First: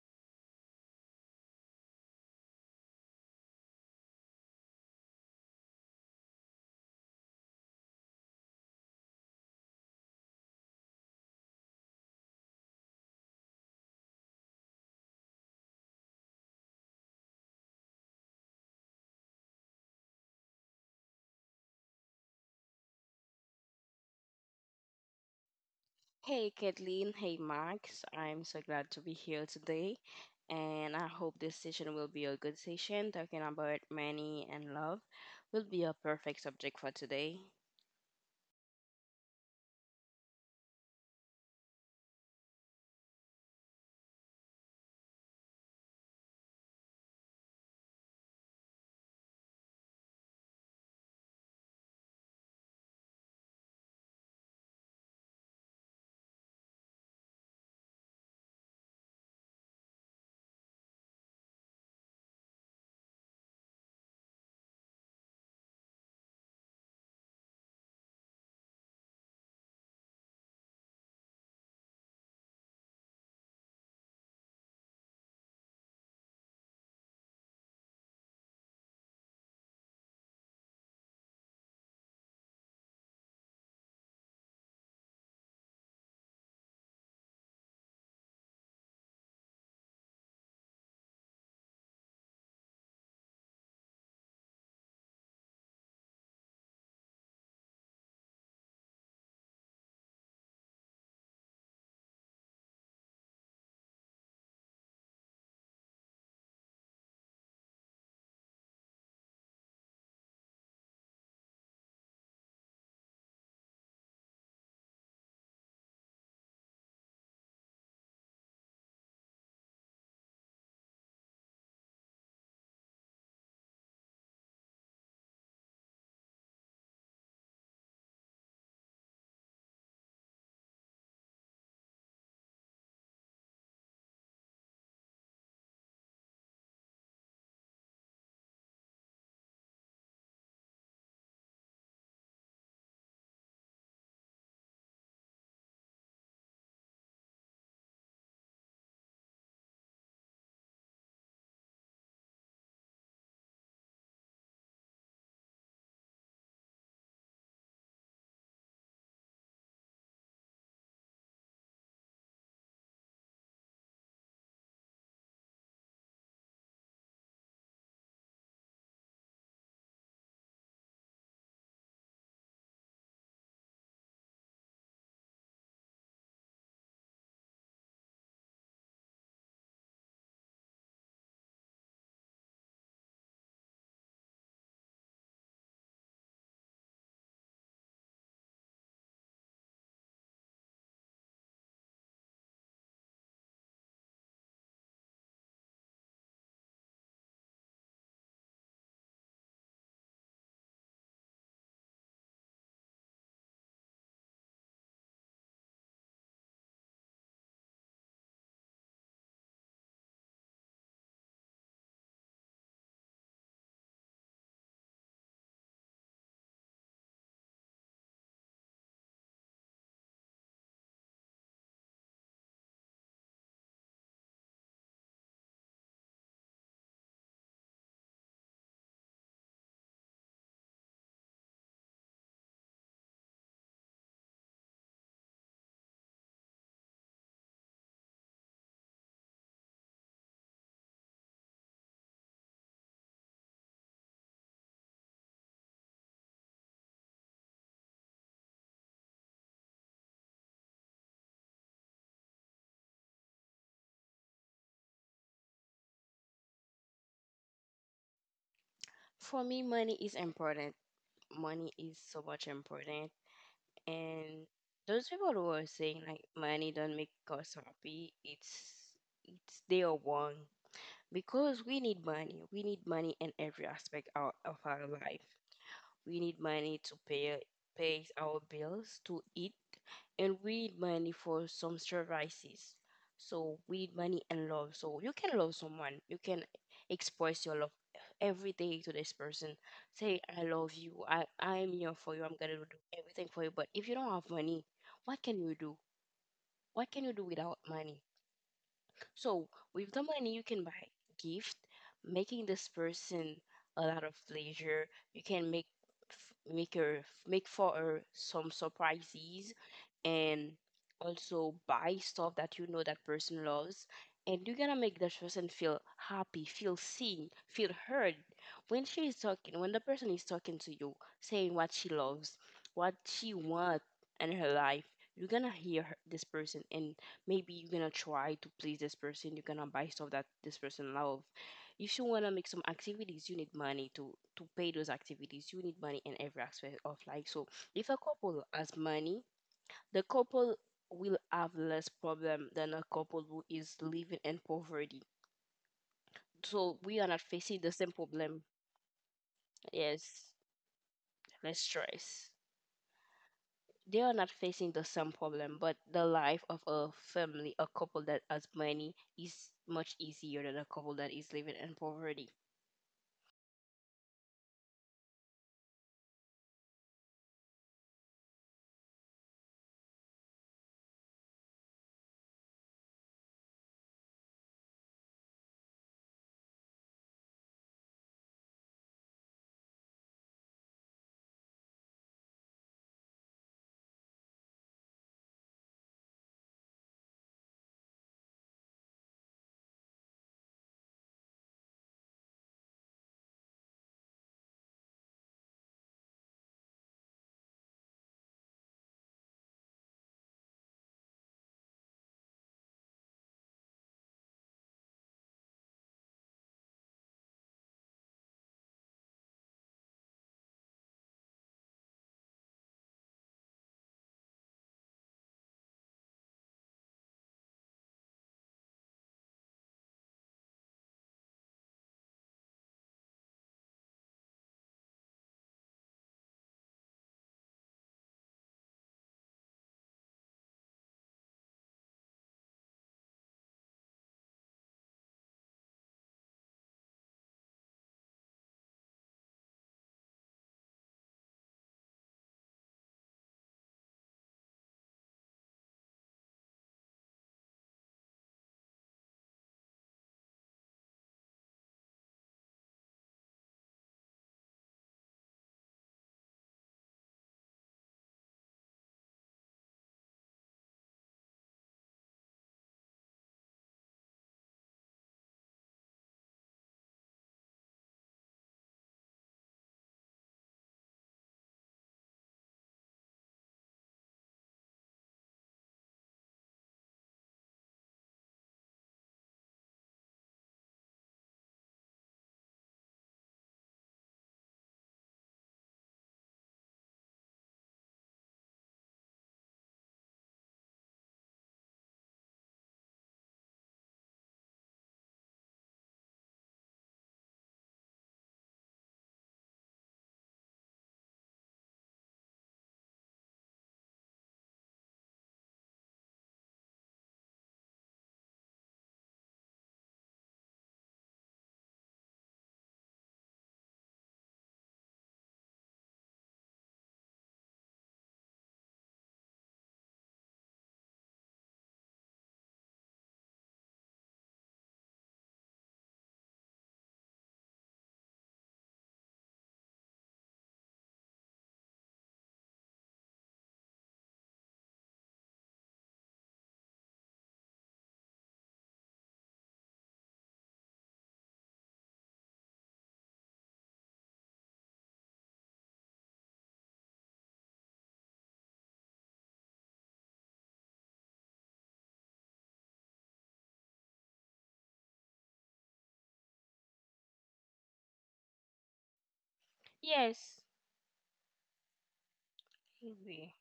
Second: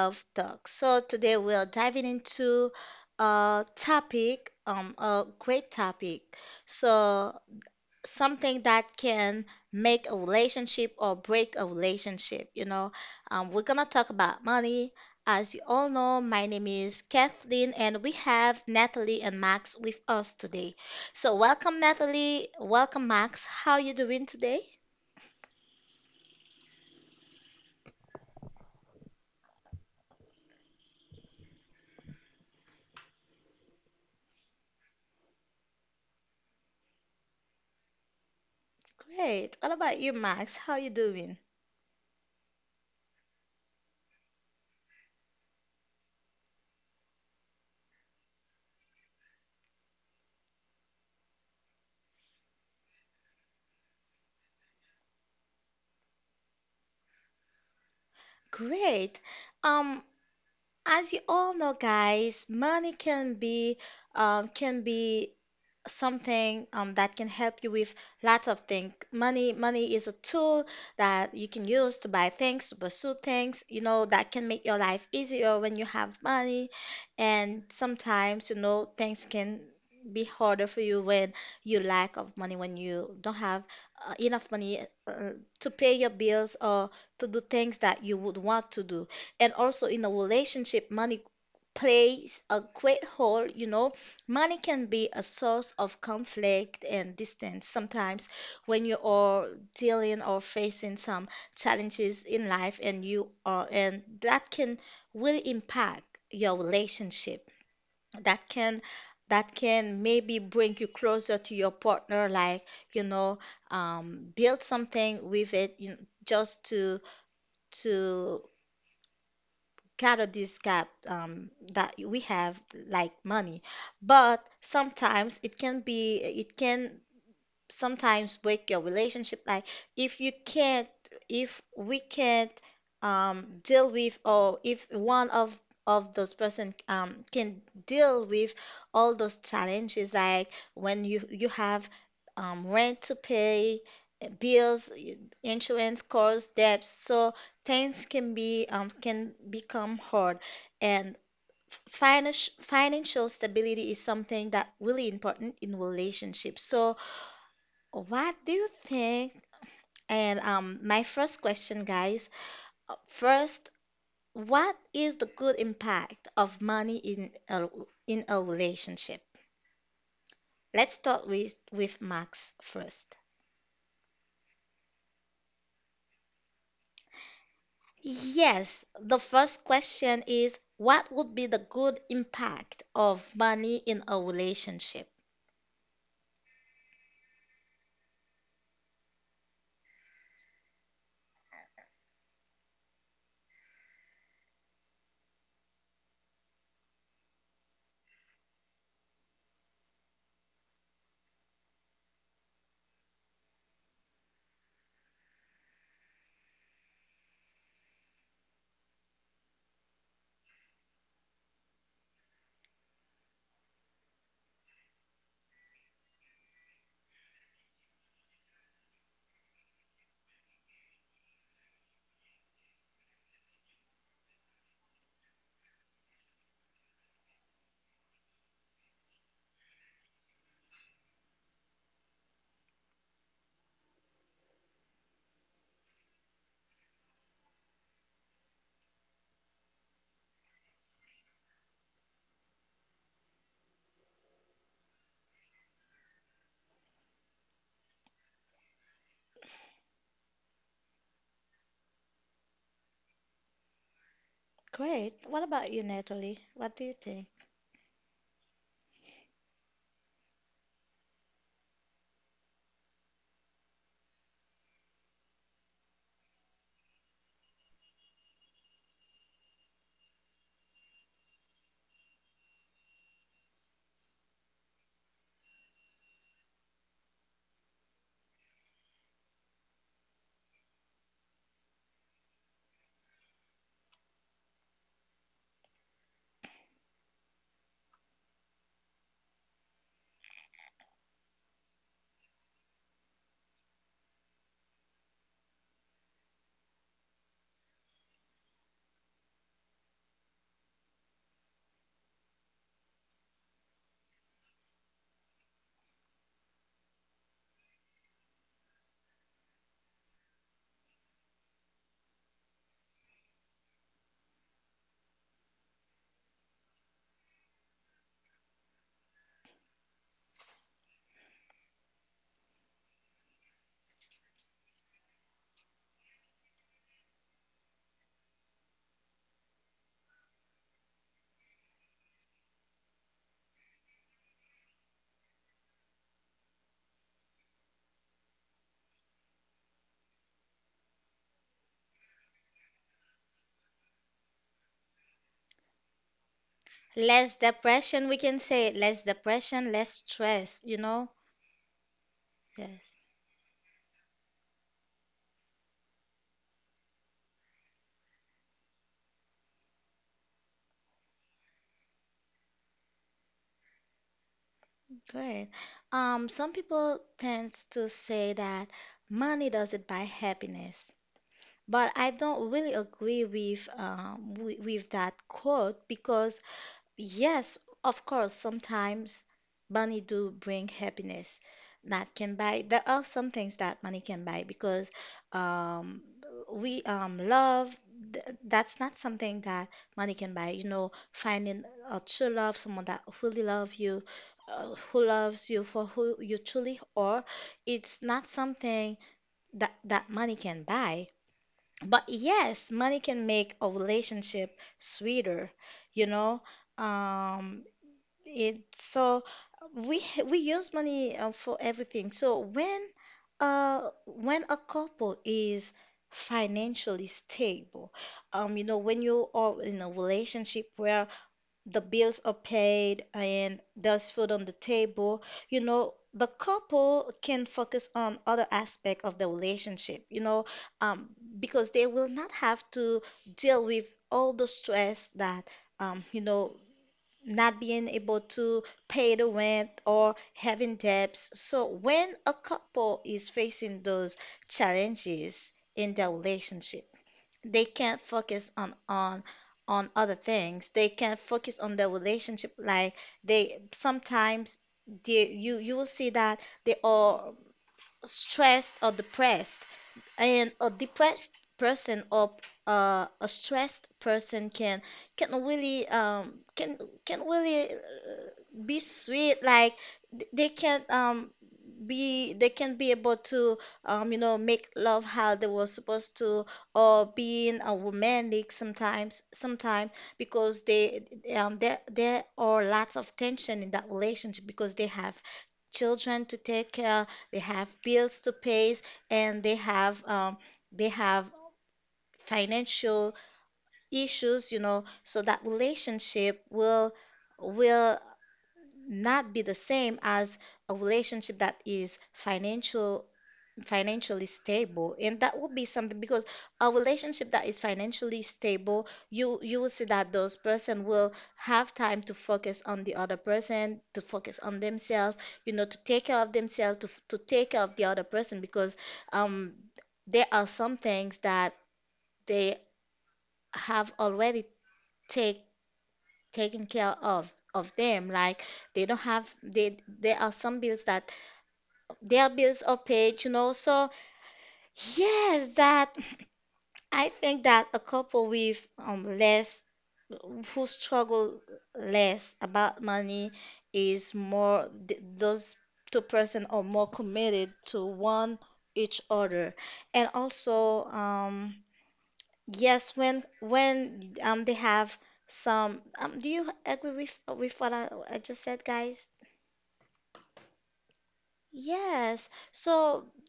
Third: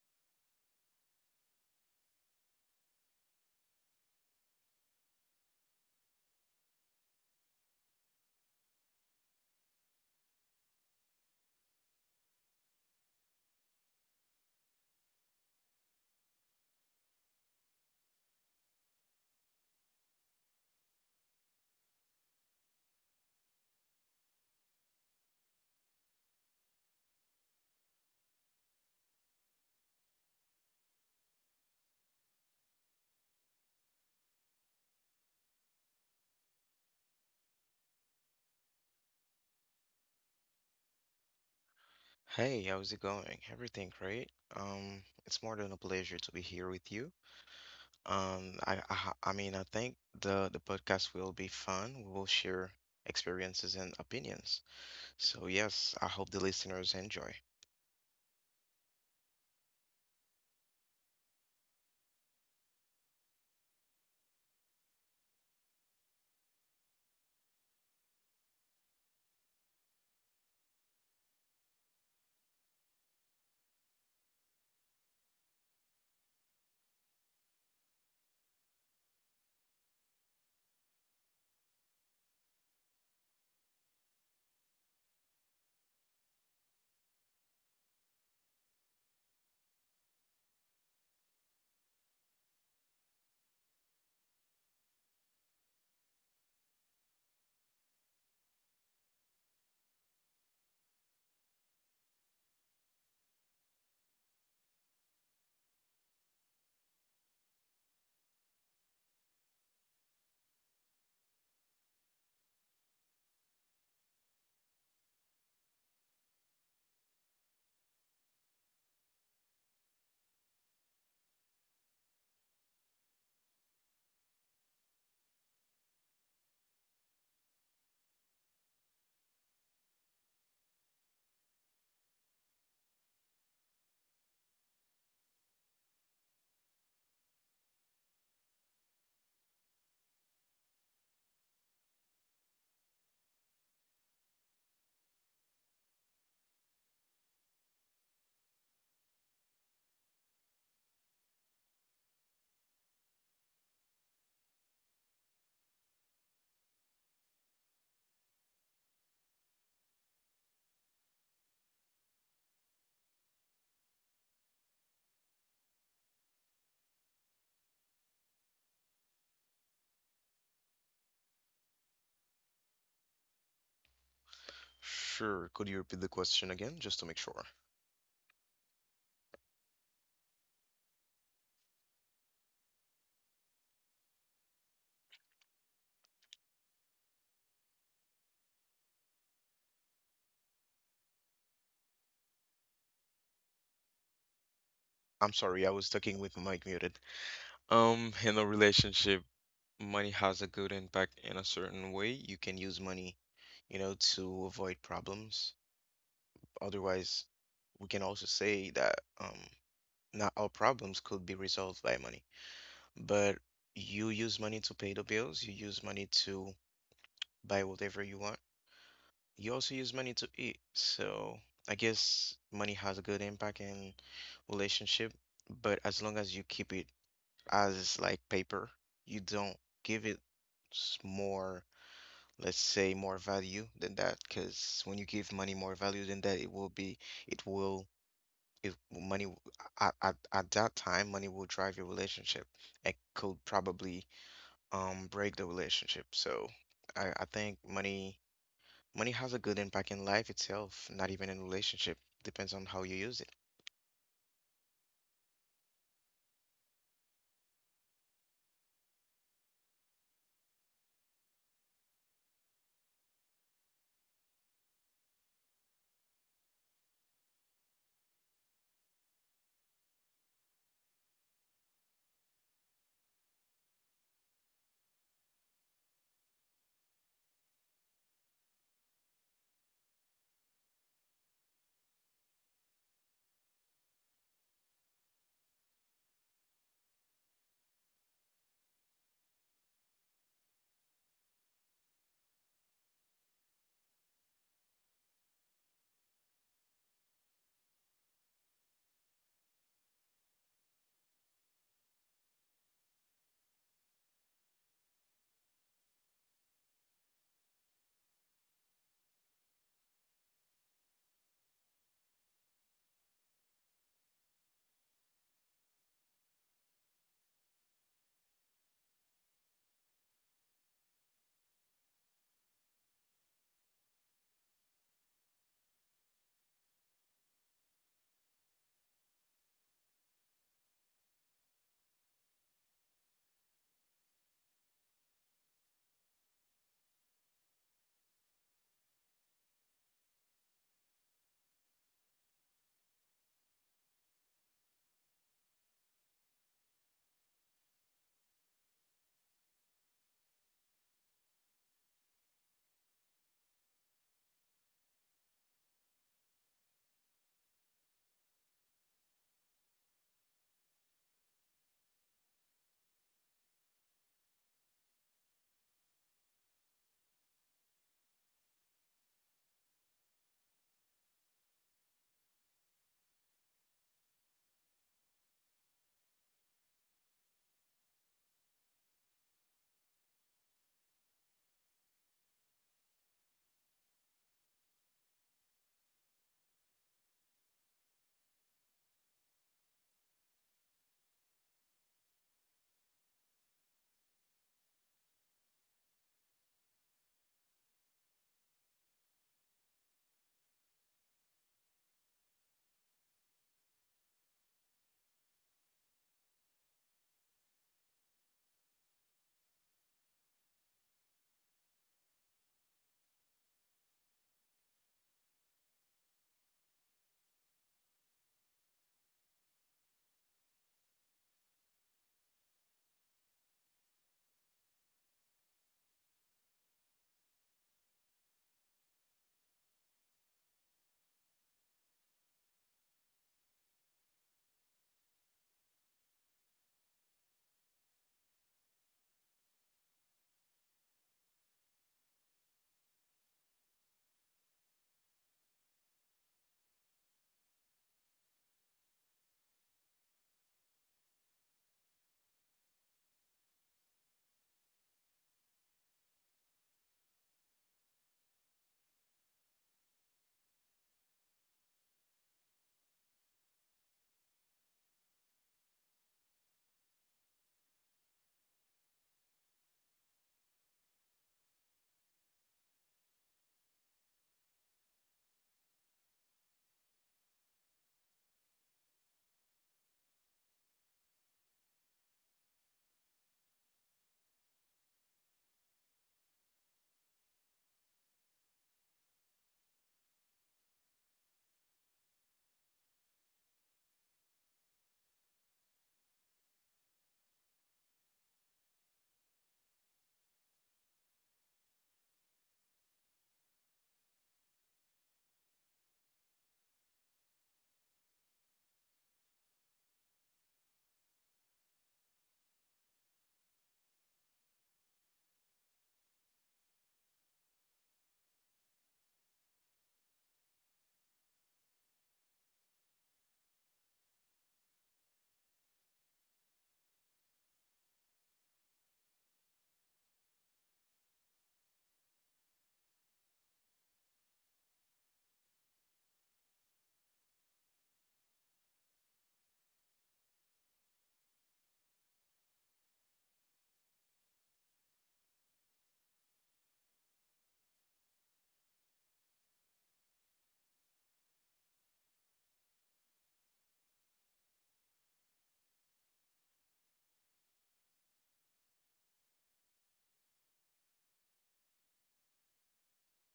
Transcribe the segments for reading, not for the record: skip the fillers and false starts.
Love Talk. So today we are diving into a topic, a great topic. So something that can make a relationship or break a relationship. We're gonna talk about money. As you all know, my name is Kathleen, and we have Natalie and Max with us today. So welcome, Natalie, welcome, Max. How you doing today? Hey Kathleen, hey Max. I'm so glad to be here today, and I hope this session will be a good session. Talking about money and love will be a perfect subject for today. Great. What about you, Max? How you doing? Hey, how's it going? Everything great? It's more than a pleasure to be here with you. I, ha- I mean, I think the podcast will be fun. We will share experiences and opinions. So yes, I hope the listeners enjoy. Great. Um, as you all know, guys, money can be um, can be something that can help you with lots of things. Money is a tool that you can use to buy things, to pursue things, that can make your life easier when you have money. And sometimes, things can be harder for you when you lack of money, when you don't have enough money to pay your bills or to do things that you would want to do. And also in a relationship, money plays a great role. Money can be a source of conflict and distance sometimes when you are dealing or facing some challenges in life, and you are and that can will impact your relationship. That can that can maybe bring you closer to your partner, like you know, build something with it, just to carry this cap that we have, like money. But sometimes it can sometimes break your relationship, like if you can't if we can't deal with, or if one of those person can deal with all those challenges, like when you have rent to pay, bills, insurance costs, debts. So things can be can become hard. And financial stability is something that really important in relationships. So what do you think? And my first question, guys. First, what is the good impact of money in a relationship? Let's start with Max first. Sure. Could you repeat the question again, just to make sure? Yes, the first question is, what would be the good impact of money in a relationship? I'm sorry, I was talking with my mic muted. In a relationship, money has a good impact in a certain way. You can use money, you know, to avoid problems. Otherwise, we can also say that um, not all problems could be resolved by money. But you use money to pay the bills, you use money to buy whatever you want, you also use money to eat. So I guess money has a good impact in relationship, but as long as you keep it as like paper, you don't give it more, let's say, more value than that, because when you give money more value than that, it will be, it will if money at that time money will drive your relationship. It could probably break the relationship. So I think money has a good impact in life itself, not even in relationship. Depends on how you use it. Great. What about you, Natalie? What do you think? For me, money is important. Money is so much important, and those people who are saying like money don't make us happy, it's they are wrong because we need money. We need money in every aspect of our life. We need money to pay our bills, to eat, and we need money for some services. So we need money and love, so you can love someone, you can express your love every day to this person, say I love you. I'm here for you. I'm gonna do everything for you. But if you don't have money, what can you do? What can you do without money? So with the money, you can buy gift, making this person a lot of pleasure. You can make her— make for her some surprises, and also buy stuff that you know that person loves. And you're gonna make that person feel happy, feel seen, feel heard. When she is talking, when the person is talking to you, saying what she loves, what she wants in her life, you're gonna this person, and maybe you're gonna try to please this person. You're gonna buy stuff that this person love. If you wanna make some activities, you need money to pay those activities. You need money in every aspect of life. So if a couple has money, the couple will have less problem than a couple who is living in poverty. So we are not Less facing the same depression, we problem. can say, less depression, less Yes, stress, you know? less stress. Yes. They are not facing the same problem, but the life of a family, a couple that has money, is much easier than a couple that is living in poverty. Great. Some people tend to say that money doesn't buy happiness, but I don't really agree with with that quote, because yes, of course, sometimes money do bring happiness that can buy. There are some things that money can buy, because um, we love, th that's not something that money can buy. Finding a true love, someone that really love you, who loves you for who you truly are, it's not something that money can buy. But yes, money can make a relationship sweeter, you know. Um, it so We use money for everything. So when a couple is financially stable, when you are in a relationship where the bills are paid and there's food on the table, you know, the couple can focus on other aspect of the relationship, you know, um because they will not have to deal with all the stress that, um you know not being able to pay the rent or having debts. So when a couple is facing those challenges in their relationship, they can't focus on on other things. They can't focus on their relationship, like they sometimes they you will see that they are stressed or depressed. And a depressed person, or a stressed person, can really can really be sweet. Like they can be able to make love how they were supposed to, or being a romantic sometimes, because they there are lots of tension in that relationship, because they have children to take care, they have bills to pay, and they have they have financial issues, you know, so that relationship will will not be the same as a relationship that is financially stable. And that would be something, because a relationship that is financially stable, you will see that those person will have time to focus on the other person, to focus on themselves, you know, to take care of themselves, to to take care of the other person, because um there are some things that they have already take taken care of them. Like they don't have they there are some bills that their bills are paid, you know. So yes, that I think that a couple with less, who struggle less about money, is more, those two-person are more committed to one each other. And also yes when they have some, do you agree with what I just said, guys? Yes, Yes. So agree.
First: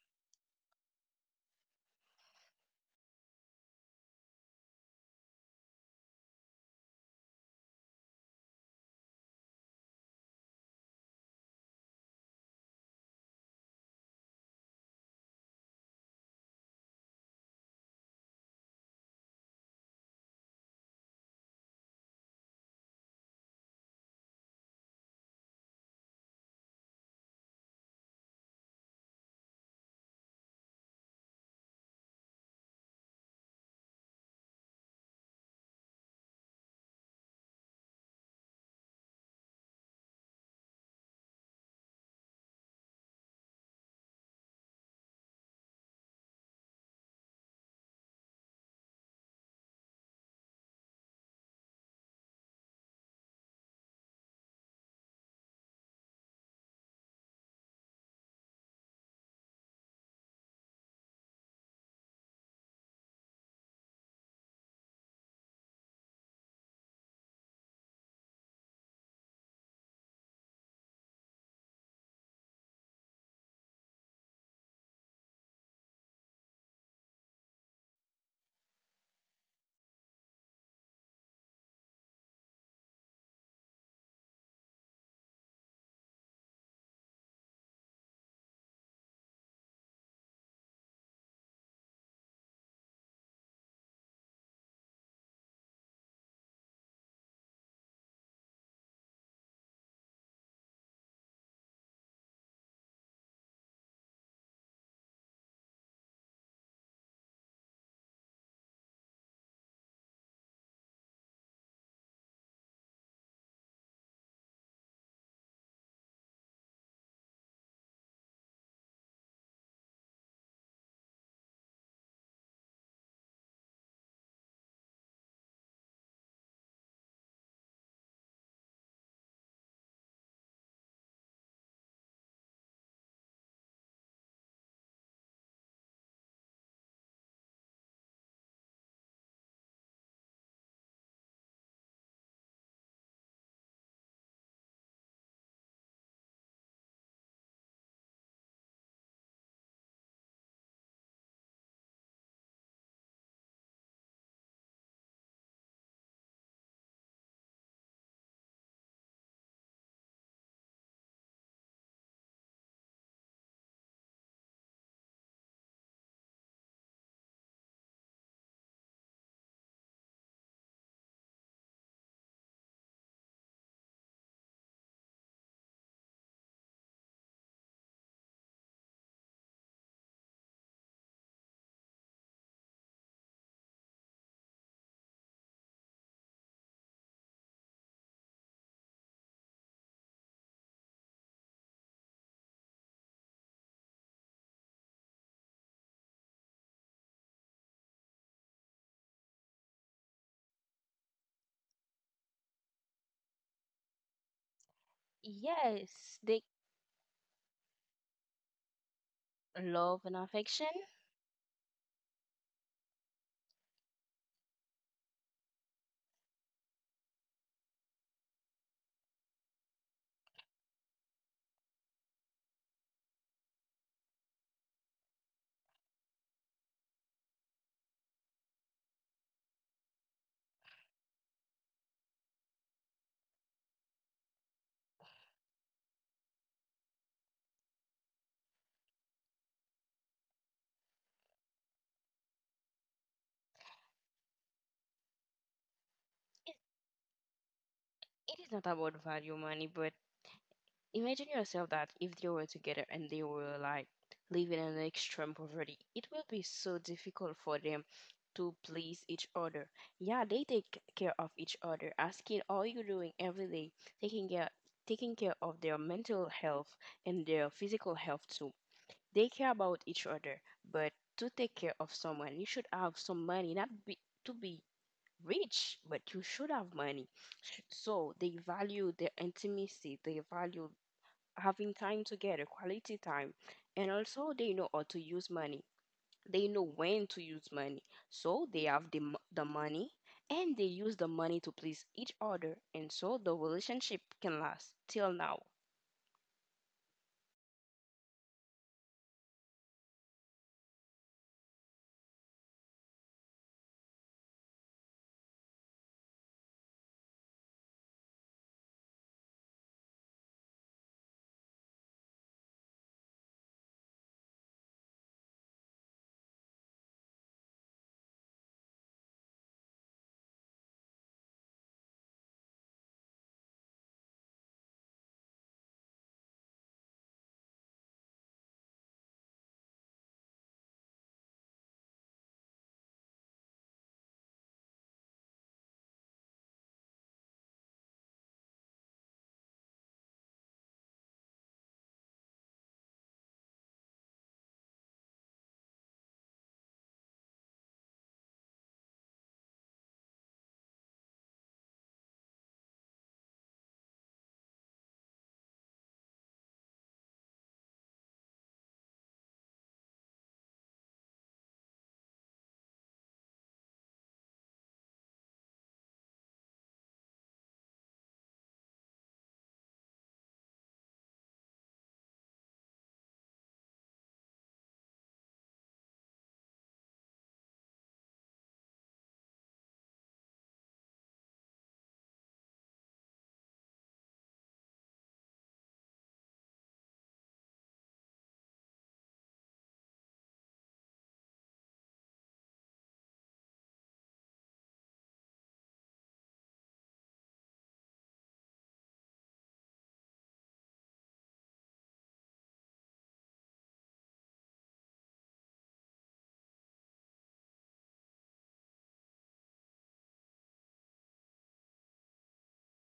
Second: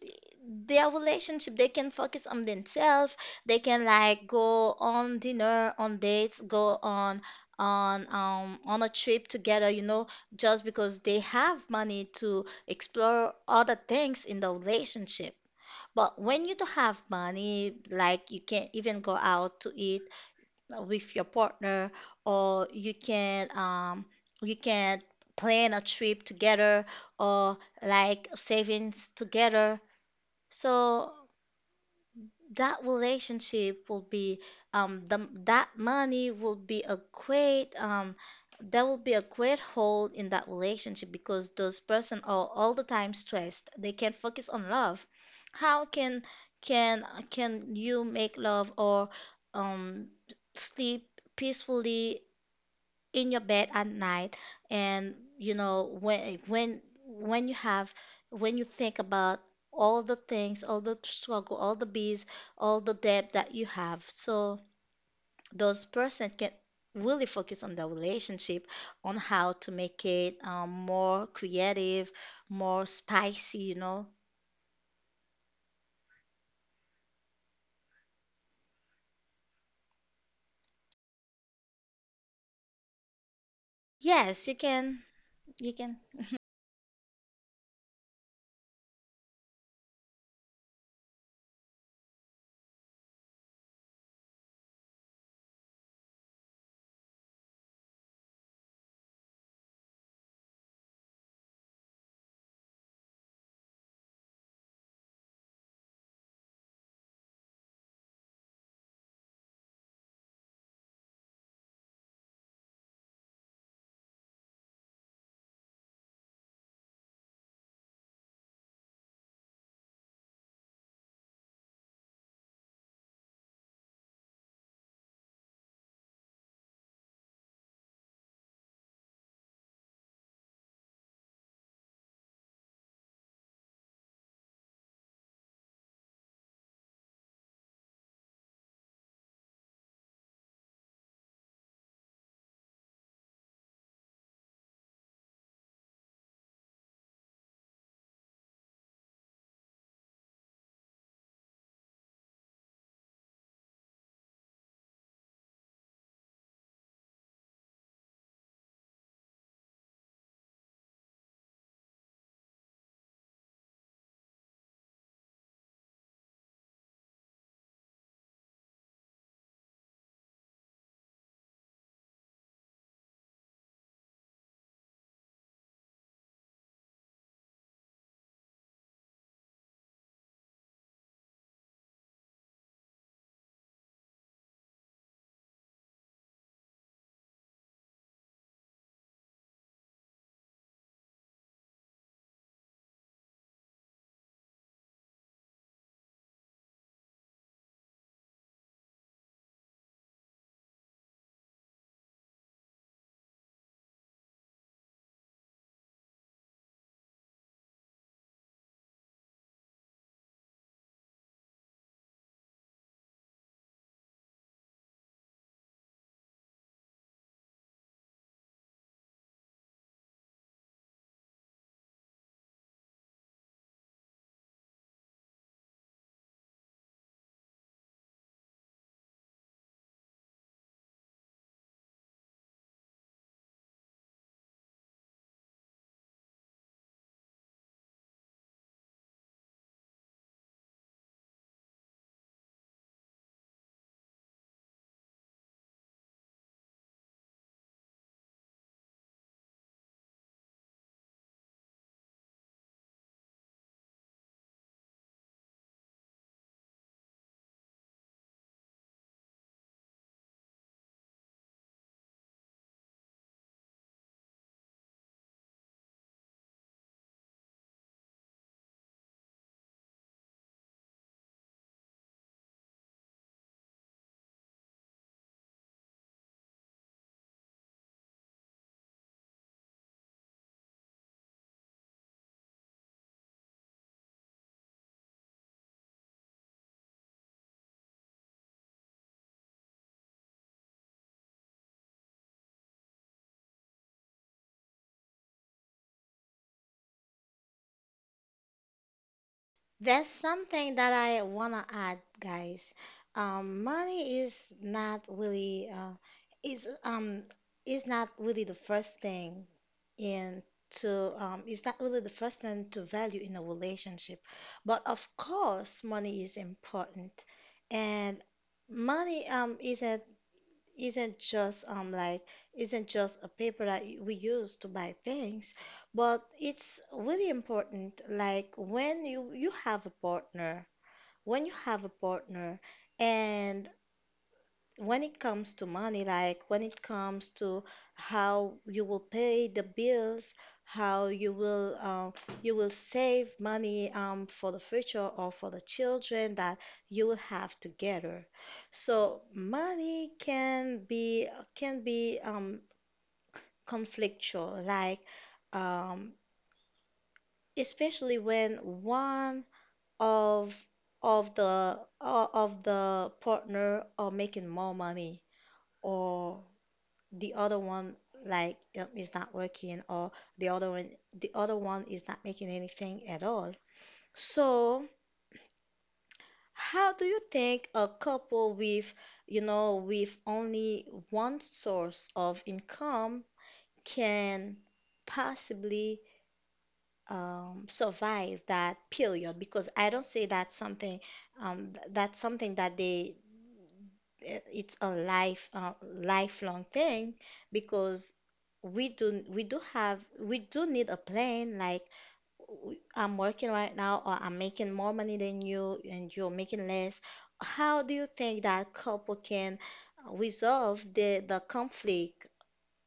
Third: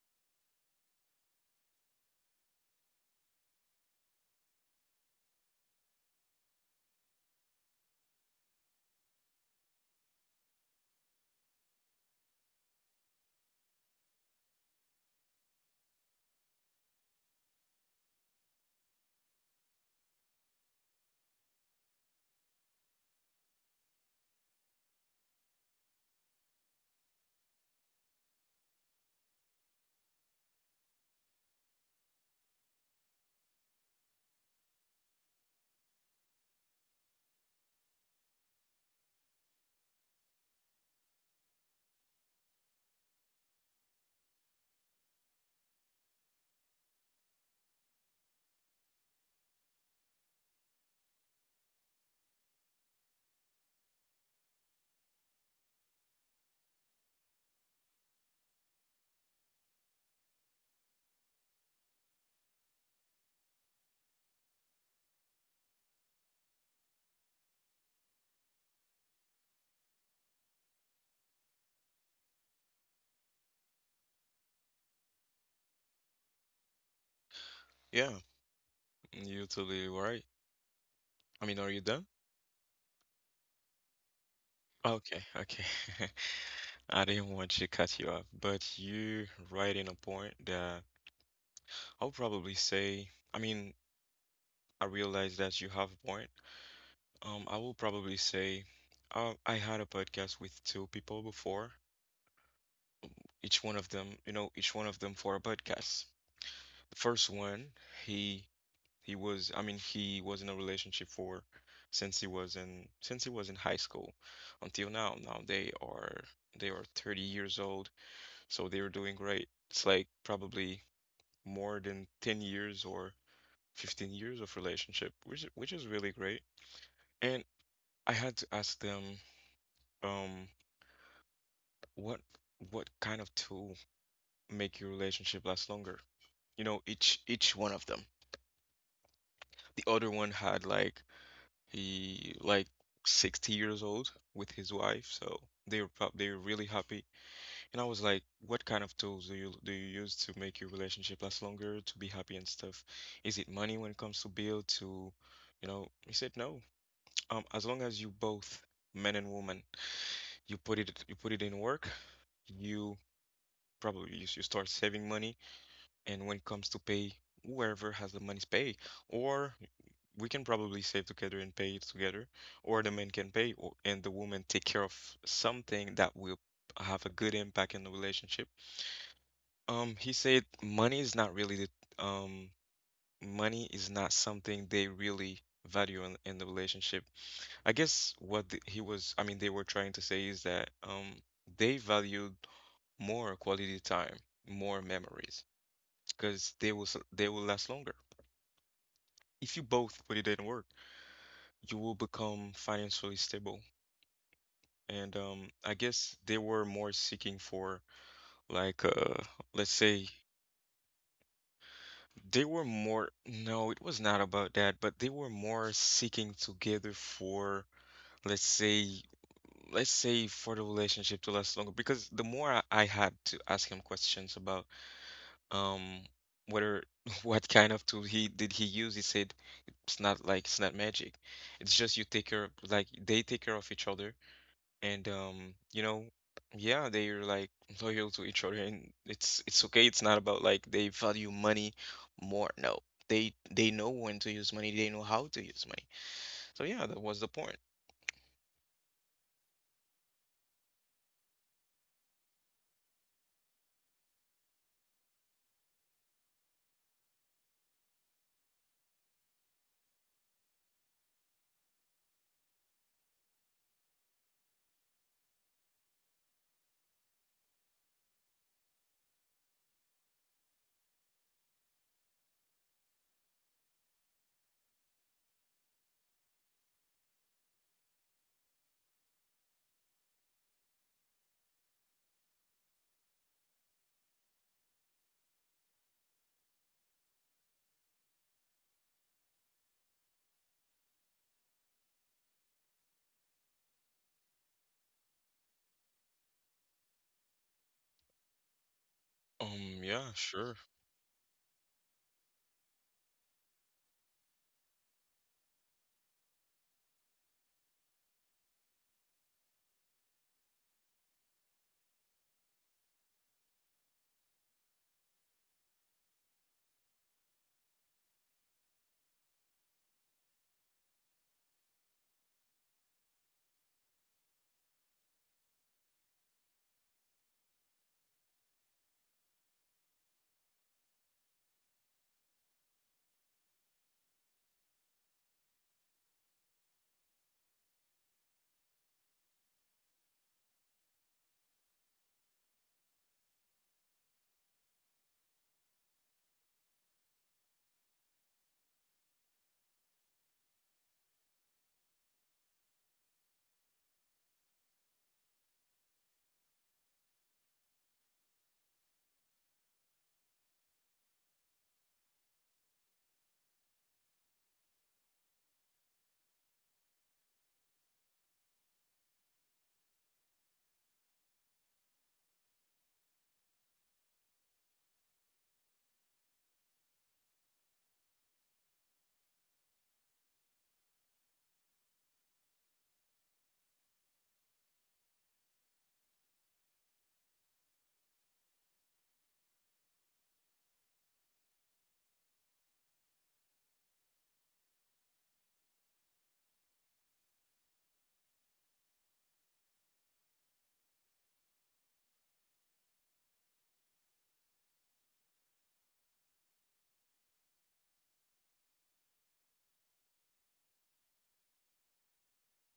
their relationship, they can focus on themselves. They can like go on dinner, on dates, go on a trip together, you know, just because they have money to explore other things in the relationship. But when you don't have money, like you can't even go out to eat with your partner. Or you can plan a trip together, or like savings together. So that relationship will be that money will be a great there will be a great hole in that relationship, because those person are all the time stressed, they can't focus on love. How can can you make love, or um sleep peacefully in your bed at night, and you know, when you have, when you think about all the things, all the struggle, all the bills, all the debt that you have? So those person can really focus on the relationship, on how to make it more creative, more spicy, you know. Yeah, you're totally right. I mean, are you done? Yes, you can. Okay, okay. you can I didn't want to cut you off, but you right in a point that I'll probably say, I mean, I realize that you have a point. I will probably say, I had a podcast with two people before. Each one of them, you know, each one of them for a podcast. The first one, he he was, I mean, he was in a relationship for since he was in high school until now. Now they are 30 years old, so they are doing great. It's like probably more than 10 years or 15 years of relationship, which is really great. And I had to ask them. um What what kind of tool make your relationship last longer? You know, each one of them. The other one had like he like 60 years old with his wife, so they were really happy. And I was like, what kind of tools do you use to make your relationship last longer, to be happy and stuff? Is it money when it comes to bill to, you know, he said no. As long as you both, men and woman, you put it in work, you probably you start saving money, and when it comes to pay, whoever has the money pay, or we can probably save together and pay it together, or the man can pay or, and the woman take care of something that will have a good impact in the relationship. He said money is not really the money is not something they really value in the relationship. I guess what he was, I mean, they were trying to say is that they valued more quality time, more memories, because they will last longer. If you both put it in work, you will become financially stable. And I guess Yes, they they— were more seeking for, like, let's love say, and affection. they were more, no, it was not about that, but they were more seeking together for, let's say, let's say for the relationship to last longer. Because the more I had to ask him questions about. Um, Whether what kind of tool he use? He said it's not magic. It's just you take care like they take care of each other, and you know, yeah, they're like loyal to each other, and it's okay. It's not about like they value money more. No, they know when to use money. They know how to use money. It, So yeah, that was the point. it is not about value money, but imagine yourself that if they were together and they were like living in an extreme poverty, it will be so difficult for them to please each other. Yeah, they take care of each other, asking all you're doing every day, taking care taking care of their mental health and their physical health too. They care about each other, but to take care of someone, you should have some money, not be to be rich, but you should have money. So they value their intimacy, they value having time together, quality time. And also, they know how to use money. They know when to use money. So they have the money, and they use the money to please each other. And so the relationship can last till now. That's Yeah, sure. something that I wanna add, guys. Money is not really is um is not really the first thing in to is not really the first thing to value in a relationship. But of course, money is important, and money isn't just like isn't just a paper that we use to buy things, but it's really important. Like when you have a partner, when you have a partner and when it comes to money, like when it comes to how you will pay the bills, how you will save money for the future or for the children that you will have together. So money can be can be um, conflictual, like um, especially when one of the partner are making more money, or the other one, like is not working, or the other one the other one is not making anything at all. So how do you think a couple with, you know, with only one source of income can possibly survive that period? Because I don't say that's something, that's something that they, it's a life, lifelong thing, because we do need a plan. Like, I'm working right now, or I'm making more money than you, and you're making less. How do you think that couple can resolve the conflict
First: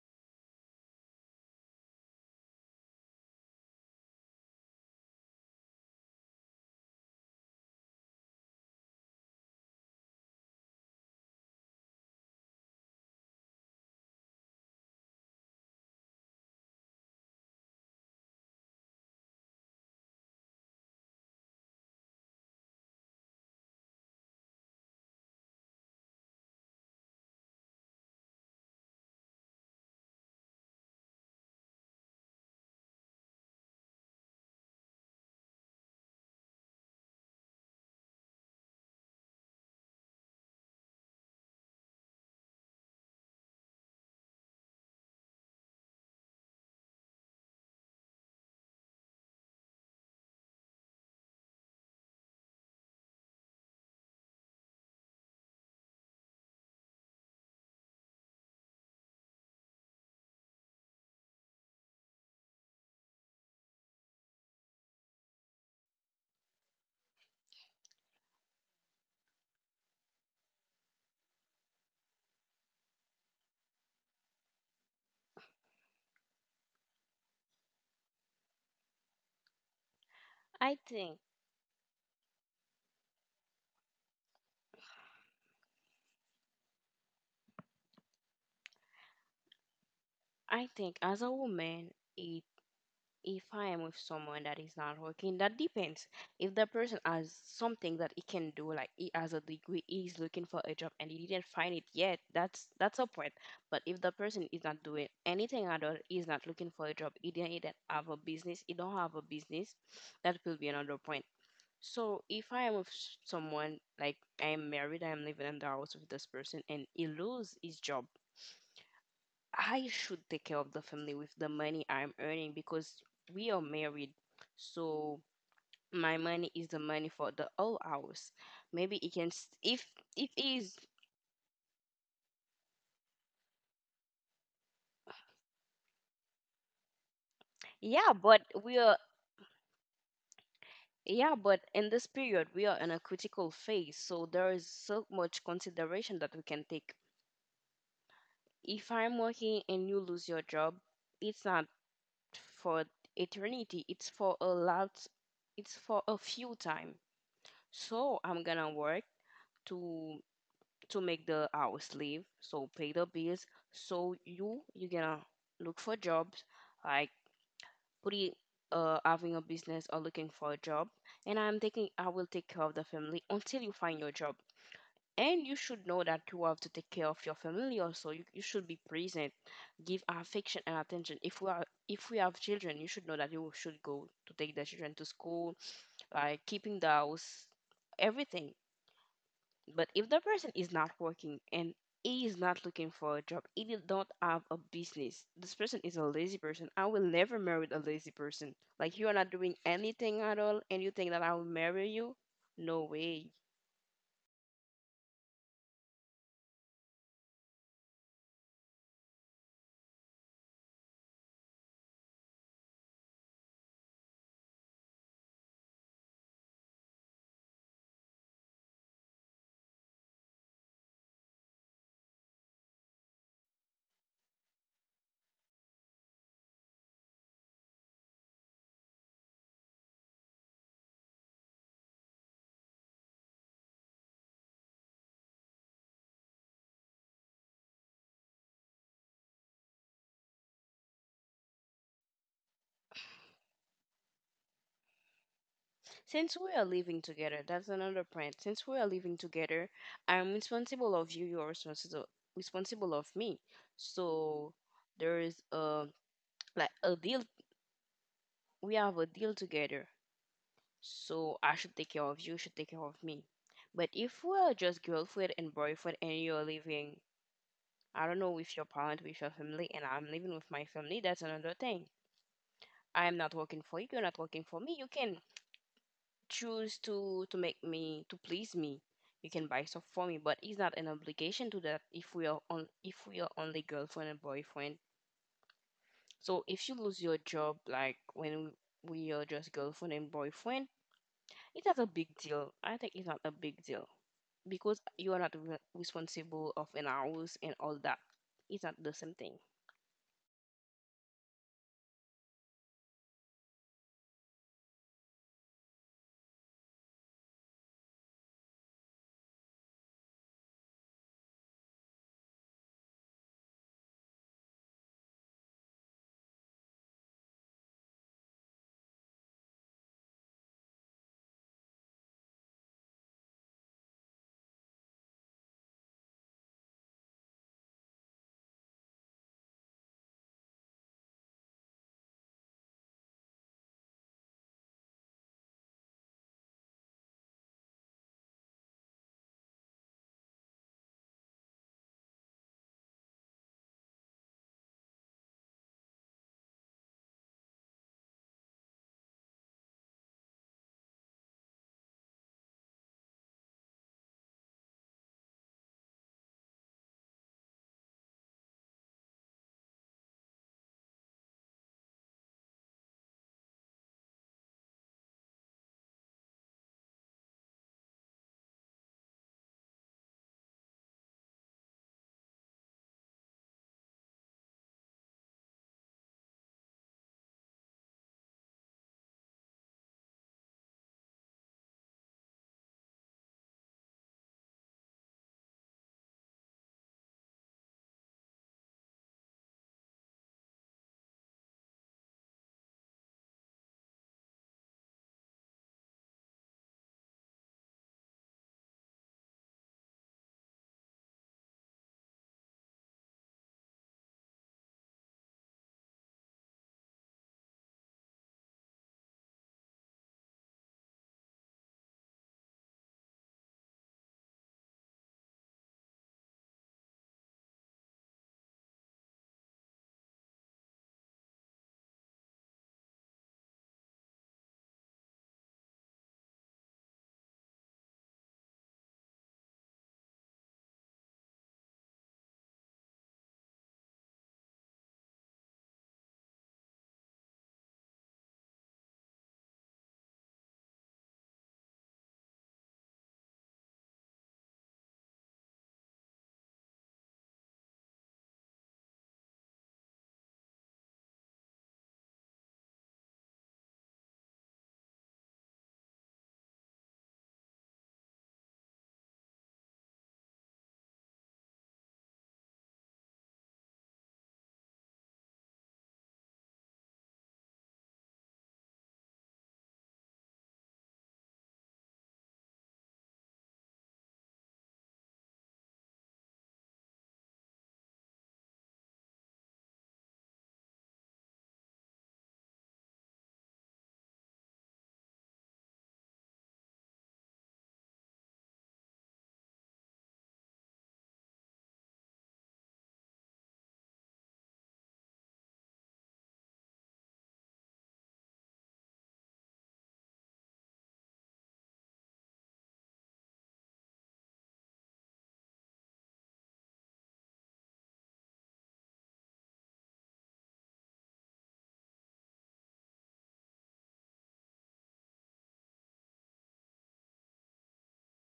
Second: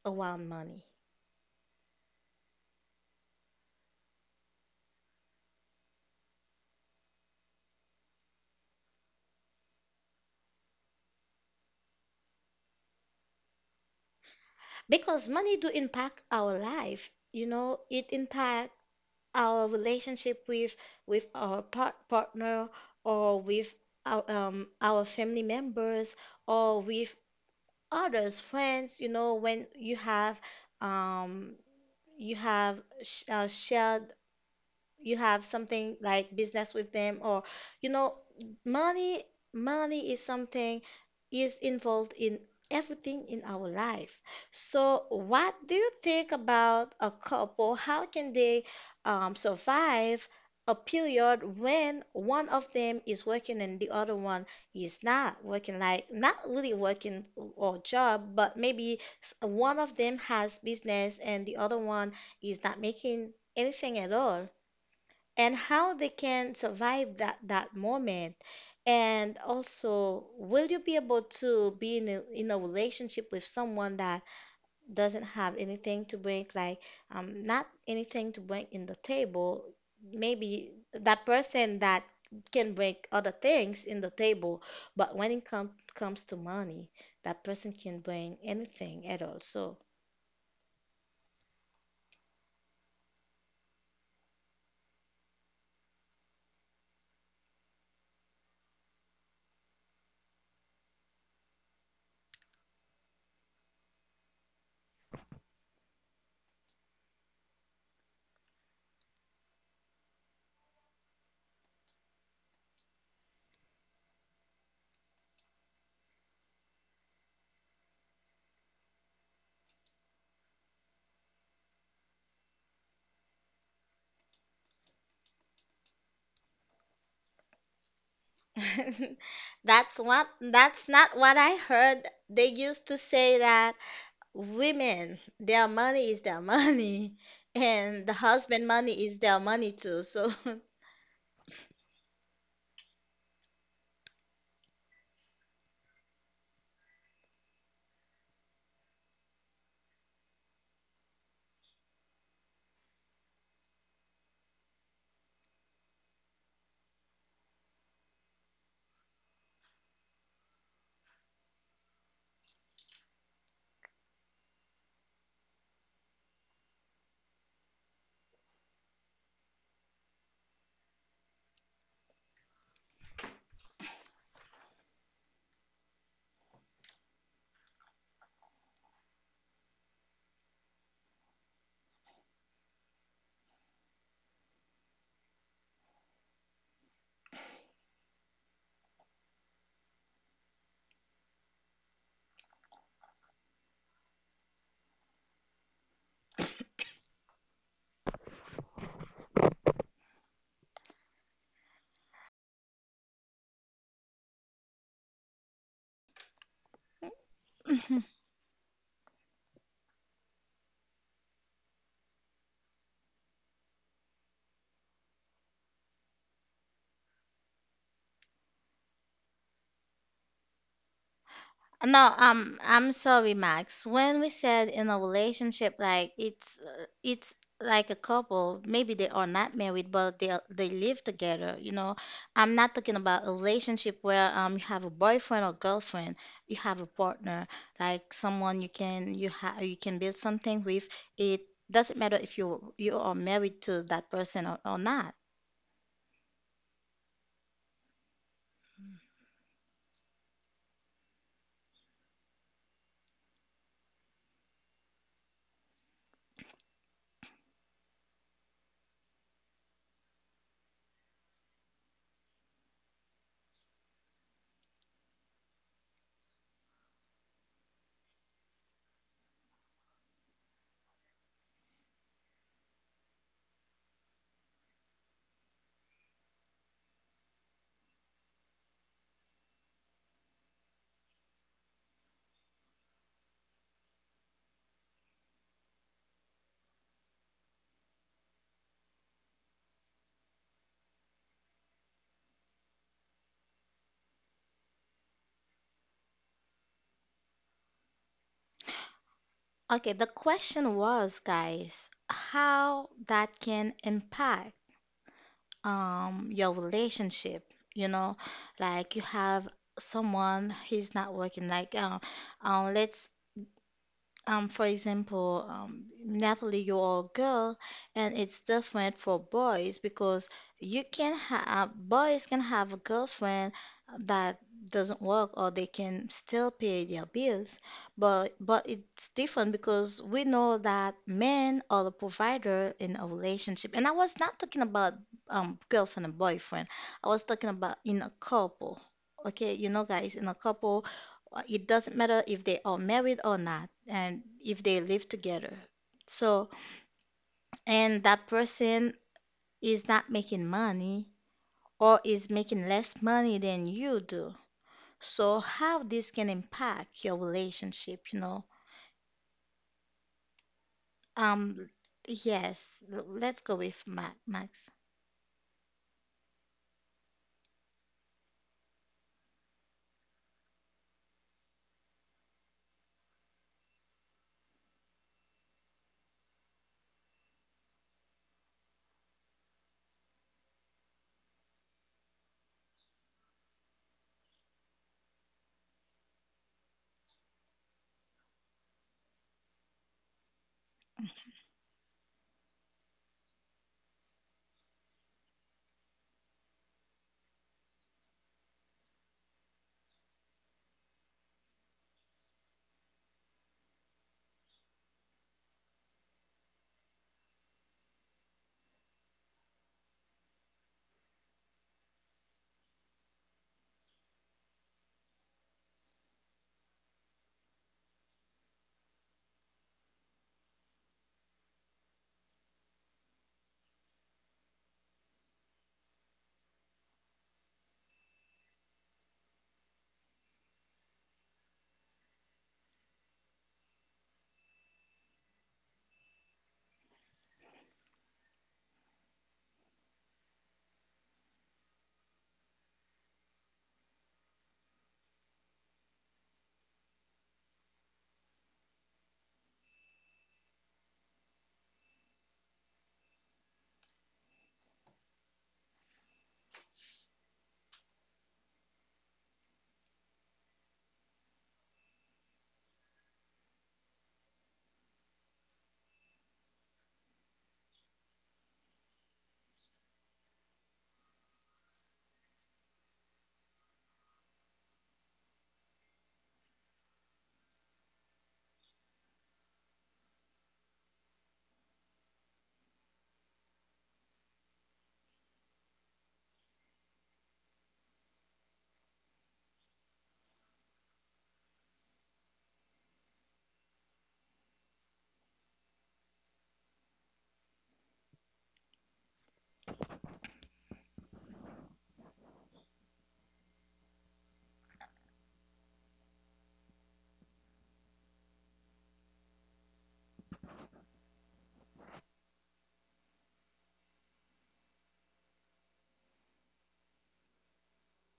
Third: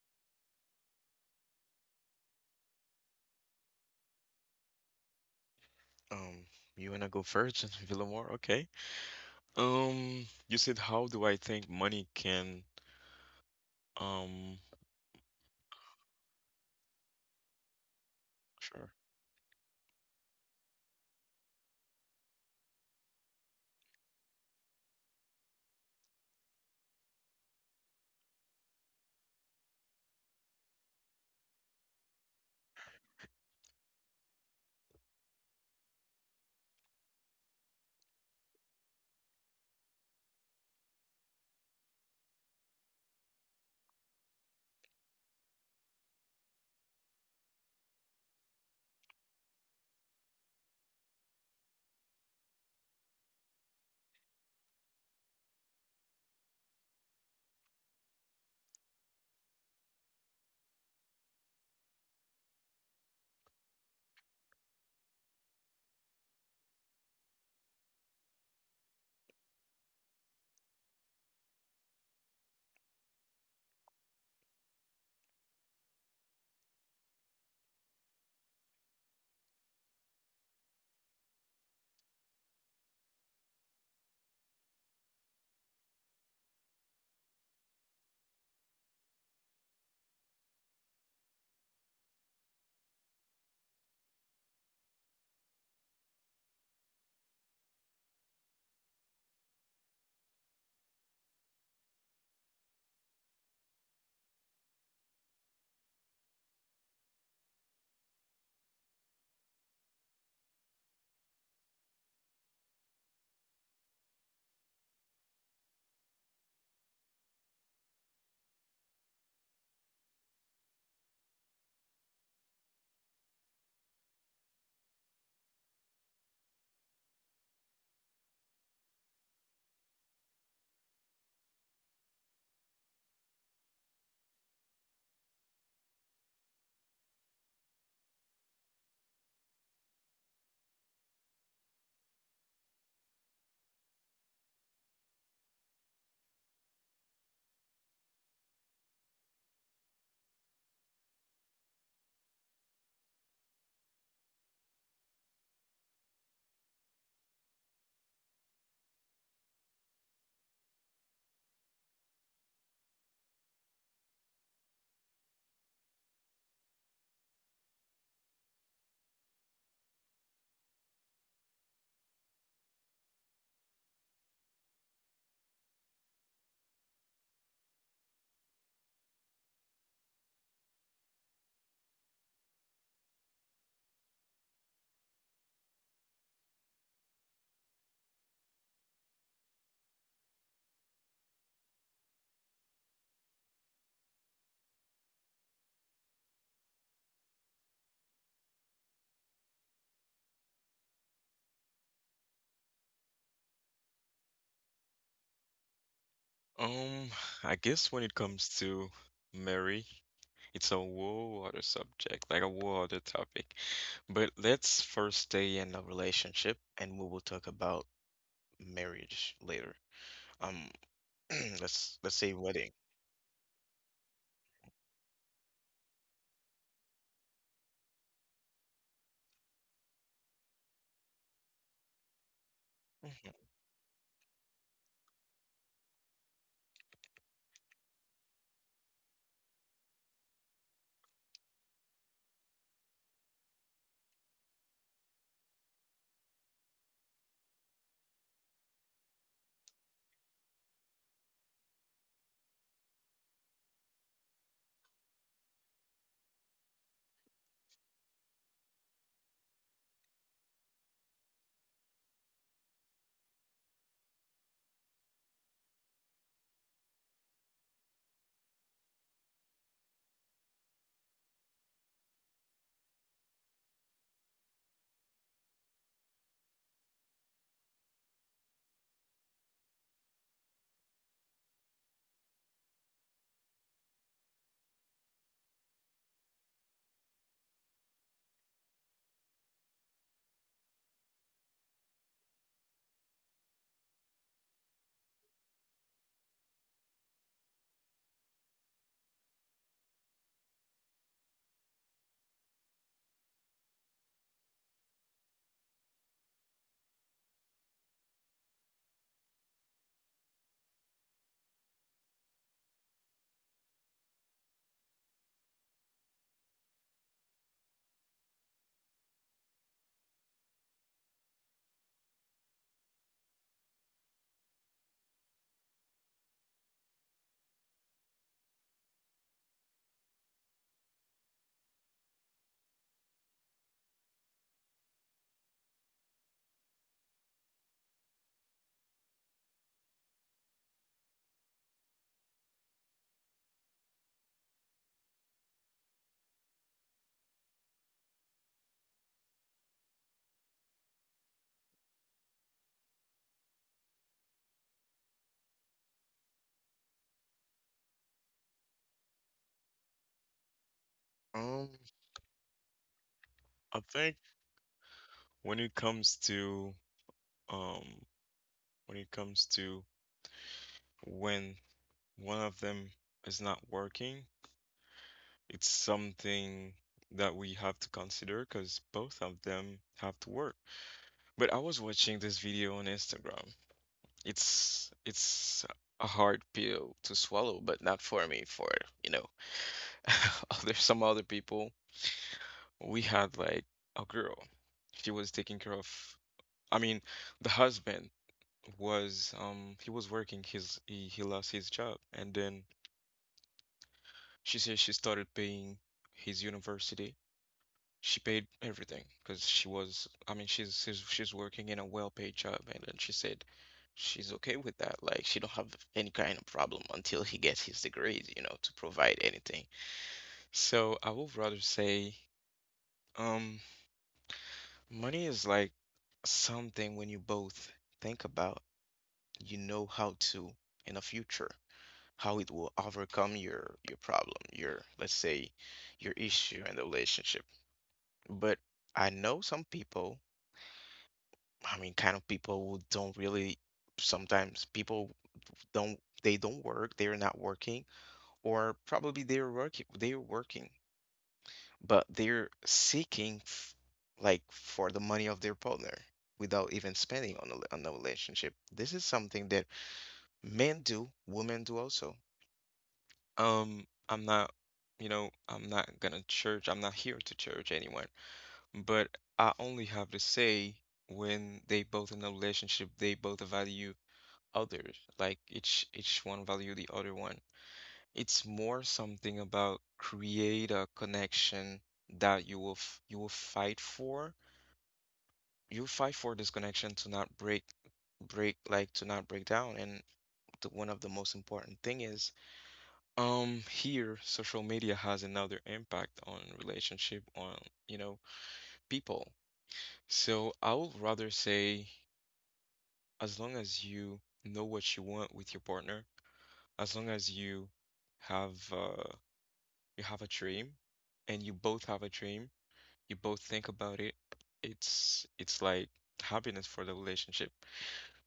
around money? Um, you wanna go first, Villamor? Okay. You said how do I think money can um Because money do impact our life. You know, it impact sure. our relationship with our partner, or with our family members, or with others friends, you know, when um you have sh shared, you have something like business with them, or, you know, money, is something, is involved in everything in our life. So what do you think about a couple? How can they survive a period when one of them is working and the other one is not working, like not really working or job, but maybe one of them has business and the other one is not making anything at all, and how they can survive that moment? And also, will you be able to be in a relationship with someone that doesn't have anything to bring, like not anything to bring in the table? Maybe I think, that person that can bring other things in the table, but when it comes to money, that person can bring anything at all. So I think as a woman, it if I am with someone that is not working, that depends. If the person has something that he can do, like he has a degree, he is looking for a job and he didn't find it yet, that's a point. But if the person is not doing anything at all, he is not looking for a job, he didn't have a business, he don't have a business, that will be another point. So if I am with s- someone like I am married, I am living in the house with this person, and he lose his job, I should take care of the family with the money I'm earning because we are married. So my money is the money for the whole house. Maybe it can if that's what, it is. that's not what I heard, they used to say that women, their money is their money, and Yeah, the but husband we are— money is their money too. So yeah, but in this period we are in a critical phase, so there is so much consideration that we can take. If I'm working and you lose your job, it's not for eternity, it's for a few time. So I'm gonna work to make the house live, so pay the bills. So you gonna look for jobs, like pretty— having a business or looking for a job. And I'm thinking I will take care of the family until you find your job. And you should know that you have to take care of your family also. You should be present, give affection and attention. If we are— if we have children, you should know that you should go to take the children to school, like keeping the house, everything. But if the person is not working and is not looking for a job, he did not have a business. This person is a lazy person. I will never marry a lazy person. Like, you are not doing anything at all, and you think that I will marry you? No way. Um, I guess when it comes to Mary, it's a whole other subject, like a whole other topic. But let's first stay in a relationship and we will talk about marriage later. Um, let's No, say wedding. I'm sorry, Max. When we said in a relationship, like it's like a couple, maybe they are not married, but they live together. You know, I'm not talking Mhm. about a relationship where you have a boyfriend or girlfriend, you have a partner, like someone you can, you can build something with. It doesn't matter if you are married to that person or not. Since we are living together, that's another point. Since we are living together, I'm responsible of you. You are responsible of me. So there is a— like a deal. We have a deal together. So I should take care of you, you should take care of me. But if we're just girlfriend and boyfriend and you're living, I don't know, with your parent, with your family, and I'm living with my family, that's another thing. I'm not working for you, you're not working for me. You can choose to make me to please me. You can buy stuff for me, but it's not an obligation to that if we are on— if we are only girlfriend and boyfriend. So if you lose your job, like when we are just girlfriend and boyfriend, it's not a big deal. I think it's not a big deal because you are not responsible of an house and all that. It's not the same thing. Okay, the question was, guys, how that can impact your relationship. You know, like you have someone he's not working. Like, let's for example, Natalie, you're a girl, and it's different for boys because you can have boys can have a girlfriend that doesn't work or they can still pay their bills. But it's different because we know that men are the provider in a relationship. And I was not talking about girlfriend and boyfriend. I was talking about in a couple. Okay, you know, guys, in a couple, it doesn't matter if they are married or not and if they live together. So and that person is not making money or is making less money than you do. So how this can impact your relationship, Um, um yes, let's go I with think Max. when it comes to um when it comes to when one of them is not working, it's something that we have to consider because both of them have to work. But I was watching this video on Instagram. It's a hard pill to swallow, but not for me, for, you know, other some other people. We had like a girl. She was taking care of, I mean, the husband was he was working his he lost his job, and then she said she started paying his university. She paid everything because she was I mean she's, she's working in a well-paid job, and then she said she's okay with that. Like, she don't have any kind of problem until he gets his degrees, you know, to provide anything. So I would rather say, um money is like something when you both think about, you know, how to in the future how it will overcome your problem, your let's say your issue in the relationship. But I know some people, I mean, kind of people who don't really sometimes people don't they don't work, they're not working, or probably they're working, but they're seeking like for the money of their partner without even spending on the relationship. This is something that men do, women do also. I'm not, you know, I'm not gonna church, I'm not here to church anyone, but I only have to say when they both in a relationship, they both value others, like each one value the other one. It's more something about create a connection that you will fight for. You fight for this connection to not break, like to not break down. And the, one of the most important thing is here social media has another impact on relationship on, you know, people. So I would rather say, as long as you know what you want with your partner, as long as have uh, you have a dream, and you both have a dream, you both think about it, it's like happiness for the relationship.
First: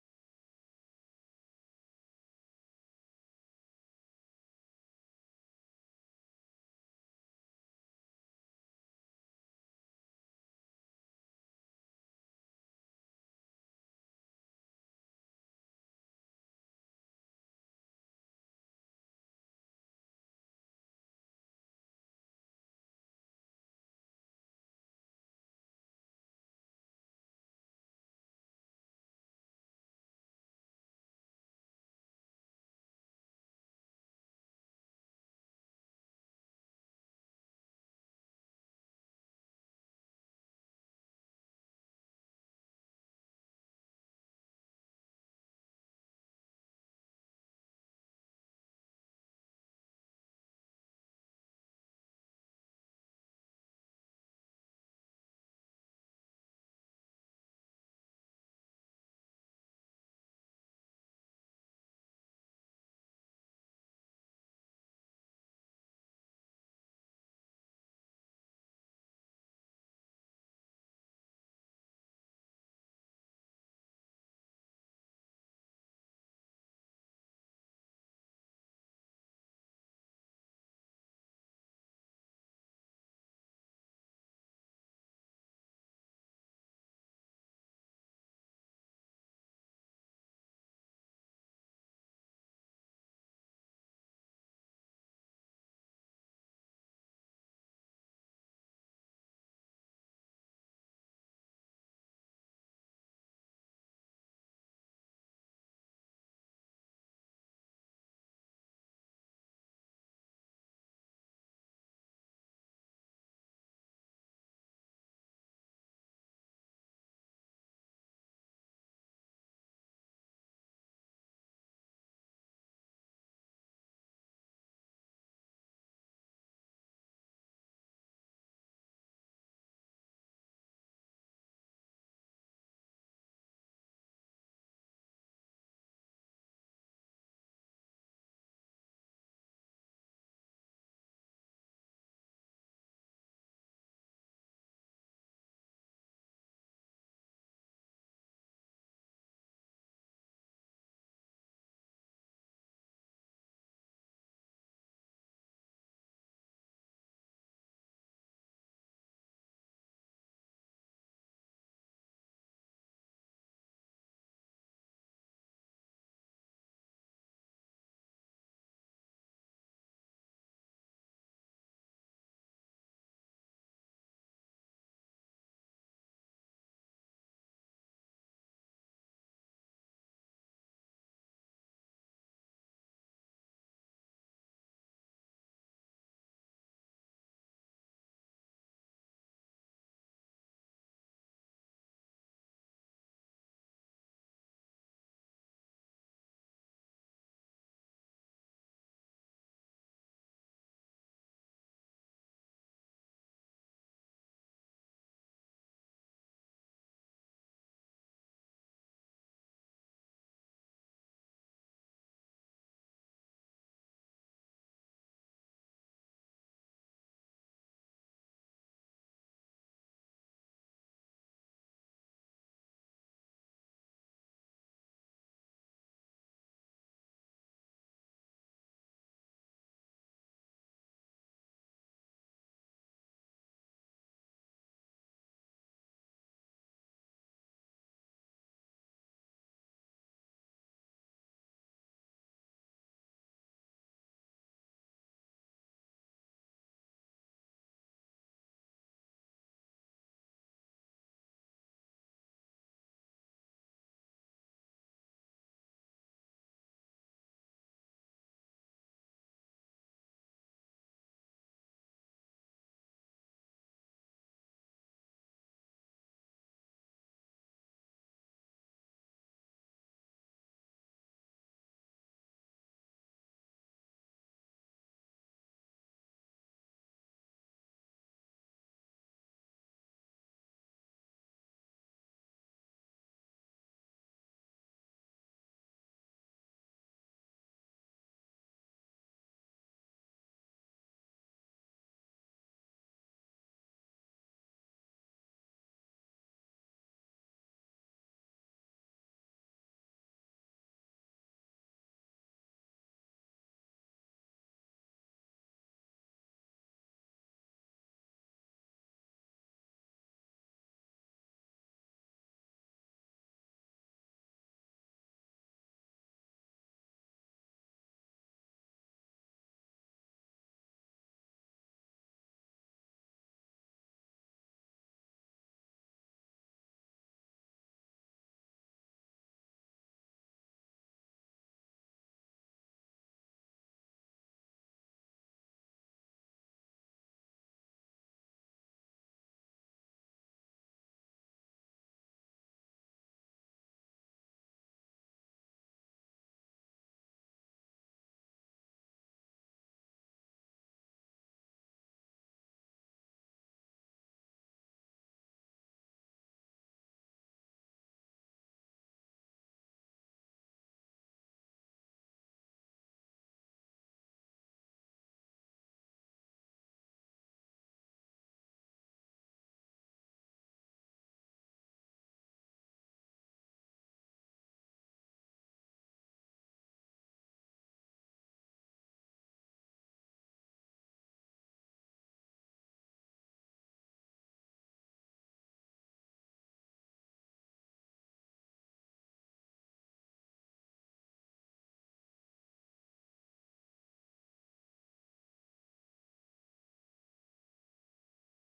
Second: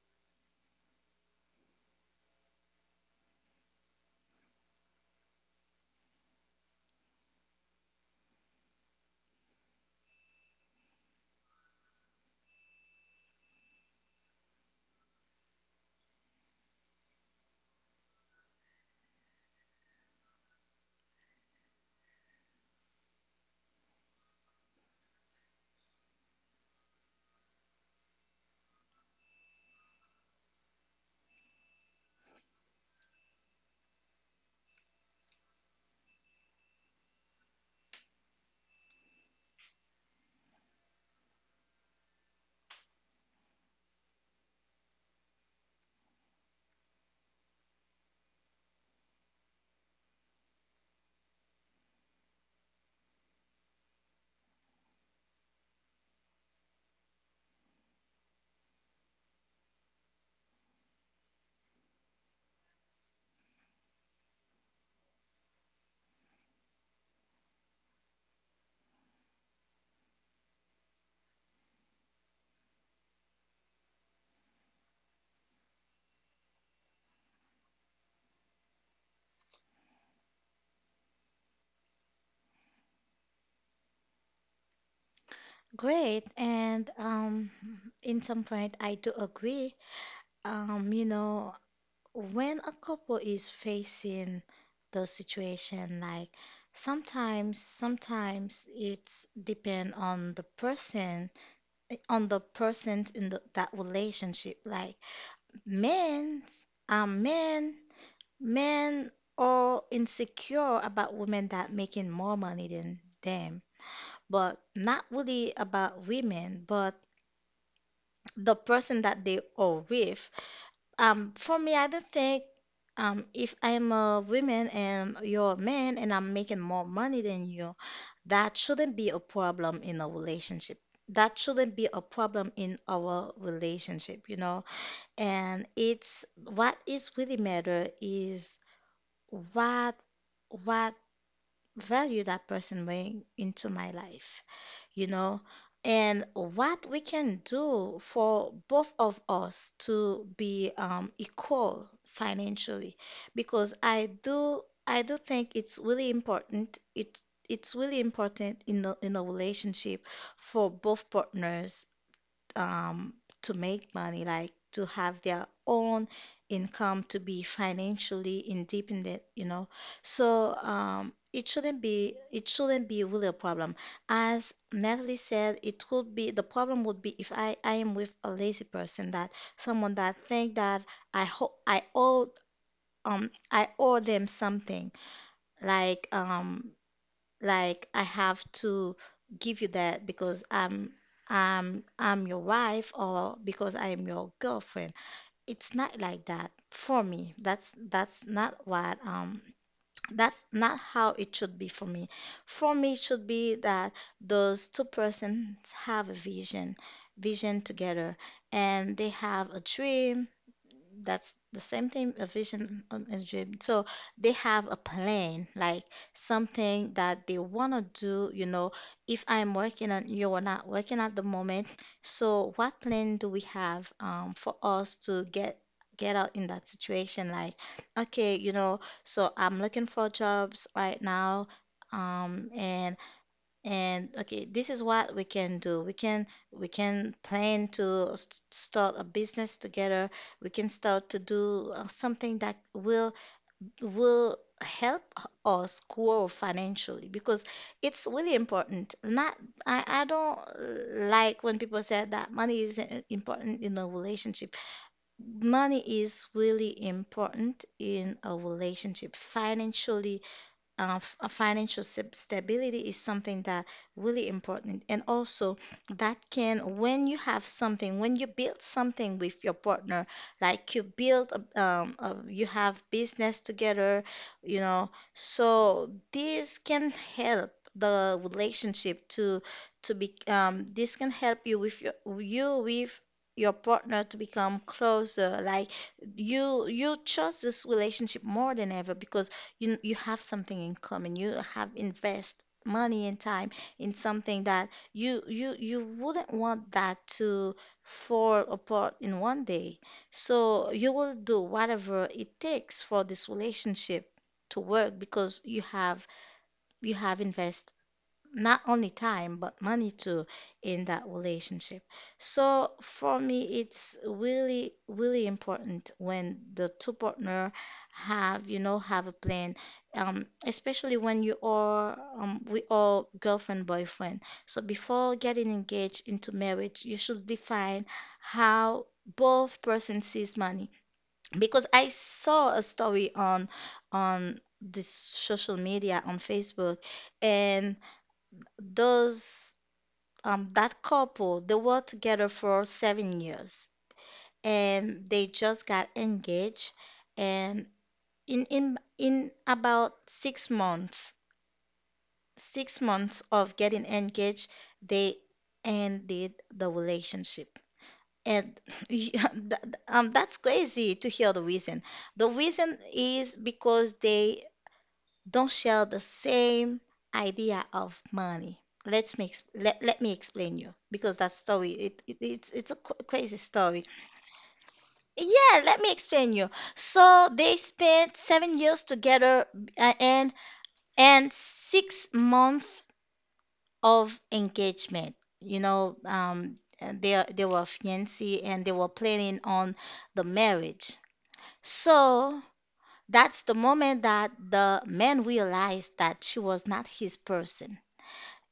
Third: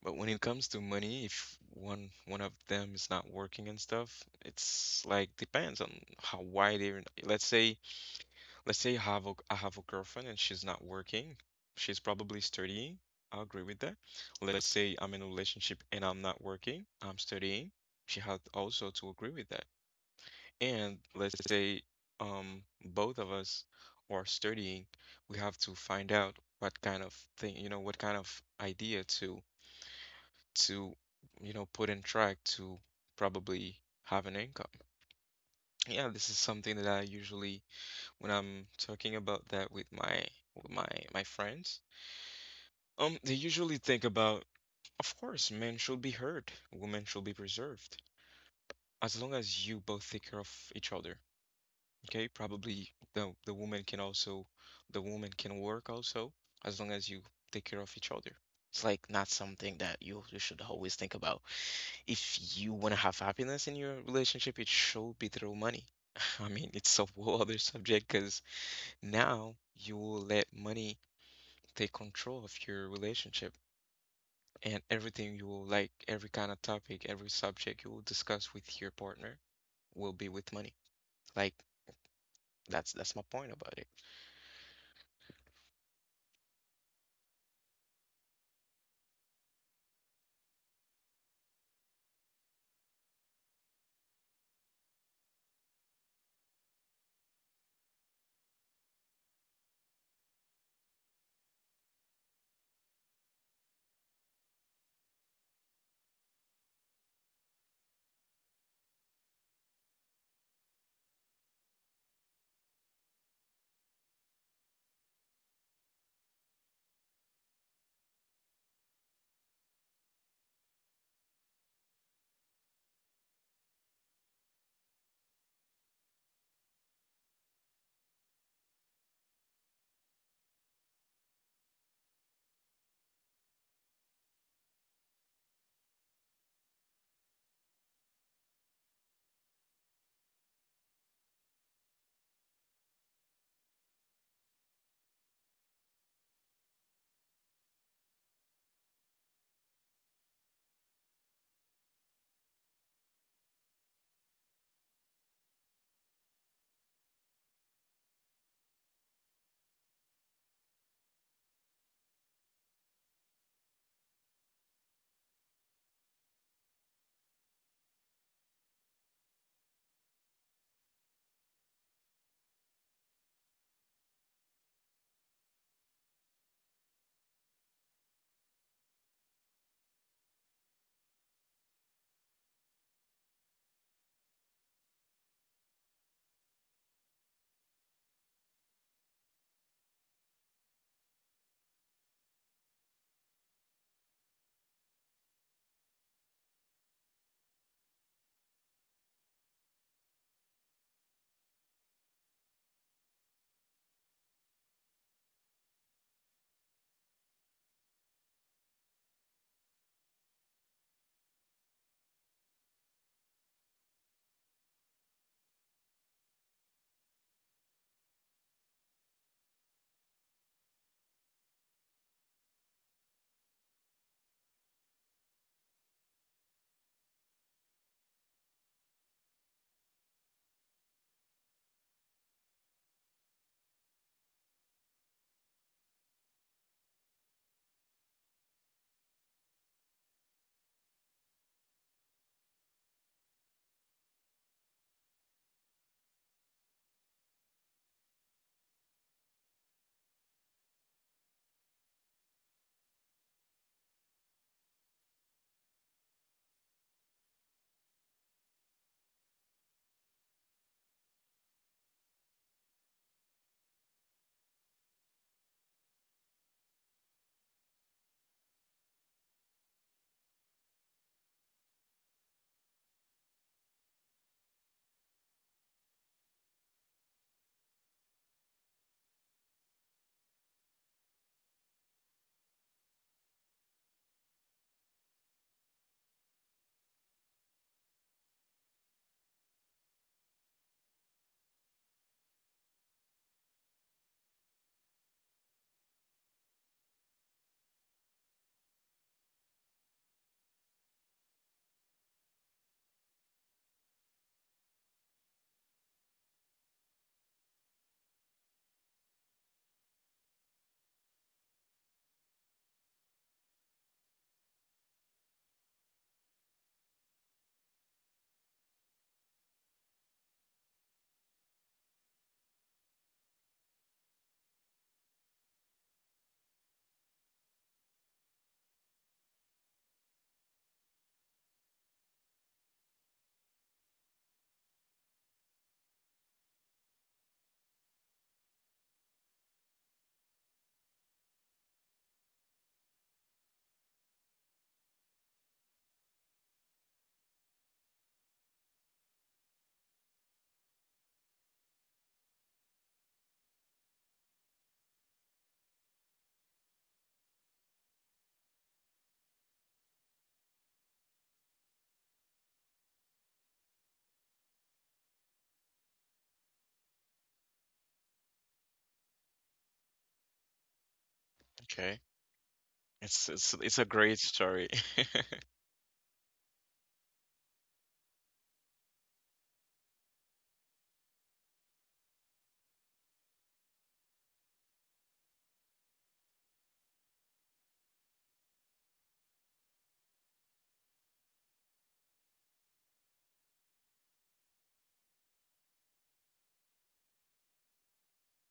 But when it comes to money, if one of them is not working and stuff, it's like depends on how wide. Even let's say, let's say I have a girlfriend and she's not working. She's probably studying. I agree with that. Let's say I'm in a relationship and I'm not working. I'm studying. She had also to agree with that. And let's say both of us are studying, we have to find out what kind of thing, you know, what kind of idea to, you know, put in track to probably have an income. Yeah, this is something that I usually when I'm talking about that with with my my friends, they usually think about, of course, men should be heard, women should be preserved. As long as you both take care of each other. Okay, probably the woman can also the woman can work also as long as you take care of each other. It's like not something that you should always think about. If you want to have happiness in your relationship, it should be through money. I mean, it's a whole other subject because now you will let money take control of your relationship, and everything you will like, every kind of topic, every subject you will discuss with your partner will be with money. Like that's my point about it. Great. And in some point I do agree. You know, when a couple is facing the situation, like sometimes it's depend on the person, on the person in the, that relationship. Like men are men men are insecure about women that making more money than them, but not really about women, but the person that they are with. For me, I don't think, if I'm a woman and you're a man and I'm making more money than you, that shouldn't be a problem in a relationship. That shouldn't be a problem in our relationship, you know. And it's what is really matter is what what value that person bring into my life, you know, and what we can do for both of us to be equal financially, because I do think it's really important. It's really important in a relationship for both partners, um, to make money, like to have their own income, to be financially independent, you know. So it shouldn't be really a problem. As Natalie said, it would be the problem would be if I am with a lazy person, that someone that think that I owe, I owe them something, like um like I have to give you that because I'm your wife or because I am your girlfriend. It's not like that for me. That's not what that's not how it should be for me. For me, it should be that those two persons have a vision, vision together, and they have a dream. That's the same thing, a vision and a dream. So they have a plan, like something that they want to do, you know. If I'm working and you're not working at the moment, so what plan do we have, for us to get out in that situation. Like okay, you know, so I'm looking for jobs right now, um, and and okay, this is what we can do. We can plan to start a business together. We can start to do something that will help us grow financially, because it's really important. Not, I don't like when people say that money is important in a relationship. Money is really important in a relationship. Financially, financial stability is something that really important, and also that can, when you have something, when you build something with your partner, like you build a, you have business together, you know, so this can help the relationship to be, this can help you with your, you with your partner to become closer. Like you trust this relationship more than ever, because you have something in common. You have invest money and time in something that you wouldn't want that to fall apart in 1 day. So you will do whatever it takes for this relationship to work, because you have invest not only time but money too in that relationship. So for me, it's really really important when the two partner have, you know, have a plan, especially when you are we are girlfriend boyfriend. So before getting engaged into marriage, you should define how both person sees money, because I saw a story on this social media on Facebook, and those, that couple, they were together for 7 years and they just got engaged, and in about 6 months, 6 months of getting engaged, they ended the relationship. And yeah, that's crazy to hear the reason. The reason is because they don't share the same idea of money. Let, let me explain you, because that story, Okay. It's a crazy It's a story. great story. Yeah, let me explain you. So they spent 7 years together, uh, and and 6 months of engagement. You know, and they were fiancé and they were planning on the marriage. So that's the moment that the man realized that she was not his person.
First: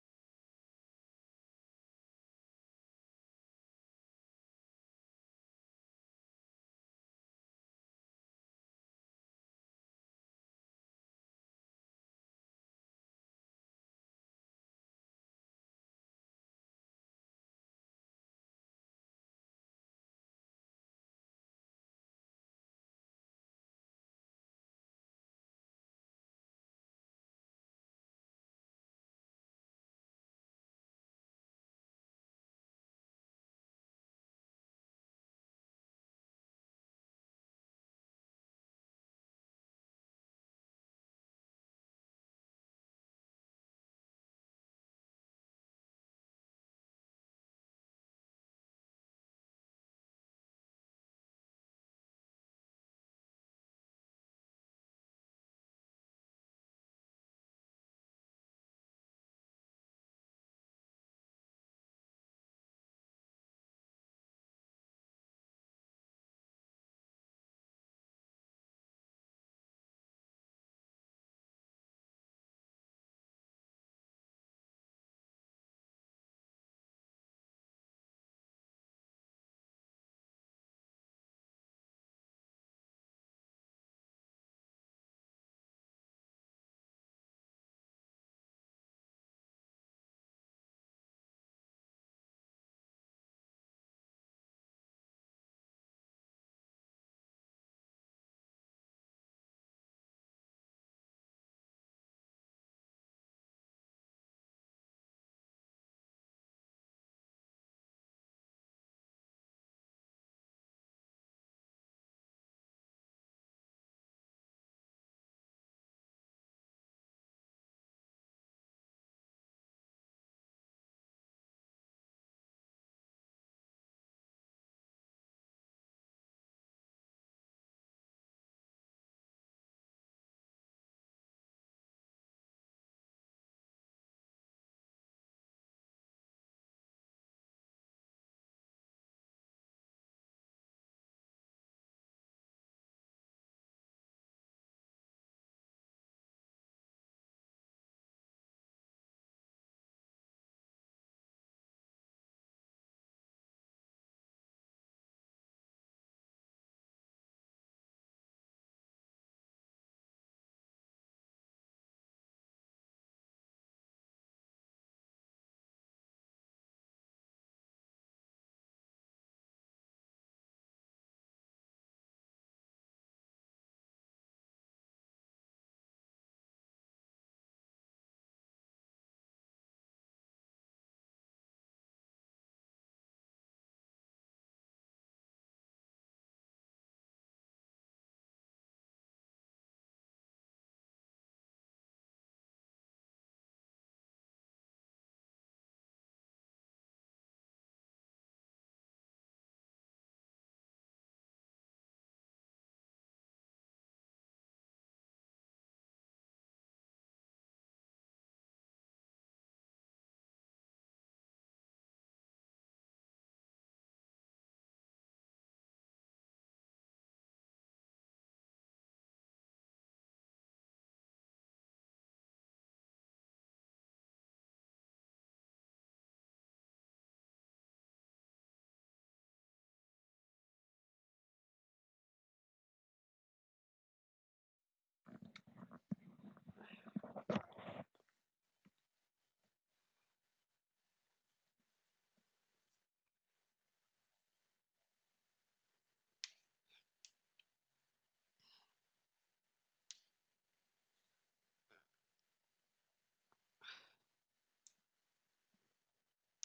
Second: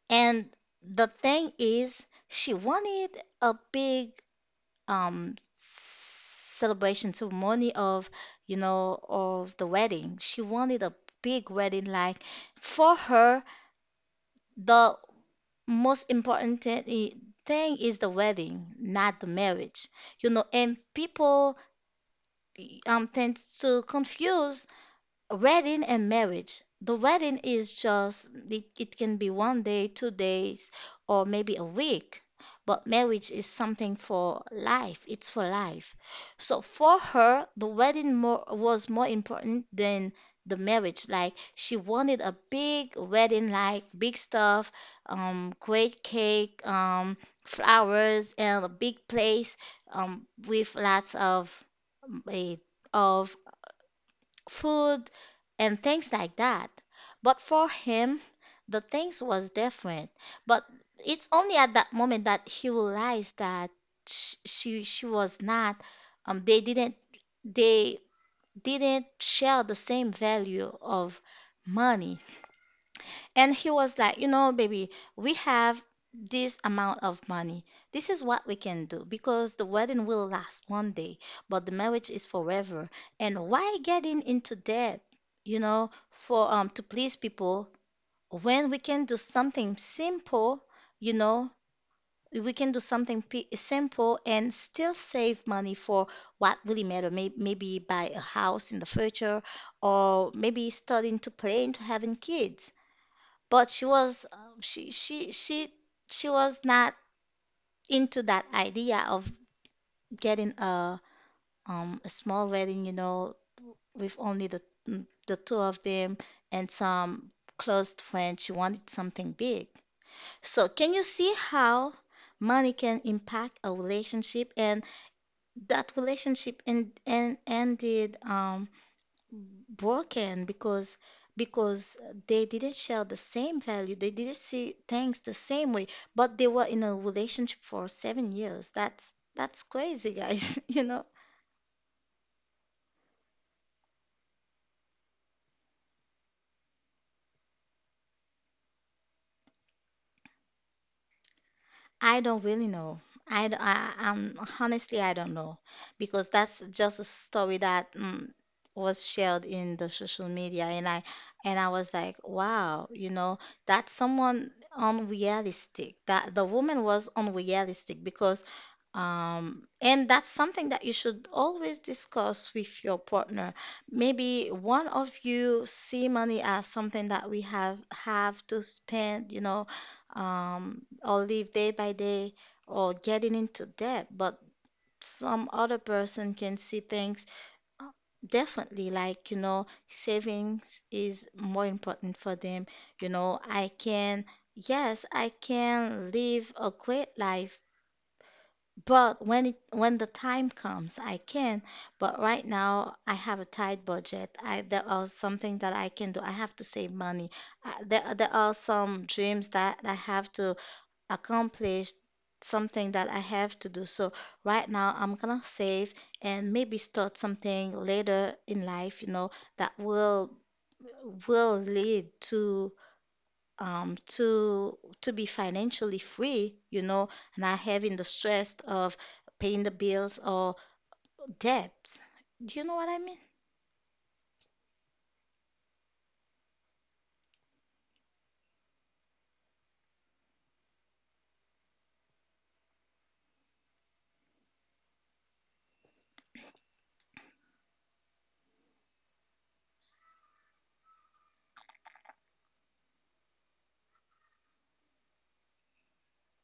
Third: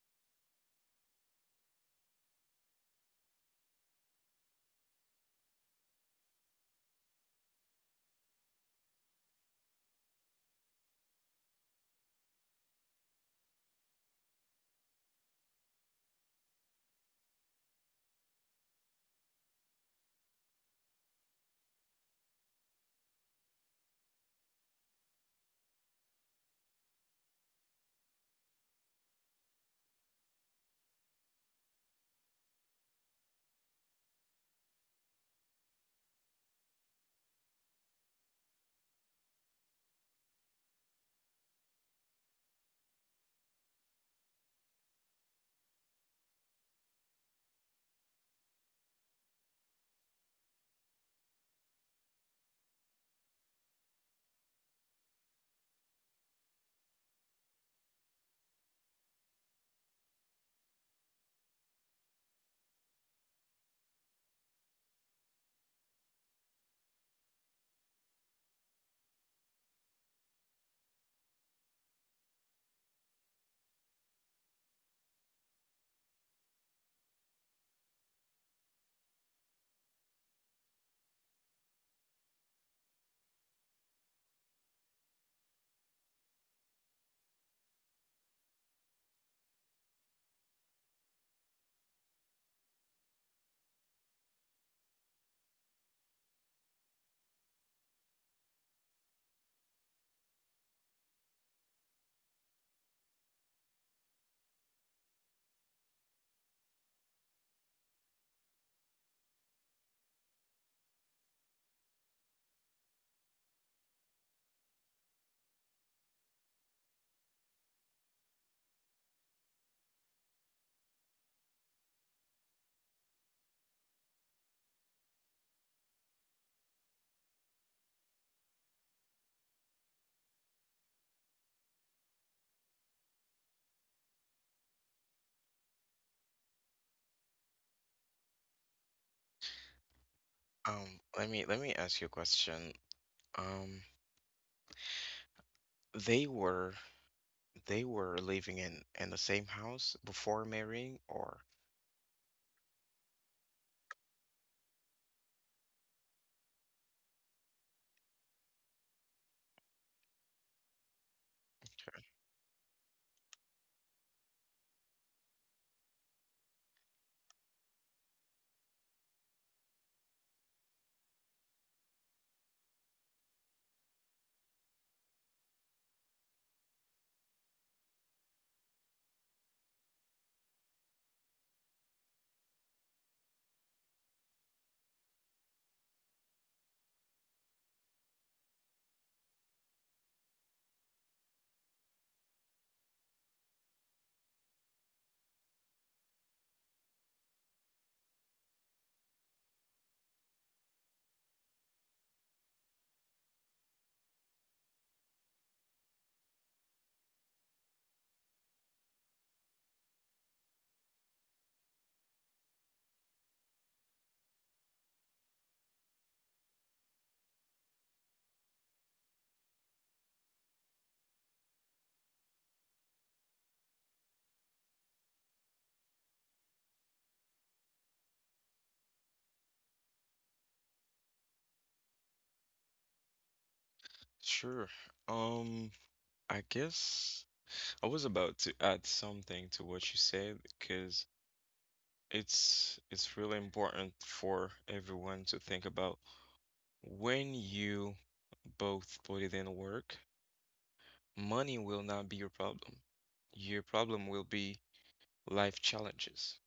And the thing is, she wanted a big, celebration ceremony of, you know, of the wedding. She wanted a big wedding. Like for her, the most important thing, i- thing is the wedding, not the marriage. You know, and people tend to confuse wedding and marriage. The wedding is just, it can be 1 day, 2 days, or maybe a week, but marriage is something for life. It's for life. So for her the was more important than the marriage. Like she wanted a big wedding, like big stuff, great cake, flowers and a big place, with lots of, eh, of food and things like that. But for him, the things was different. But it's only at that moment that he realized that she was not, they didn't, they didn't share the same value of money. And he was like, you know, baby, we have this amount of money. This is what we can do, because the wedding will last 1 day, but the marriage is forever. And why getting into debt, you know, for, to please people, when we can do something simple, you know, we can do something p simple and still save money for what really matter. Maybe buy a house in the future, or maybe starting to plan to having kids. But she was, she was not into that idea of getting a, a small wedding, you know, with only the, the two of them and some close friends. She wanted something big. So can you see how money can impact a relationship? And that relationship and ended broken, because because they didn't share the same value, they didn't see things the same way. But they were in a relationship for 7 years. That's crazy, guys. You know, Let me ask you a question. Um, they were they were living in the same house before marrying, or I don't really know. I'm, honestly, I don't know, because that's just a story that was shared in the social media, and I was okay, like, wow, you know, that's someone unrealistic. That, the woman was unrealistic because, and that's something that you should always discuss with your partner. Maybe one of you see money as something that we have to spend, you know, or live day by day, or getting into debt, but some other person can see things differently. Like, you know, savings is more important for them. You know, yes, I can live a great life, but when the time comes, I can. But right now, I have a tight budget. I There are something that I can do. I have to save money. I, there are some dreams that I have to accomplished, something that I have to do. So right now I'm gonna save and maybe start something later in life, you know, that will lead to, to be financially free, you know, not having the stress of paying the bills or debts. Do you know what I mean? sure. Um, I guess I was about to add something to what you said because it's really important for everyone to think about when you both put it in work, money will not be your problem. Your problem will be life challenges.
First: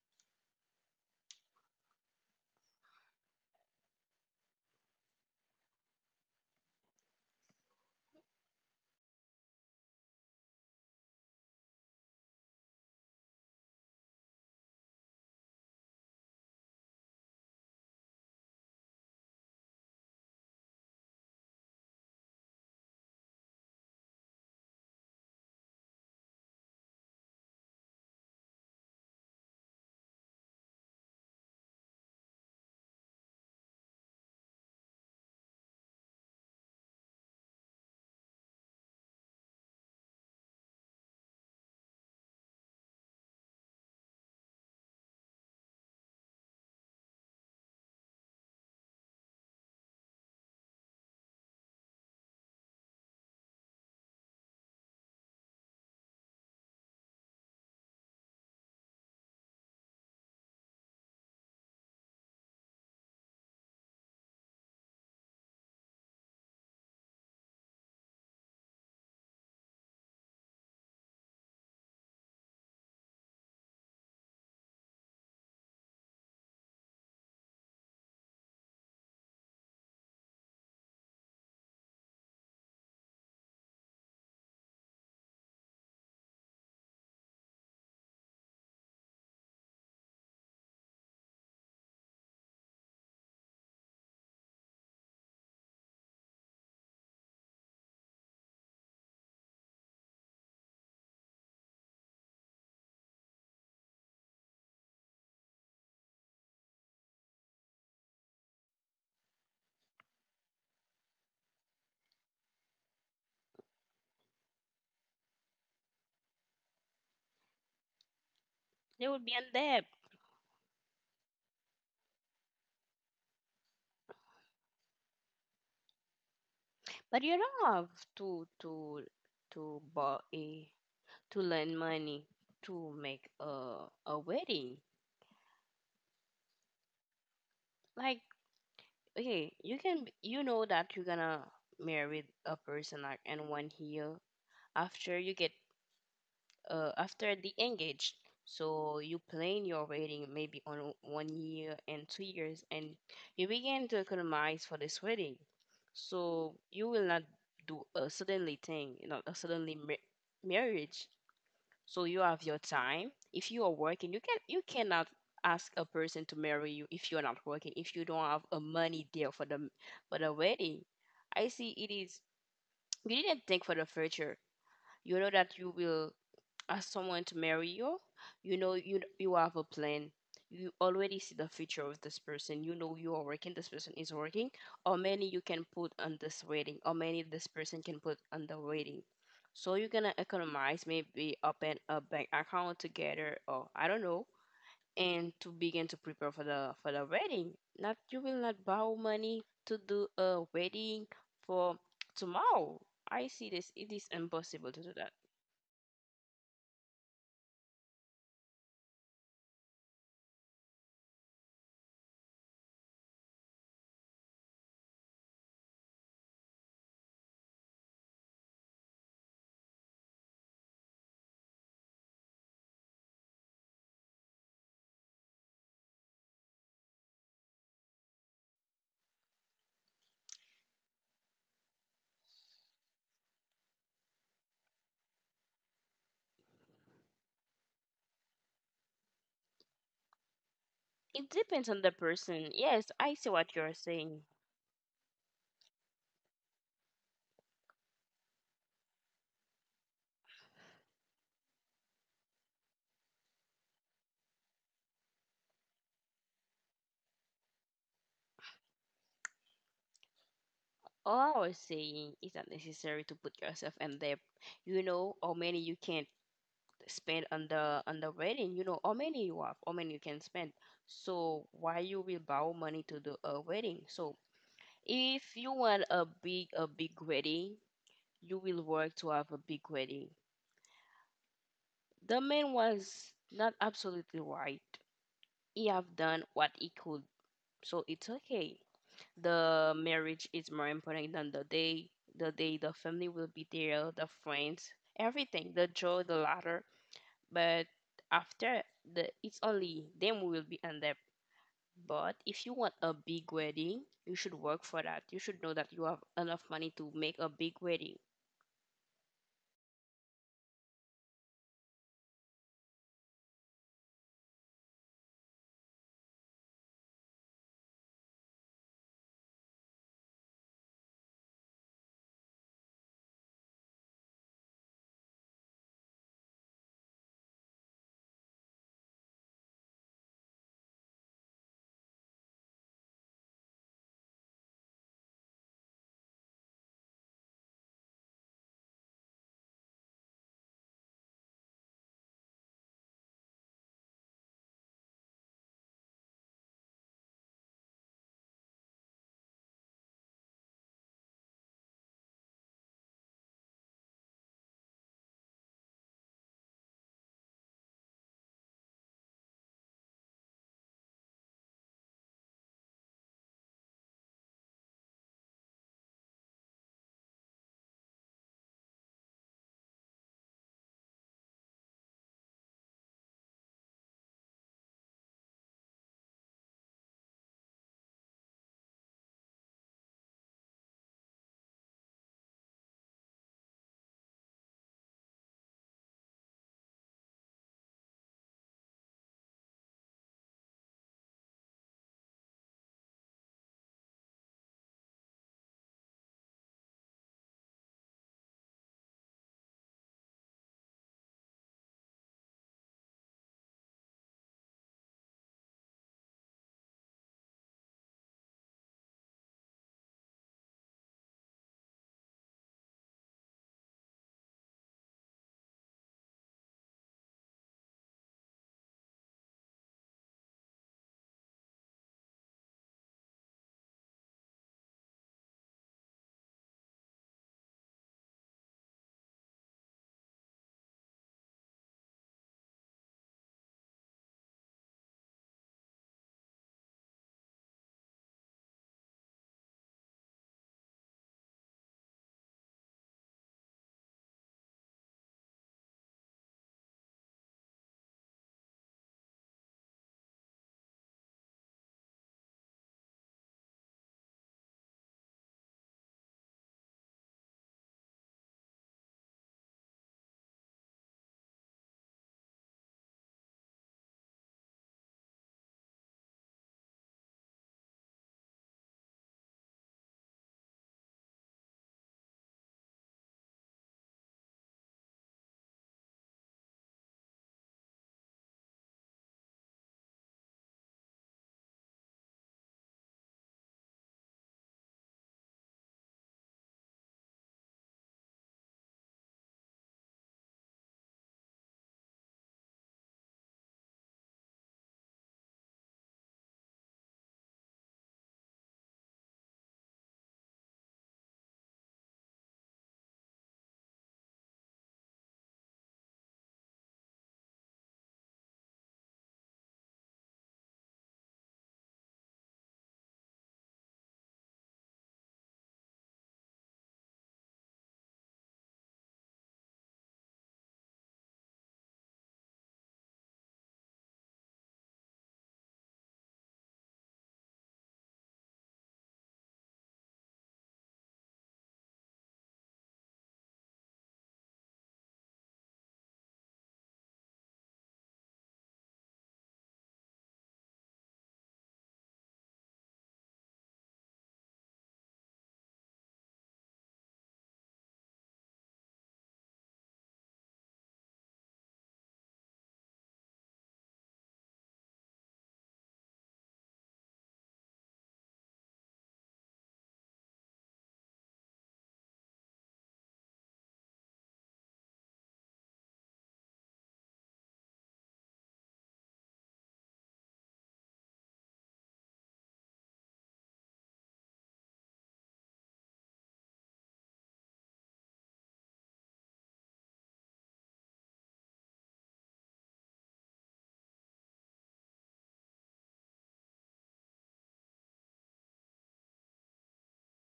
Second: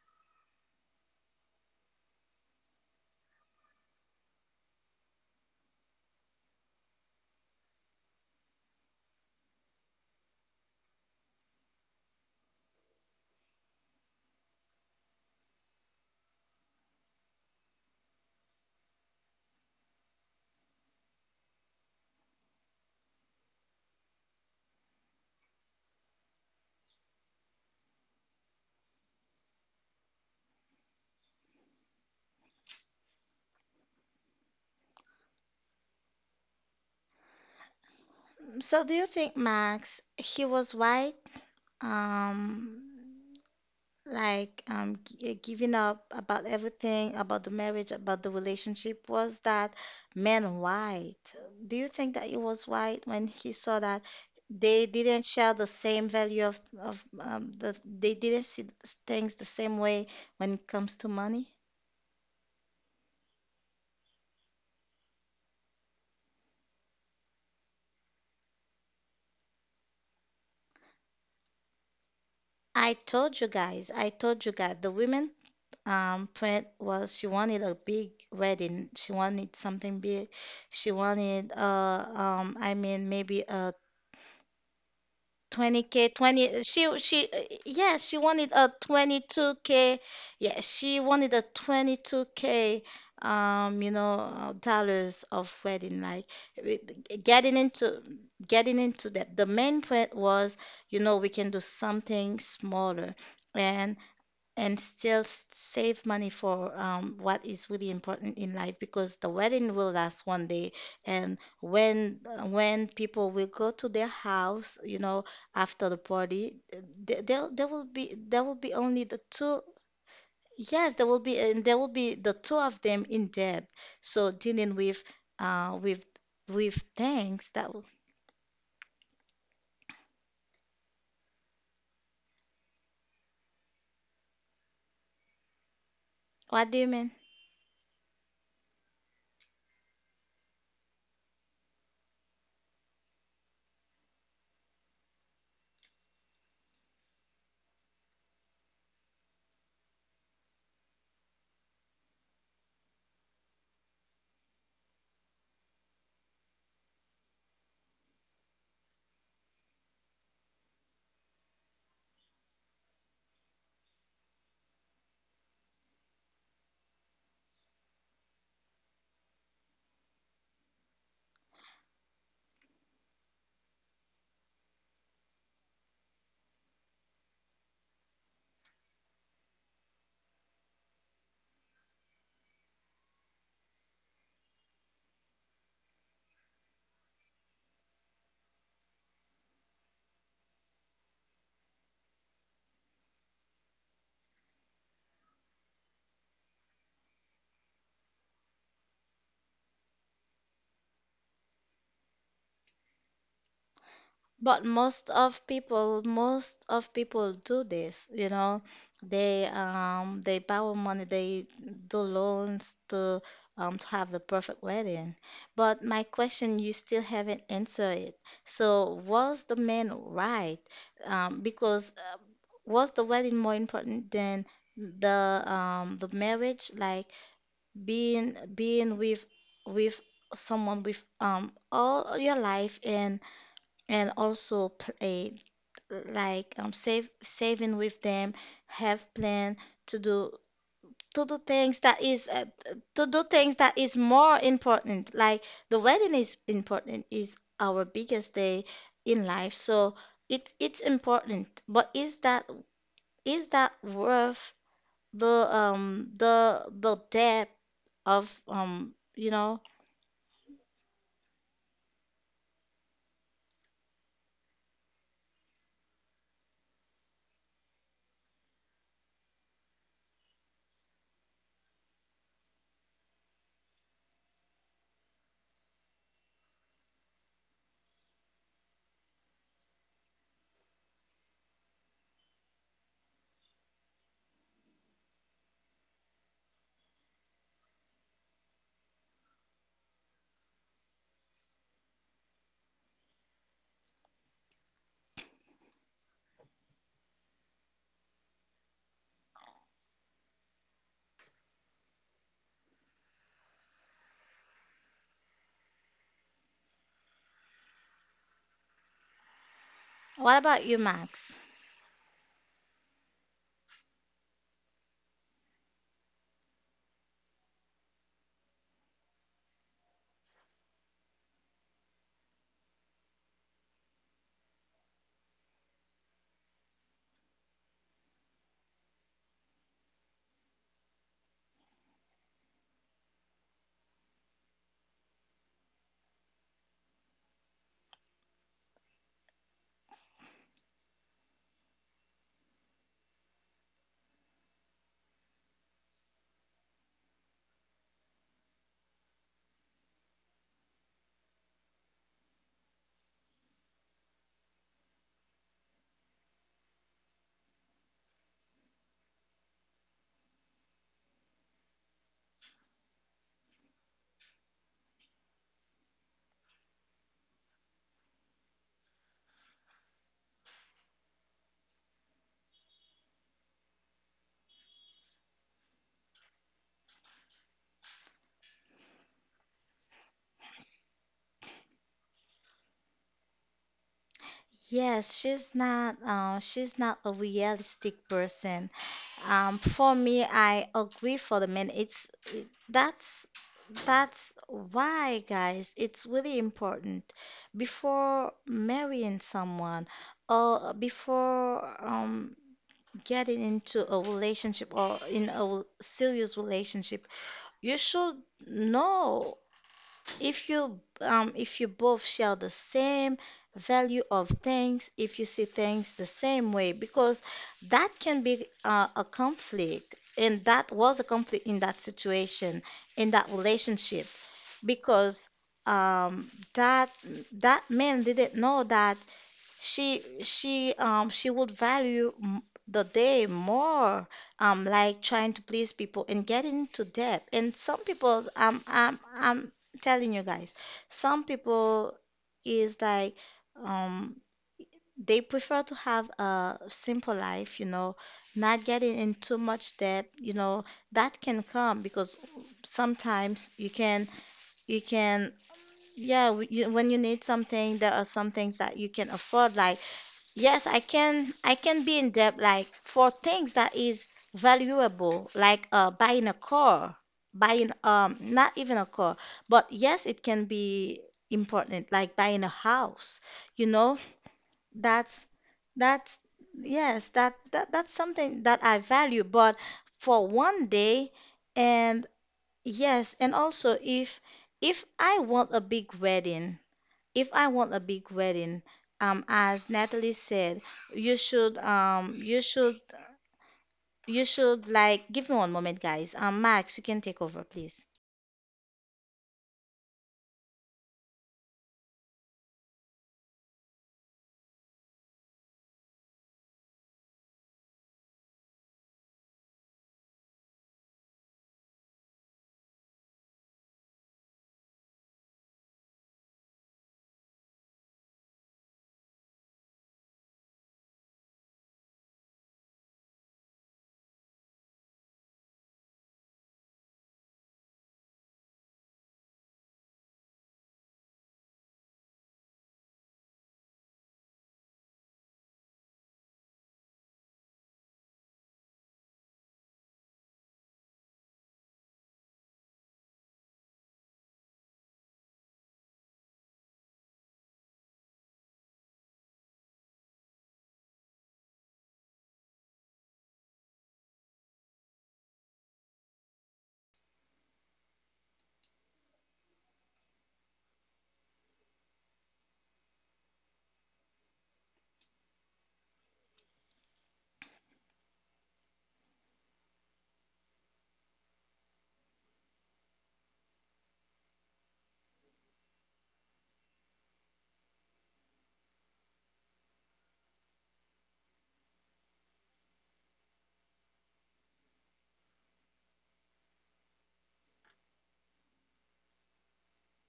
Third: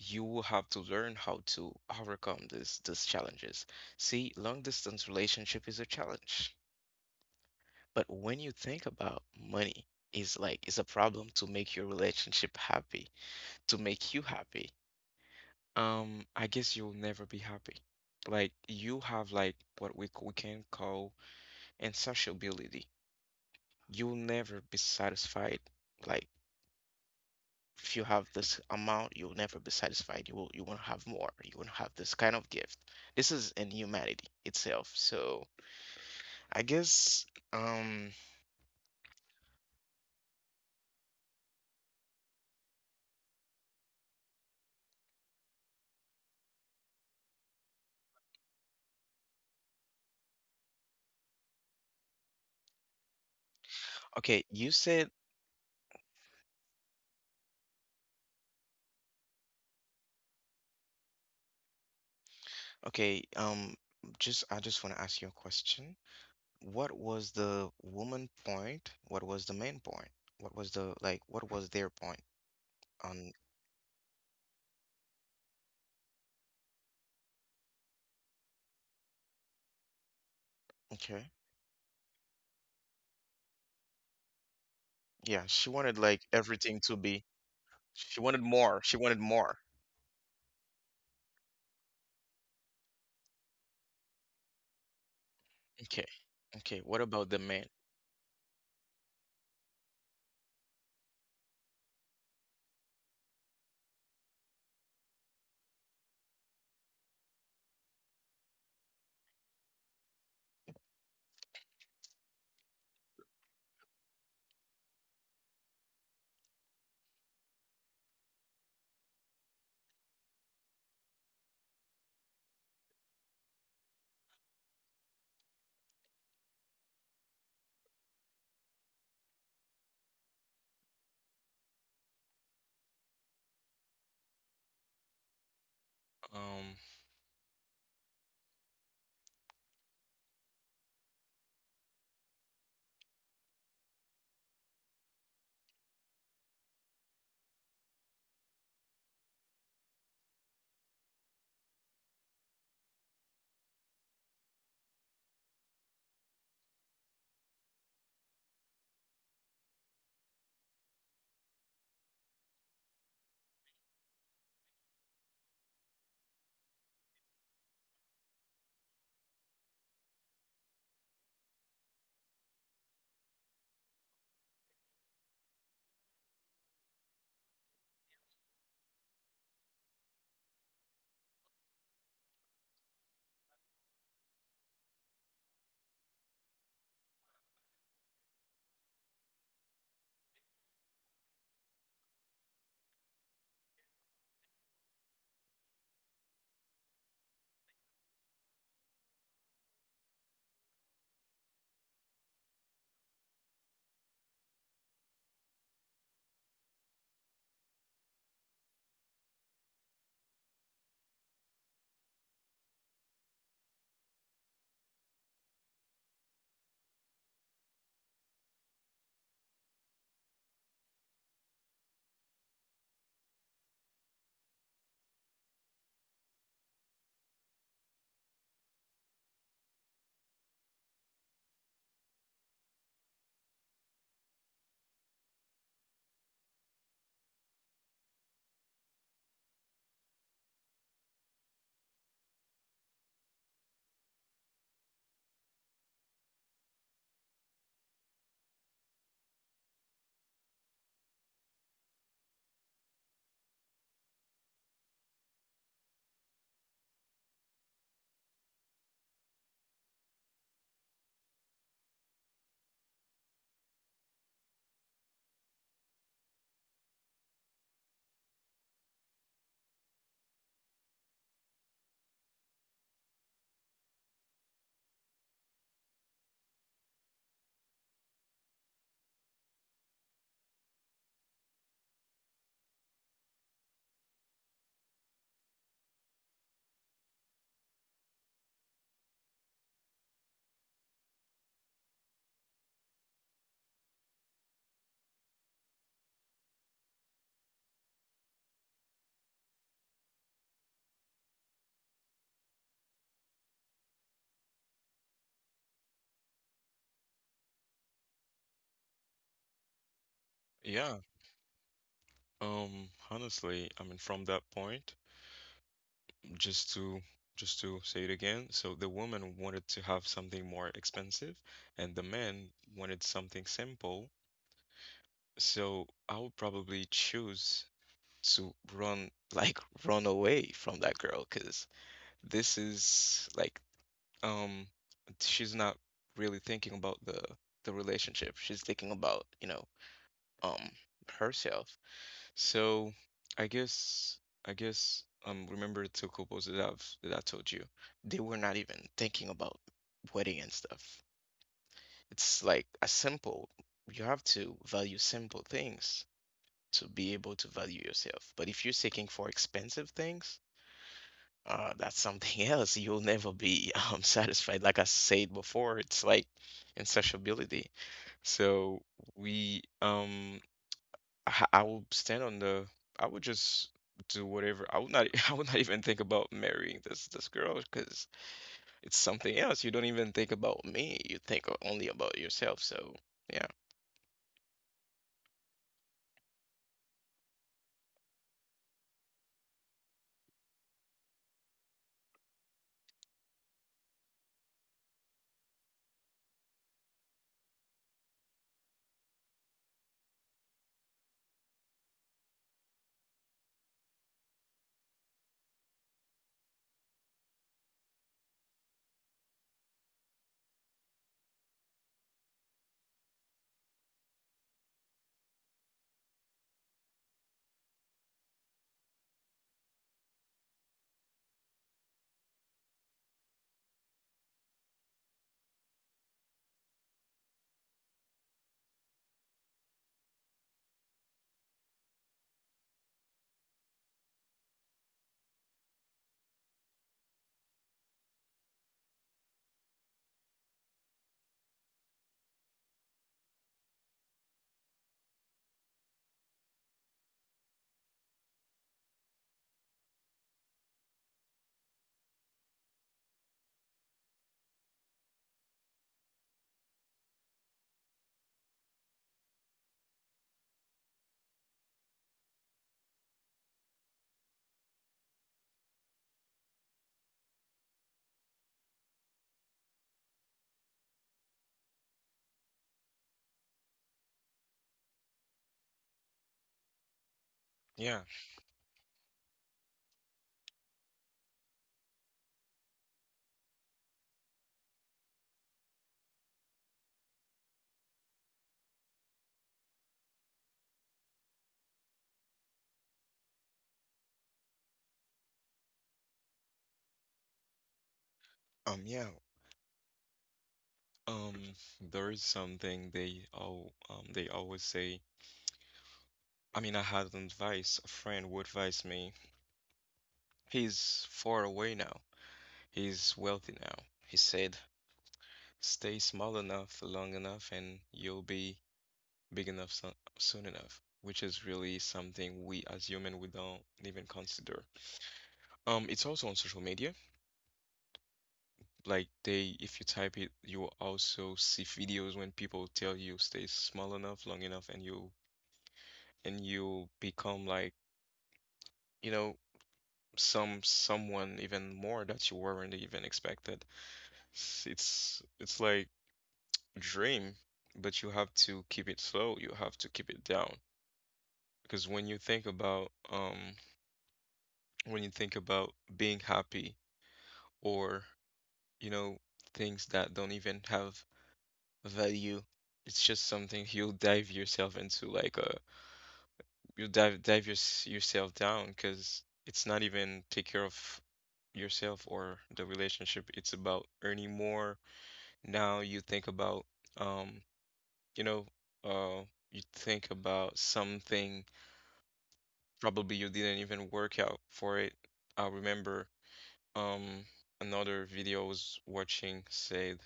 You will have to learn how to overcome these challenges. See, long distance relationship is a challenge. But when you think about money, is like is a problem to make your relationship happy, to make you happy. I guess you'll never be happy. Like you have like what we can call insatiability. You'll never be satisfied. Like if you have this amount, you'll never be satisfied. You won't have more. You won't have this kind of gift. This is in humanity itself. I guess um So do you think Max he was right? Um like giving up about everything, about the marriage, about the relationship, was that man white? Do you think that he was white when he saw that okay, you they said didn't share the same value of they didn't see things the same way when it comes to money? okay, um just I just want to ask you a question. What was the woman point? What was the main point? What was their point I on told you guys, I told you guys, the women print was she wanted a big wedding, she wanted something big. She Okay. wanted maybe a Yeah, she wanted 20K, like 20, everything to be yeah, she she wanted wanted a more. She wanted more. 22K, yeah, she wanted a 22K, you know, dollars of wedding, Okay. like w- Okay, what w- about the getting man? into, getting into that. The main point was, you know, we can do something smaller. And and still save money for what is really important in life, because the wedding will last 1 day. And when people will go to their house, after the party, there will be only They the would be in two. debt. Yes, there will be, and there will be the two of them in debt. So dealing with uh with with But you things don't that will- have to to to buy a to lend money to make a wedding. What Um, do you mean? Like, okay, you can you know that you're gonna marry a person like in one year after you get— after they engage. So you plan your wedding maybe on one year and 2 years, and you begin to economize for this wedding. So you will not do a suddenly thing, you know, a suddenly marriage. So you have your time. If you are working, you cannot ask a person to marry you if you're not working. If you don't have a money there for the wedding, I see it is— you didn't think for the future. You know that you will ask someone to marry you, you know you have a plan. You already see the future of this person. You know you are working. This person is working. How many you can put on this wedding? How many this person can put on the wedding? So you're gonna economize, maybe open a bank account together, or I don't know, and to begin to prepare for the wedding. Not— you will not borrow money to do a wedding for tomorrow. I see this. It is But impossible to do that. Most of people do this, you know. They borrow money, they do loans to have the perfect wedding. But my question, you still haven't answered it. So was the man right? Because was the wedding more important than the marriage? Like being with someone with all your life, and also play, like save saving with them, have plan to do, to It do depends things on the that is person. Yes, to I do see what things you're that is saying. more important. Like, the wedding is important, is our biggest day in life, so it it's important, but is that, is that worth the debt of you know. All I was saying is that necessary to put yourself in there. You know how many you can spend on the wedding. You know how many you have, how many you can spend. So why you will borrow money to do a wedding? So if you want a big wedding, you will work to have a big wedding. The man was not absolutely right. He have done what he could, so it's okay. The marriage is more important than the day. The day the family will be there, the friends, everything, the joy, the laughter. But after— the, it's only then we will be on that. But if you want a big wedding, you should work for that. You should know that you have enough money to make a big wedding. What about you, yeah. Max? Honestly, I mean, from that point, just to just to say it again, so the woman wanted to have something more expensive, and the man wanted something simple. So I would probably choose to run, like run away from that girl, because this is like, um, she's not really thinking about the relationship. She's thinking about, you know, um, herself. So I guess remember two couples that I told you, they were not even thinking about wedding and stuff. It's like a simple, you have to value simple things to be able to value yourself. But if you're seeking for expensive things, that's something else. You'll never be satisfied. Like I said before, it's like insatiability. So we I would stand on the I would just do whatever. I would not I would not even think about marrying this girl because it's something else. You don't even think about me. You think only about yourself. So yeah. Yes, she's not a realistic person. For me, I agree for the men. That's that's why, guys, it's really important before marrying someone, or before getting into a relationship or in a serious relationship, you should know if you both share the same value of things, if you see things the same way, because that can be a conflict, and that was a conflict in that situation, in that relationship, because um, that that man didn't know that she would value the day more, like trying to please people and get into debt. And some people, I'm telling you guys, some people is like, um they prefer to have a simple life, you know, not getting in too much debt, you know. That can come because sometimes you can, you can, yeah, you, when you need something there are some things that you can afford, like, yes, I can be in debt like for things that is valuable, like buying a car, buying not even a car, but yes, it can be important, like buying a house. You know, that's that's, yes, that's Yeah. something that I value, but for 1 day. And yes, and also if I want a big wedding, if I want a big wedding, as Natalie said, you should, you should, you should, like, give me one moment, guys. Max, you can take over, please. Um yeah. Um there is something they always say. I mean I had an advice, a friend would advise me. He's far away now. He's wealthy now. He said stay small enough long enough, and you'll be big enough soon enough, which is really something we as human we don't even consider. It's also on social media. Like they, if you type it, you will also see videos when people tell you stay small enough long enough, and you become like, you know, someone even more that you weren't even expected. It's like dream, but you have to keep it slow. You have to keep it down, because when you think about when you think about being happy or, you know, things that don't even have value, it's just something you'll dive yourself into, like you'll yourself down because it's not even take care of yourself or the relationship, it's about earning more. Now you think about um you know uh you think about something probably you didn't even work out for it. I remember. Um, another video I was watching said,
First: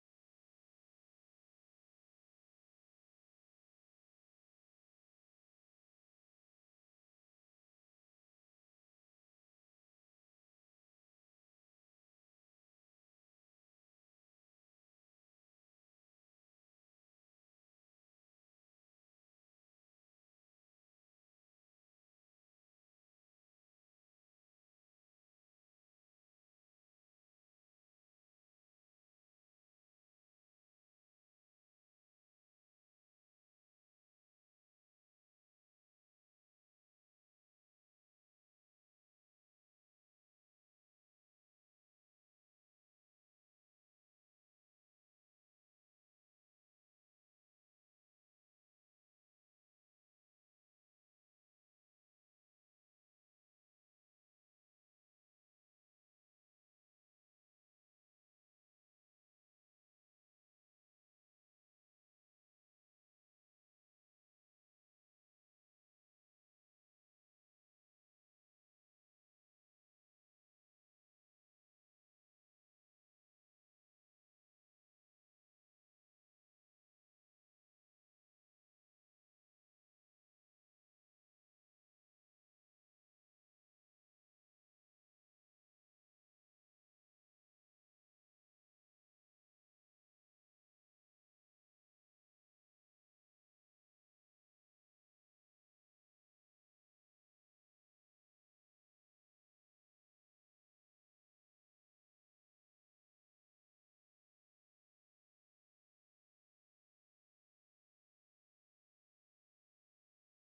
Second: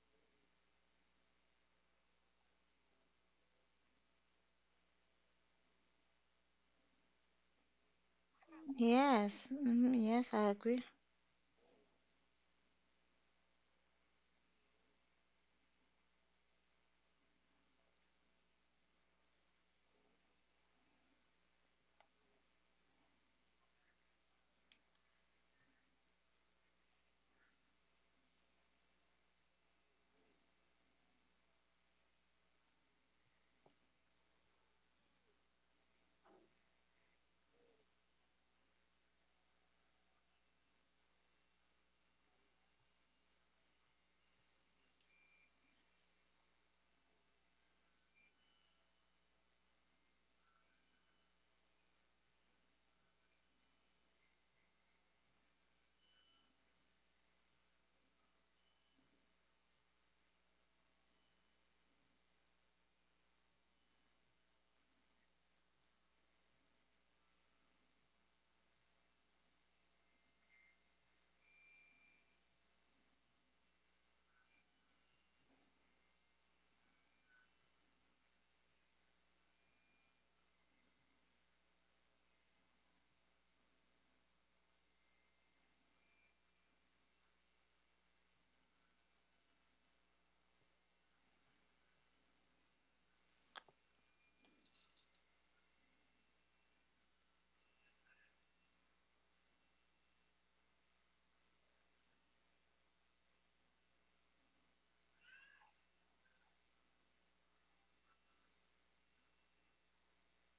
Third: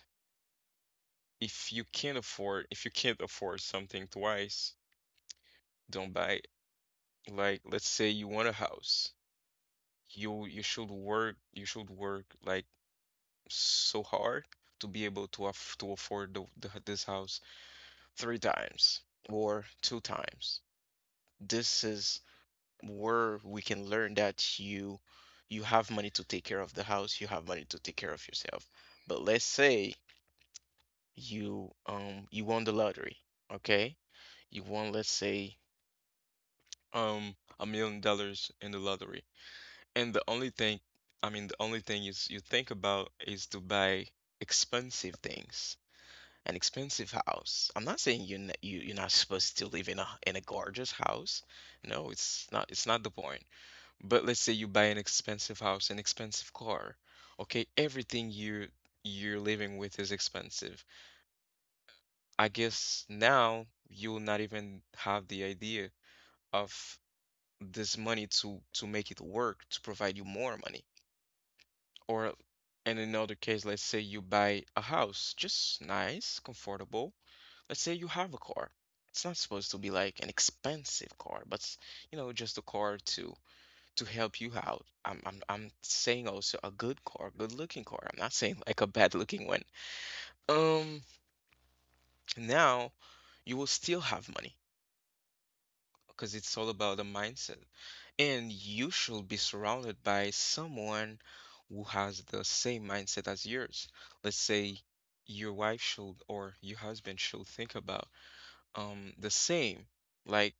if you can't afford something twice, don't buy it. Like, let's say you want a house. Yes, mhm, yes, You I you agree. should work, you should work like so hard to be able to afford the this house three times or two times. This is where we can learn that you have money to take care of the house, you have money to take care of yourself. But let's say you won the lottery, okay? You won, let's say, $1 million in the lottery. And the only thing, I mean, the only thing is you think about is to buy expensive things, an expensive house. I'm not saying you're not supposed to live in a gorgeous house. No, it's not the point. But let's say you buy an expensive house, an expensive car. Okay, everything you're living with is expensive. I guess now you will not even have the idea of this money to make it work to provide you more money. Or in another case, let's say you buy a house, just nice, comfortable. Let's say you have a car. It's not supposed to be like an expensive car, but you know, just a car to help you out. I'm saying also a good car, good looking car. I'm not saying like a bad looking one. Um, now you will still have money because it's all about the mindset. And you should be surrounded by someone who has the same mindset as yours. Let's say your wife should or your husband should think about the same. Like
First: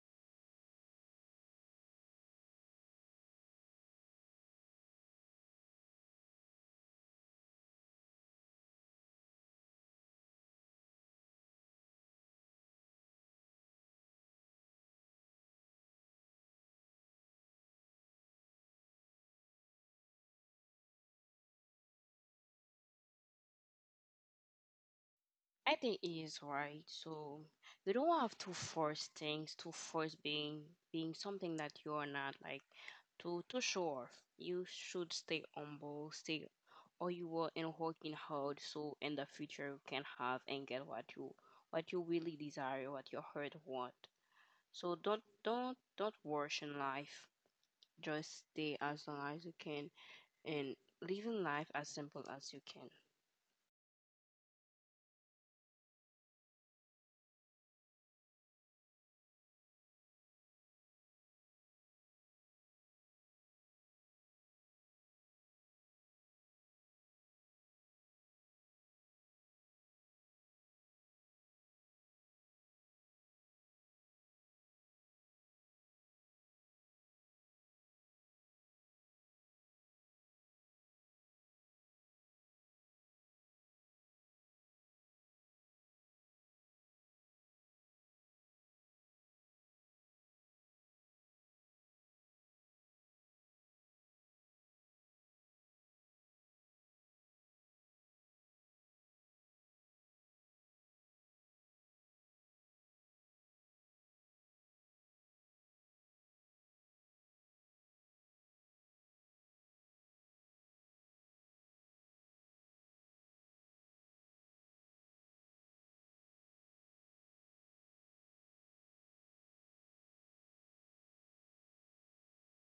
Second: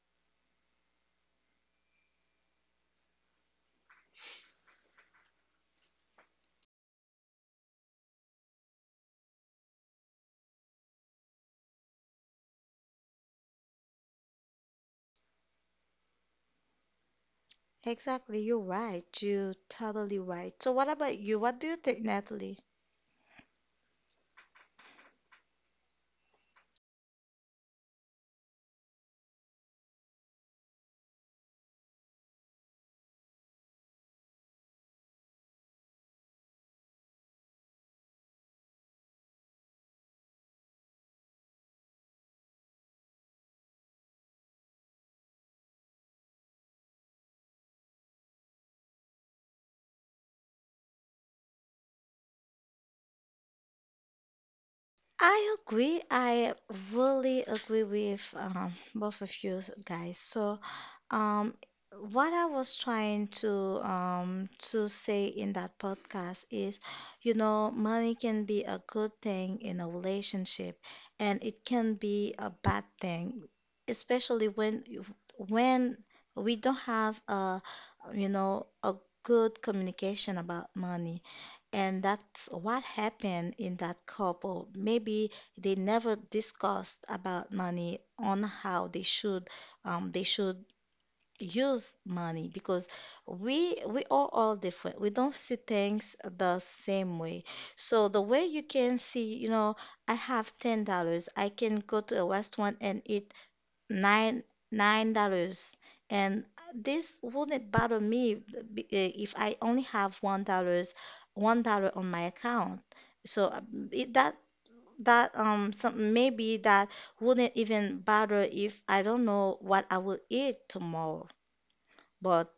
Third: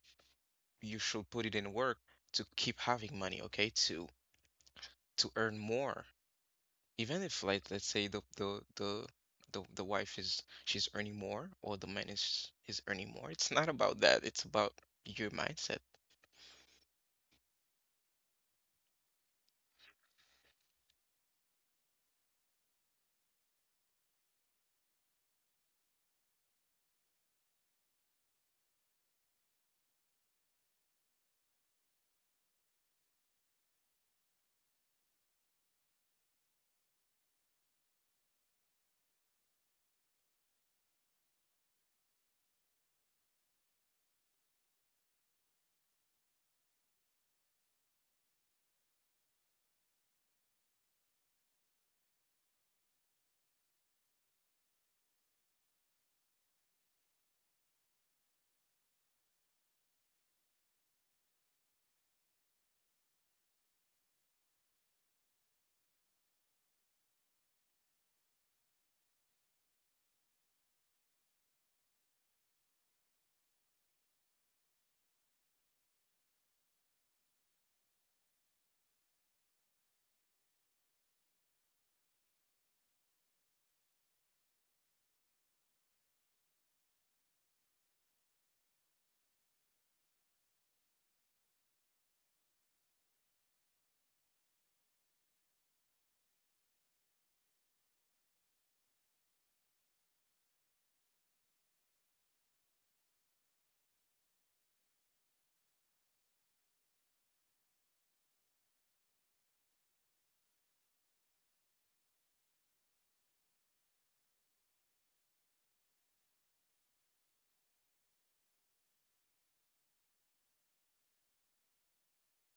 you should put it in work to keep having money, okay? To earn more. Even if, like, let's say the wife is she's earning more, or the man is earning more. It's not about that. It's about your mindset. Exactly, you're right. You're totally right. So, what about you? What do you think, Natalie? I think it is right. So you don't have to force things, to force being— being something that you are not, like, to show off. You should stay humble, stay— or you are in working hard, so in the future you can have and get what you really desire, what your heart want. So don't rush in life. Just stay as long as you can, and living life as simple as you can. I agree. I really agree with both of you guys. So, um, what I was trying to say in that podcast is, you know, money can be a good thing in a relationship, and it can be a bad thing, especially when when we don't have a, you know, a good communication about money. And that's what happened in that couple. Maybe they never discussed about money on how they should, they should use money, because we are all different. We don't see things the same way. So the way you can see, you know, I have $10. I can go to a restaurant and eat nine nine dollars, and this wouldn't bother me, if I only have $1, $1 on my account. So it, that some, maybe that wouldn't even bother if I don't know what I will eat tomorrow. But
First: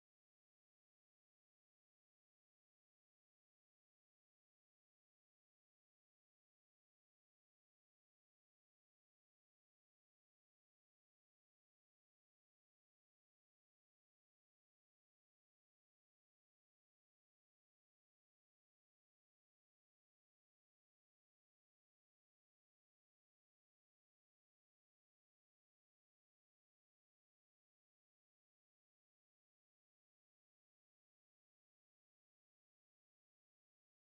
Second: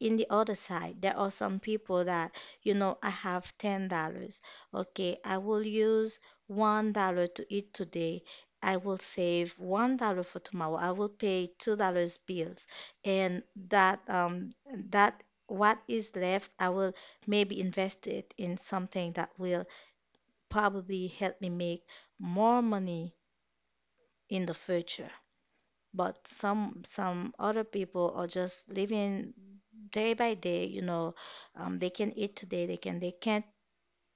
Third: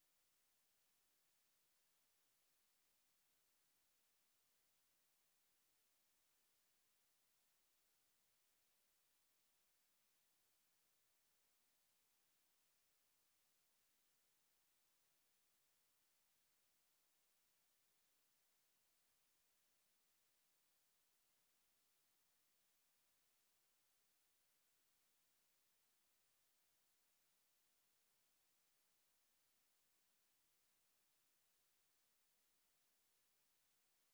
in the other side, there are some people that, you know, I have $10. Okay, I will use $1 to eat today. I will save $1 for tomorrow. I will pay $2 bills. And that, that what is left, I will maybe invest it in something that will probably help me make more money in the future. But some other people are just living day by day, you know, they can eat today, they can, they can't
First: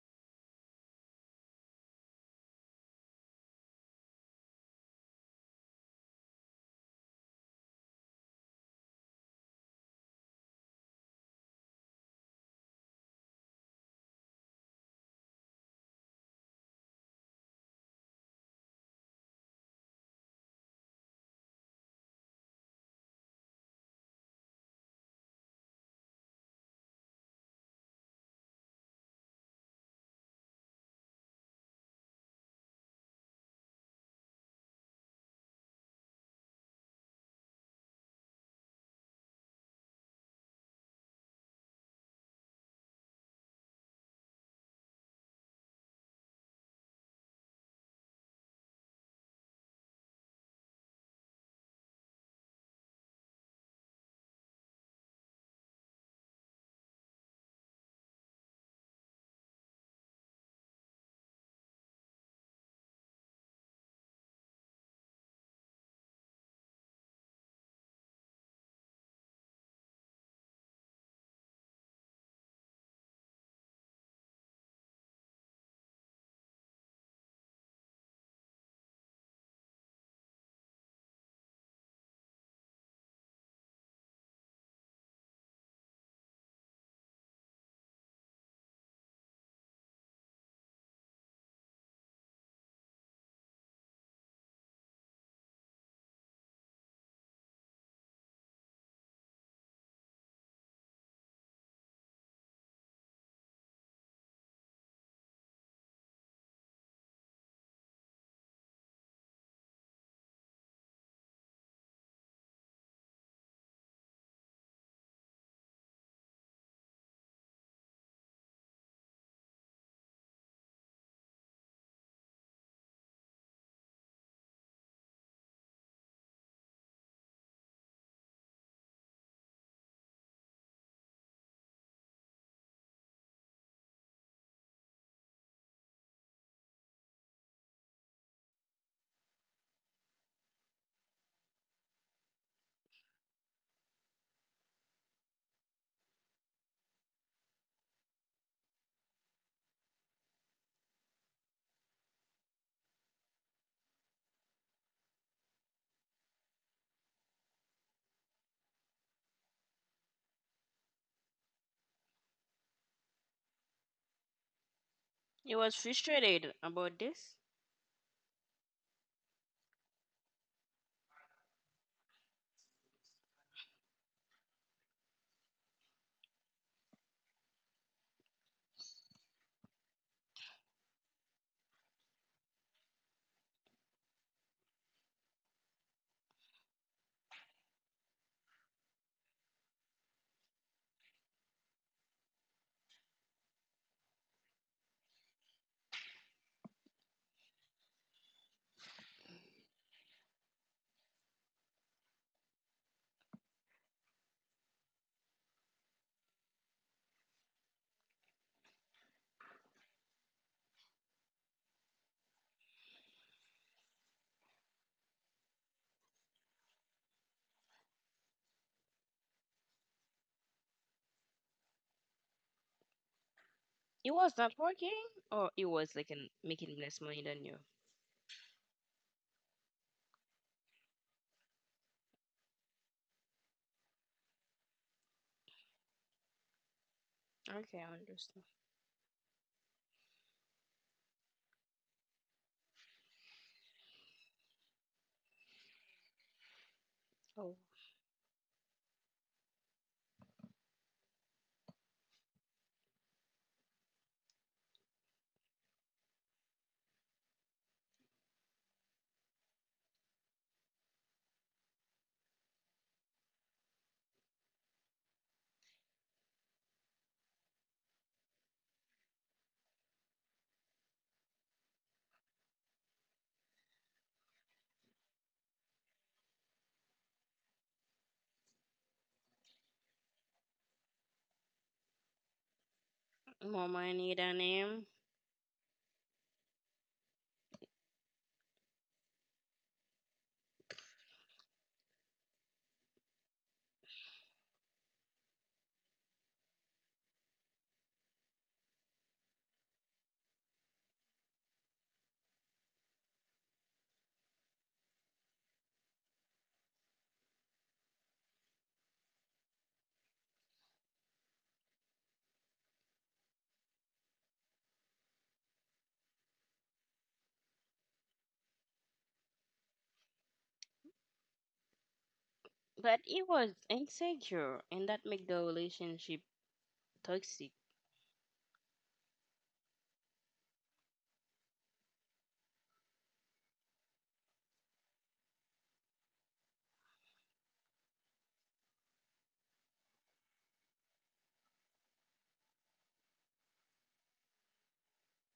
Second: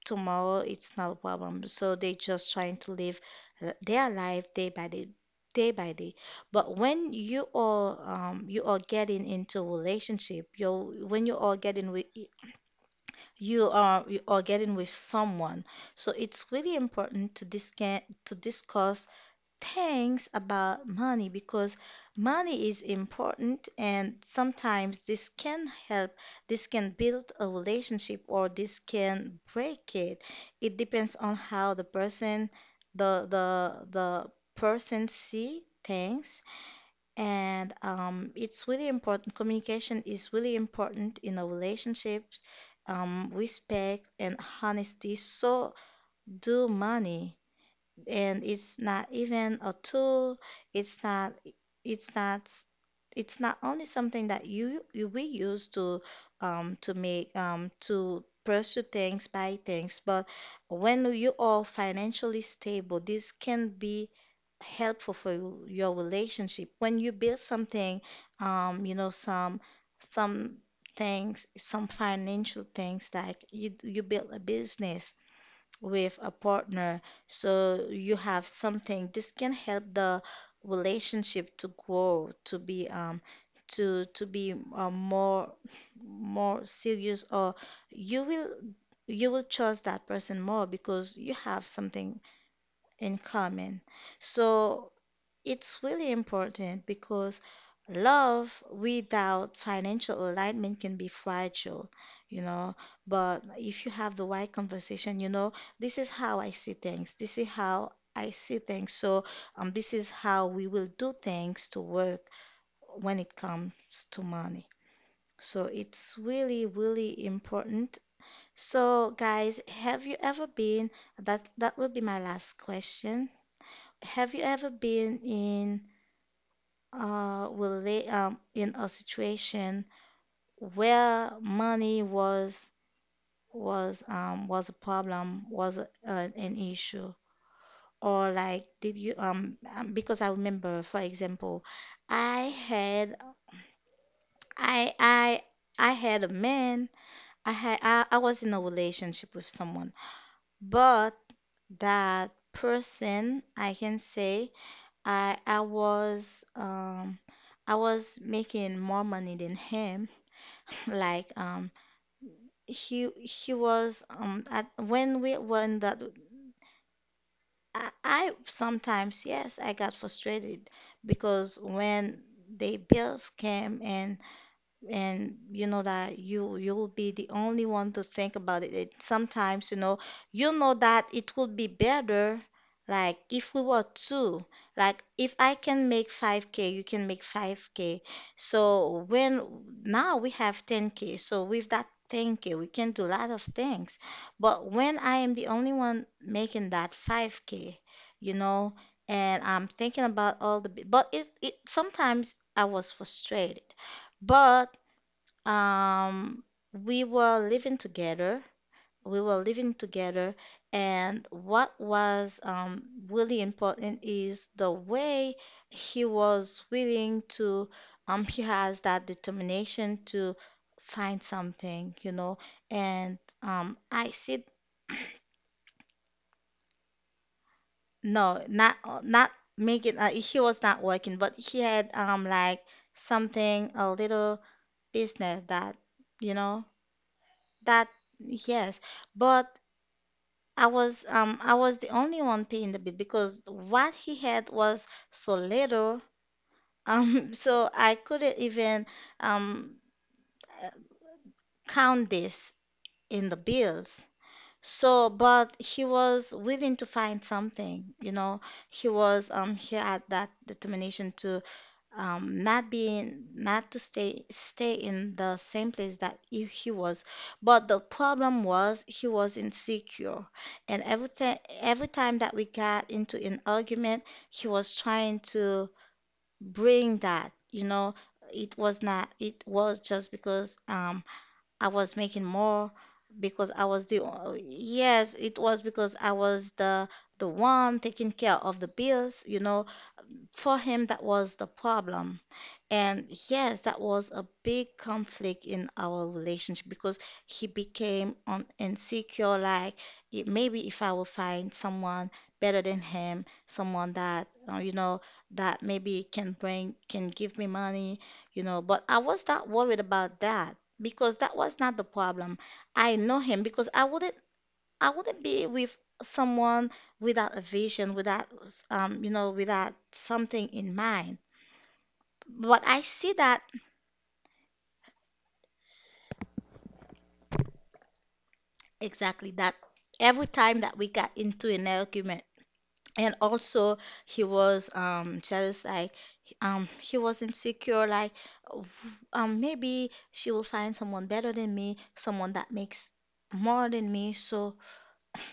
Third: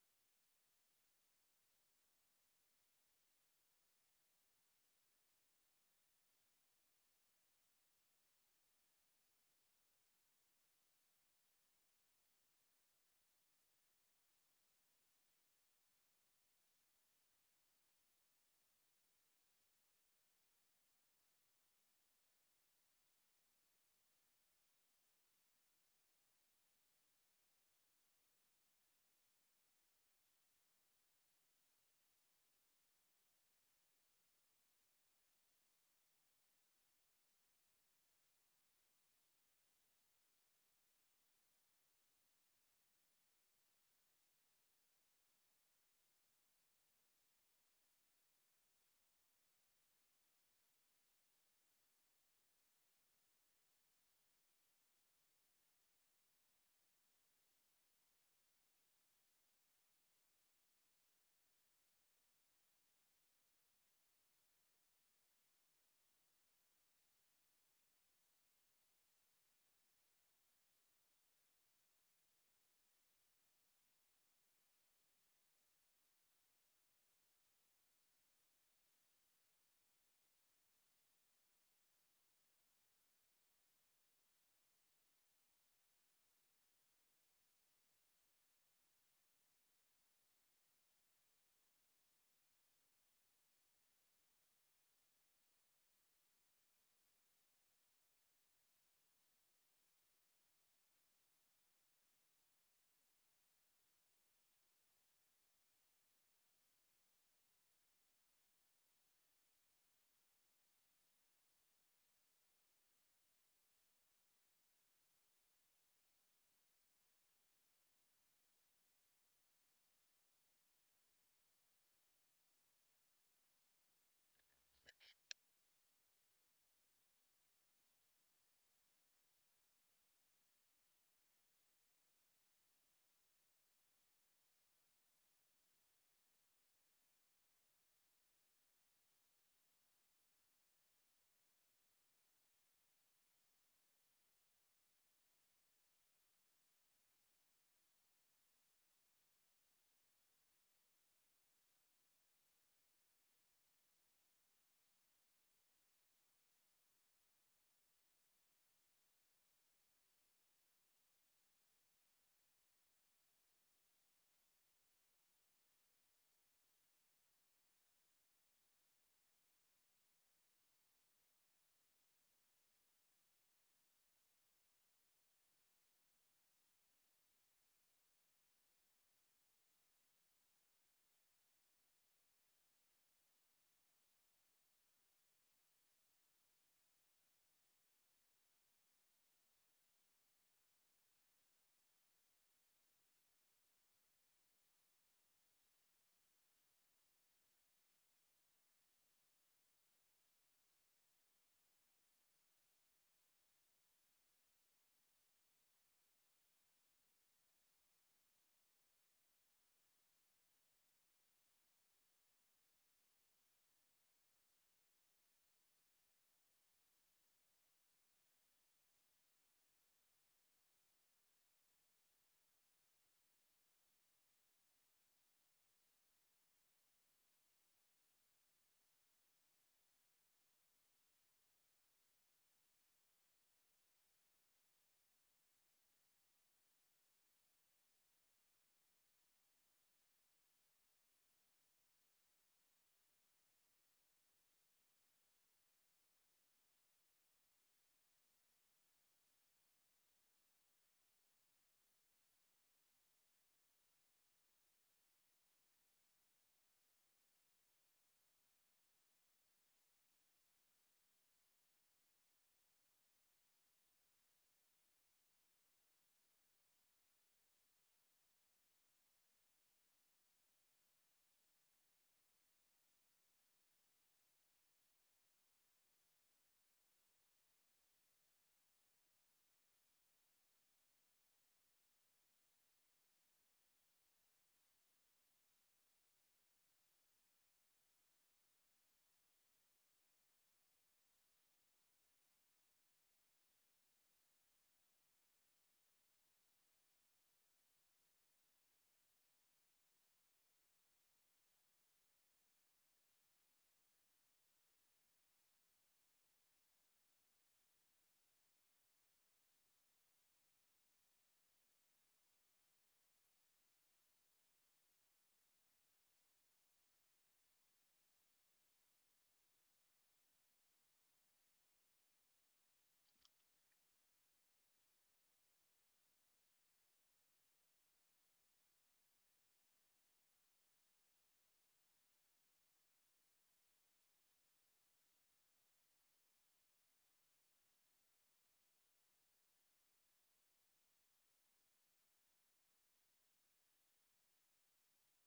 tomorrow, it's not a problem. So they just trying to live their life day by day, day by day. But when you are getting into a relationship, you, when you are getting with, you are, you are getting with someone, so it's really important to discuss things about money, because money is important and sometimes this can help, this can build a relationship, or this can break it. It depends on how the person, the person see things. And it's really important, communication is really important in a relationship, respect and honesty. So do money, and it's not even a tool. It's not. It's not. It's not only something that you we use to make, to pursue things, buy things. But when you are financially stable, this can be helpful for you- your relationship. When you build something, you know, some things, some financial things, like you build a business with a partner, so you have something. This can help the relationship to grow, to be more, more serious, or you will, you will trust that person more, because you have something in common. So it's really important, because love without financial alignment can be fragile, you know. But if you have the right conversation, you know, this is how I see things. This is how I see things. So, this is how we will do things to work when it comes to money. So, it's really, really important. So, guys, have you ever been, that that will be my last question. Have you ever been in, will lay in a situation where money was, was a problem, was a, an issue, or like did you because I remember, for example, I had I I had a man, I was in a relationship with someone, but that person, I can say I I was um I was making more money than him, like he was at when we, You was when that, frustrated about this? I sometimes, yes, I got frustrated, because when the bills came, and you know that you, you'll be the only one to think about it. It sometimes, you know, you know that it would be better, like if we were two, like if I can make 5k, you can make 5k. So when, now we have 10k, so with that 10k we can do a lot of things, but when I am the only one making that 5k, you know, and I'm thinking about all the b- but it sometimes I was frustrated. But um we were living together, we were living together. And what was really important is the way he was willing to, he has that determination to find something, you know. And It I was said, not working, or it was like an— making less money than you. no, not making. Uh, he was not working, but he had, like, something, a little business, that you know, Okay, that, I understand. yes, but I was, I was the only one paying the bill, because what he had was so little, Oh, so I couldn't even, um count this in the bills. So, but he was willing to find something, you know. He was he had that determination to, not being, not to stay in the same place that he was. But the problem was, he was insecure, and everything, every time that we got into an argument, he was trying to bring that, you know, it was not, it was just because I was making more, because more I was the money than him, yes, it was because I was the one taking care of the bills, you know. For him, that was the problem. And yes, that was a big conflict in our relationship, because he became insecure, like, "It- maybe if I will find someone better than him, someone that, you know, that maybe can bring, can give me money, you know. But I was not worried about that, because that was not the problem. I know him, because I wouldn't, I wouldn't be with someone without a vision, without, you know, without something in mind. But I but see he that, was insecure, and that make the relationship toxic, exactly that, every time that we got into an argument. And also he was, jealous, like, he was insecure, like, maybe she will find someone better than me, someone that makes more than me, so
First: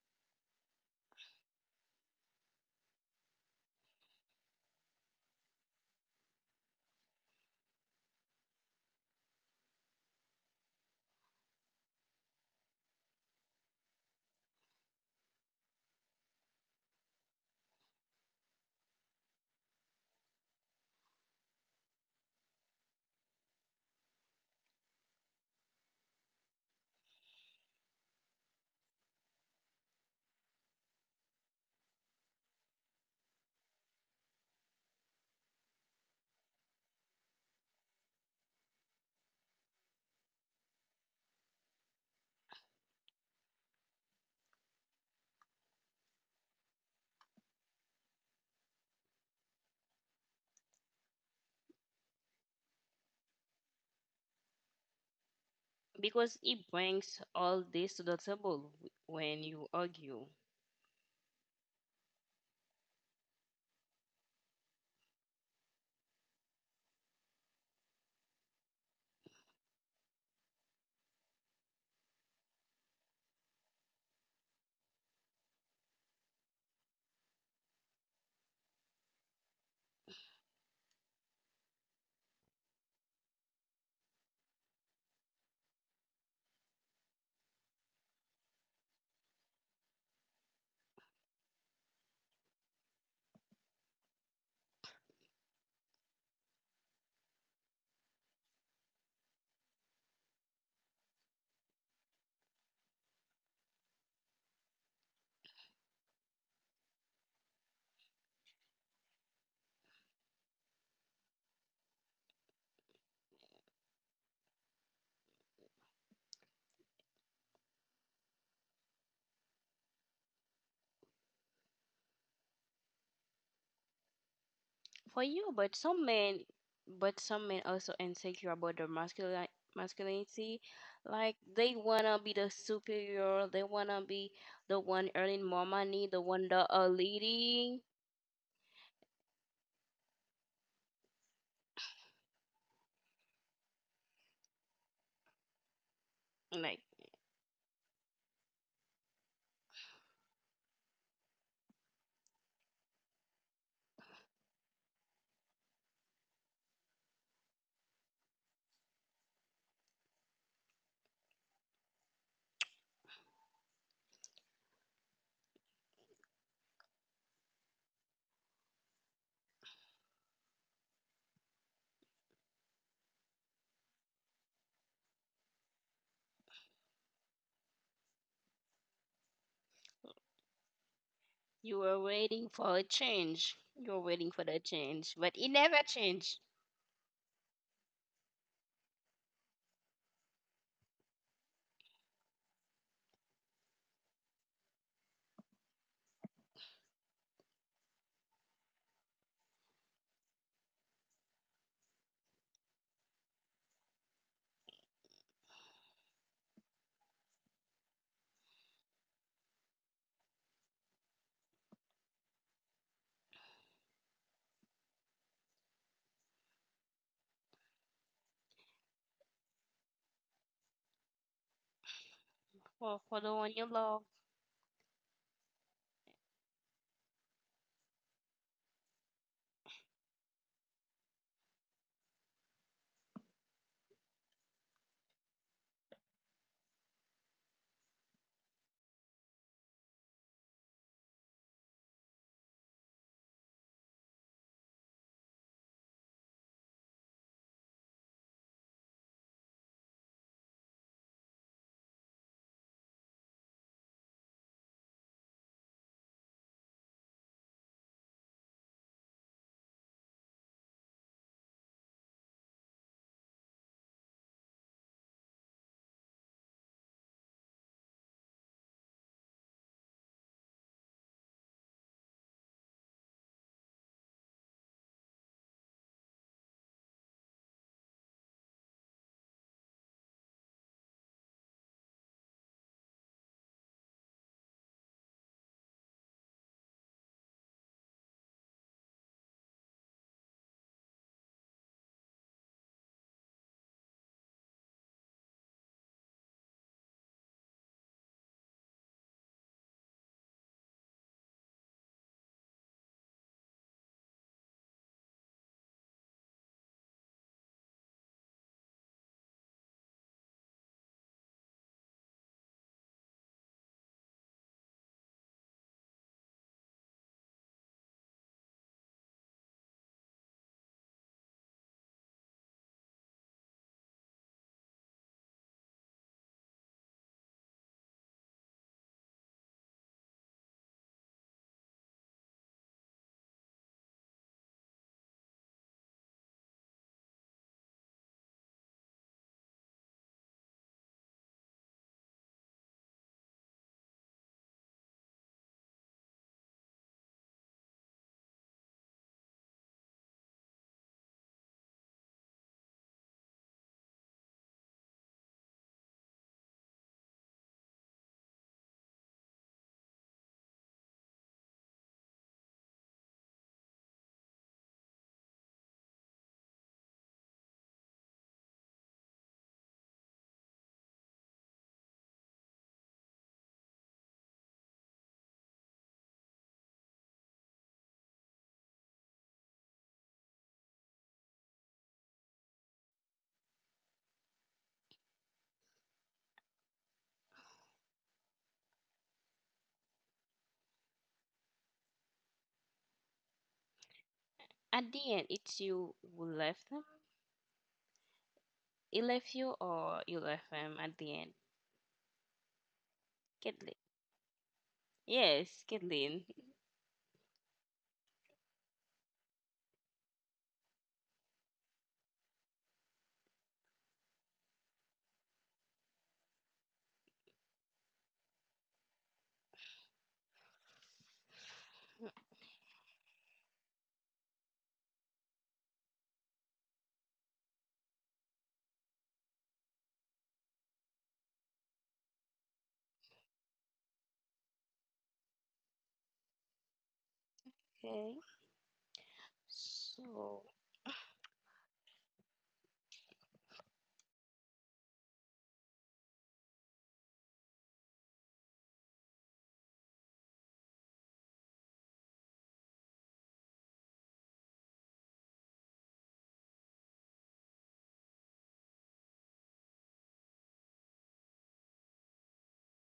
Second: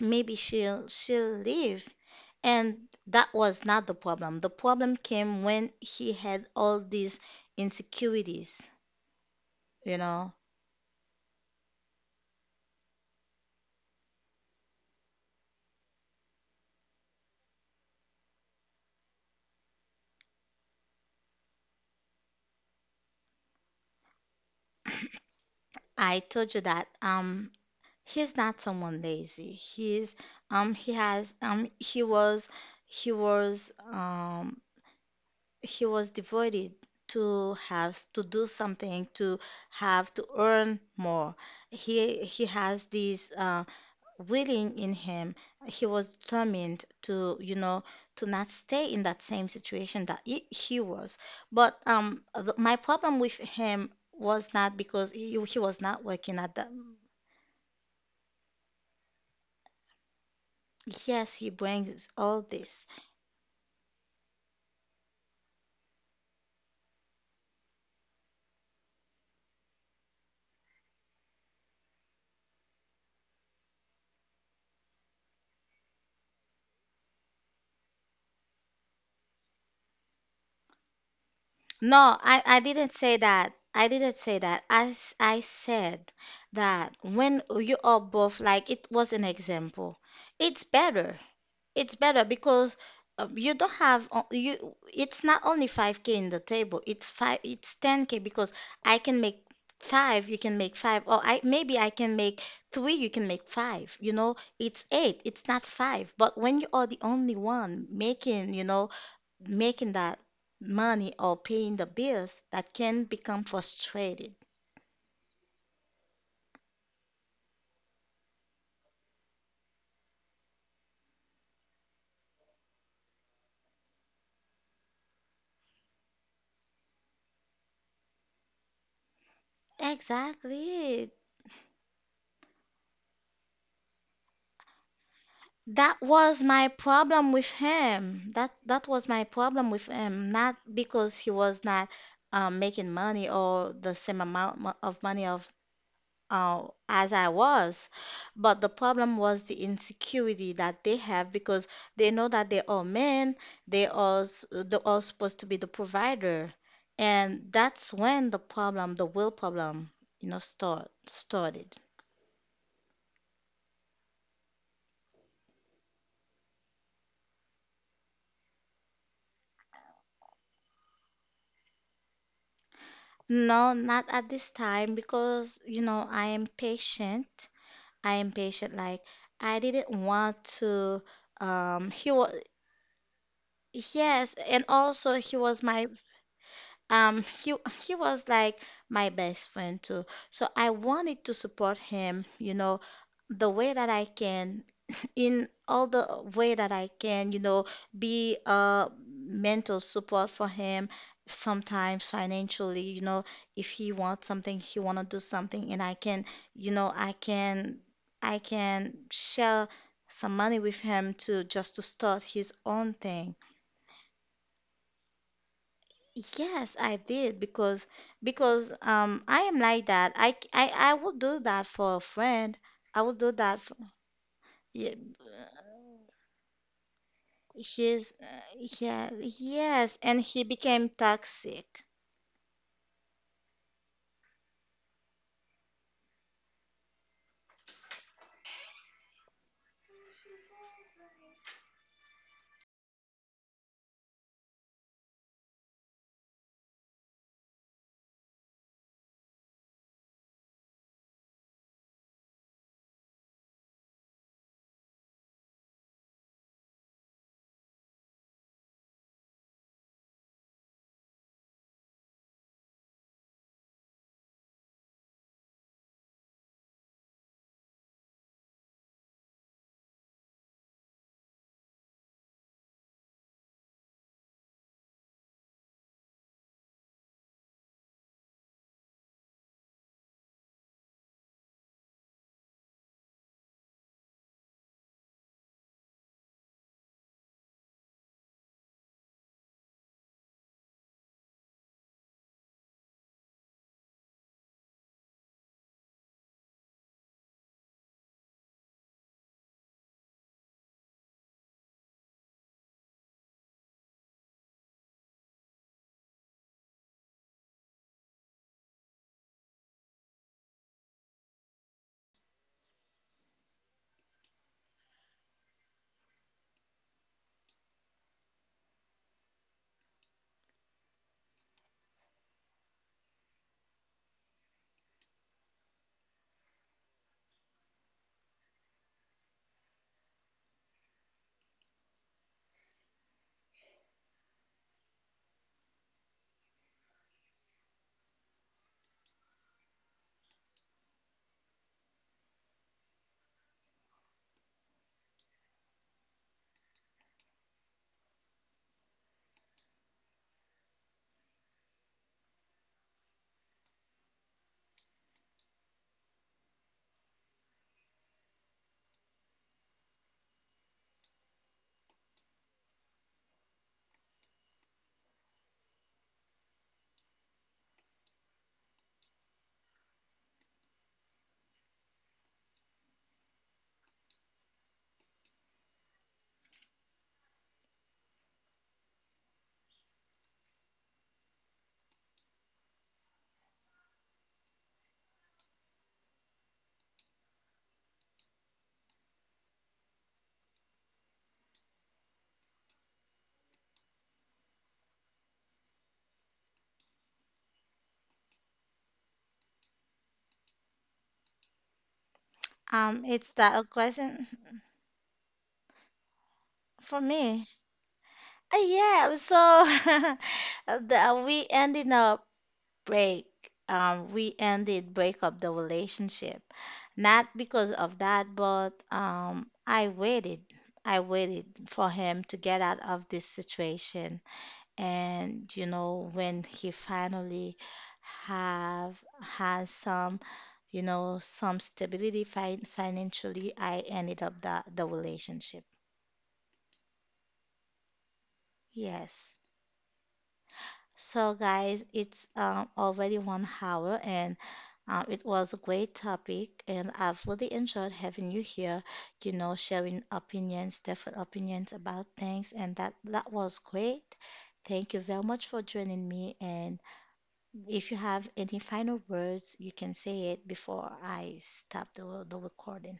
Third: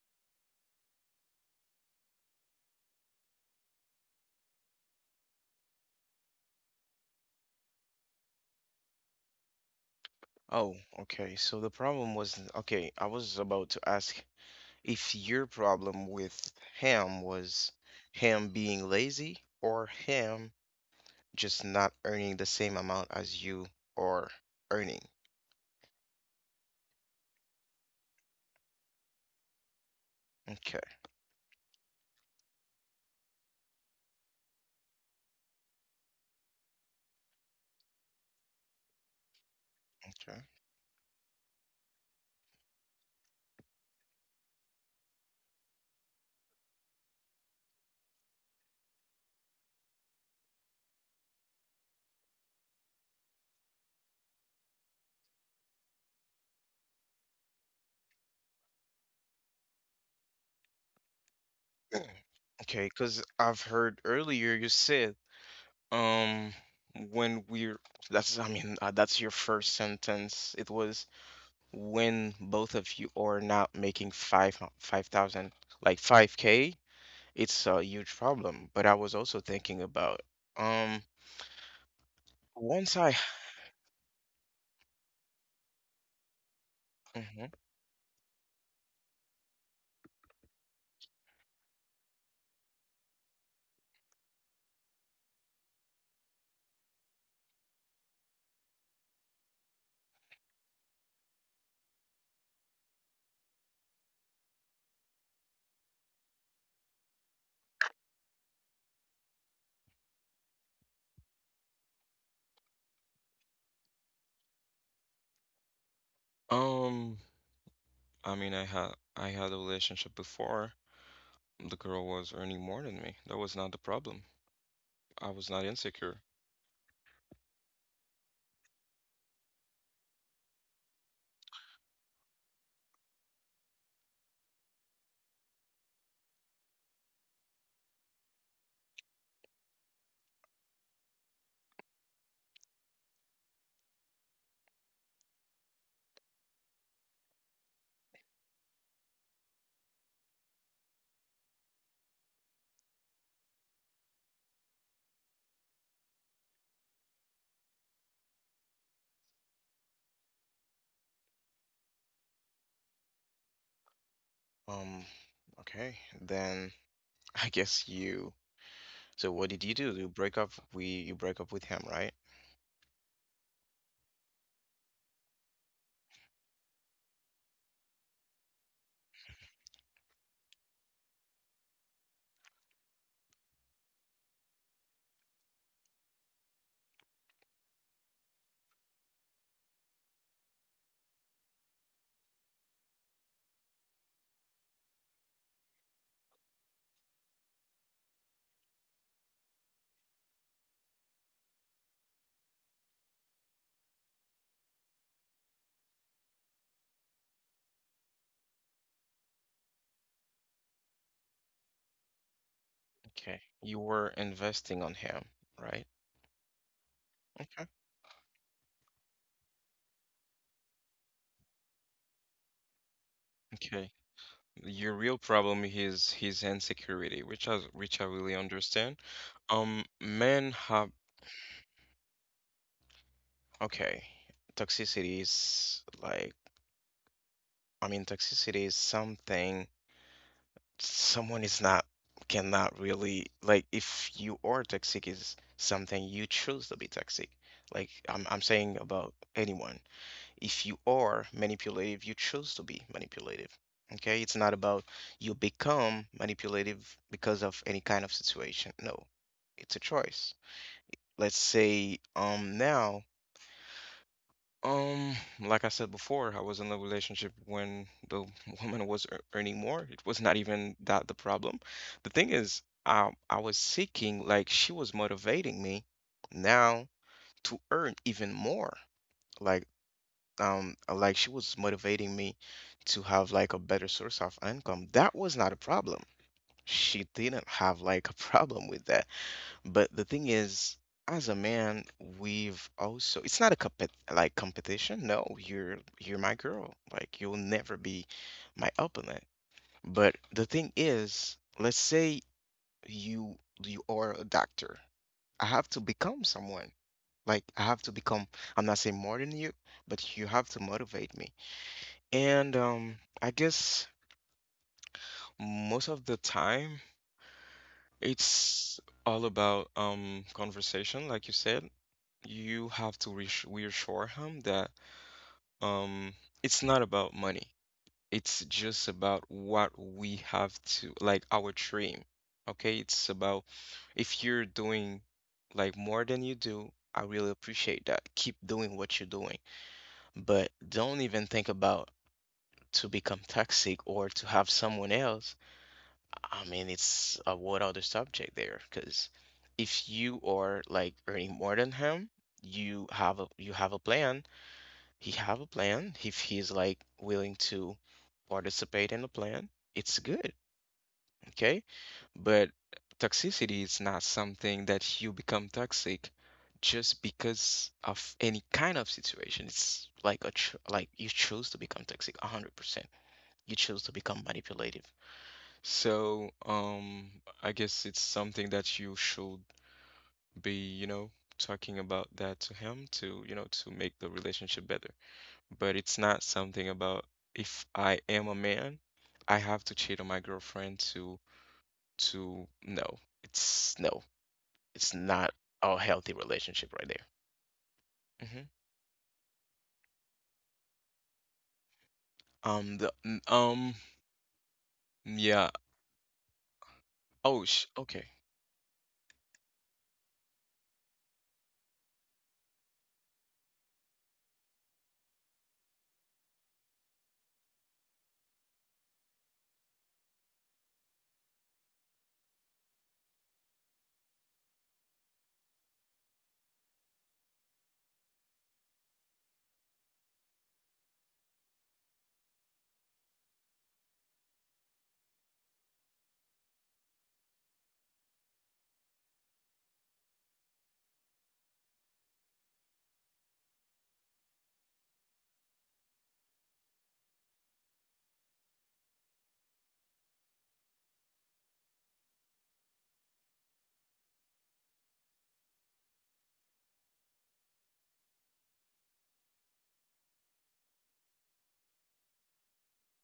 maybe she'll leave. And that was not the problem. The problem came when he had all these insecurities, you know. Oh, okay. So the problem was, okay, I was about to ask if your problem with him was him being lazy or him just not earning the same amount as you are earning. I told you that, he's not someone lazy. He's Okay, he has he was um he was devoted to have to do something to have to earn more. He has these willing in him. He was determined to, you know, to not stay in that same situation that he was. But my problem with him was not because he was not because working at he the... brings all this to the table w- when you argue. Yes, he okay. brings all Okay, this. because I've heard earlier you said, um, when we're, that's, I mean, that's your first sentence. It was when both of you are not making five, 5,000, like 5K. It's a huge problem, but I was also thinking about um No, I once didn't I say that, I didn't say that, I said that when mhm. you are both, like, it was an example, it's better. It's better because, you don't have you, it's not only 5K in the table. It's five, it's 10K because I can make five, you can make five, or I, maybe I can make three, you can make five. You know, it's eight, it's not five. But when you are the only one making, you know, making that money or paying the bills, that can become frustrated. Um, I mean, I had a relationship before. The girl was earning more than me. That was not the problem. For I was you. not But some insecure. men— but some men also insecure about their masculine masculinity, Exactly. like they wanna be the superior, they wanna be the one earning more That money, the was one that my are problem with leading him. That was my problem with him, not because he was not making money or the same amount of money of, like— as I was, but the problem was the insecurity that they have because they know that they are men, they are they are supposed to be the provider, and that's when the problem, the will problem, you know, started. um okay, then I guess you, so what did you do? You break up, we you break up with him, right? No, not at this time because, you know, I am patient. I am patient. Like, I didn't want to, You were he was, waiting for a change. You were waiting yes, for the and change, also but he it was never my changed. um, he he was like my best friend too. So I wanted to support him, you know, the way that I can, in all the way that I can, you know, be a mental support for him. Sometimes financially, you know, if he wants something, he wanna do something, and you know, I can share some money with him to just to start his own thing. Okay. You were investing on him, right? Yes, I did, Okay. Because I am like that. I c- I will do that for a friend. For I will for do the one that you for... Okay. love, Your Yeah, real problem is his insecurity, which I he's really understand. yeah yes, and he Men have became toxic. okay, toxicity is like, I mean, toxicity is something someone is not cannot really, like, if you are toxic is something you choose to be toxic. Like I'm saying about anyone. If you are manipulative, you choose to be manipulative. Okay, it's not about you become manipulative because of any kind of situation. No, it's a choice. Let's say now um like I said before, I was in a relationship when the woman was earning more. It was not even that the problem. The thing is, I was seeking, like she was motivating me now to earn even more. Like like she was motivating me to have like a better source of income. That was not a problem, she didn't have like a problem with that. But the thing is, as a man, we've also it's not a compet like competition. No, you're my girl, like you'll never be my opponent. But the thing is, let's say you you are a doctor, I have to become someone, like I have to become, I'm not saying more than you, but you have to motivate me. And I guess most of the time it's all about conversation, like you said. You have to reassure him that um it's not about money. It's just about what we have to, like, our dream. Okay, it's about if you're doing like more than you do, I really appreciate that. Keep doing what you're doing, but don't even think about to become toxic or to have someone else. I mean, it's a whole other subject there, because if you are like earning more than him, you have a plan. He have a plan. If he's like willing to participate in the plan, it's good, okay? But toxicity is not something that you become toxic just because of any kind of situation. It's like a tr like you choose to become toxic 100%. You choose to become manipulative. So, I guess it's something that you should be, you know, talking about that to him to, you know, to make the relationship better. But it's not something about if I am a man, I have to cheat on my girlfriend to no. It's no. at It's the end, not it's a you healthy who left relationship them. right there. Hmm. He left you, or you left him at the end. Um, the n- It's that a um, Kathleen. question yeah. Yes, Kathleen. for Oh, me. sh okay. Yeah, so we ended up break, we ended break up the relationship, not because of that, but I waited for him to get out of this situation. And you know, when he finally have has some, you know, some stability financially, I ended up the relationship. Okay. Yes. So So, guys, it's already 1 hour, and it was a great topic, and I've really enjoyed having you here. You know, sharing opinions, different opinions about things, and that was great. Thank you very much for joining me. And if you have any final words, you can say it before I stop the recording.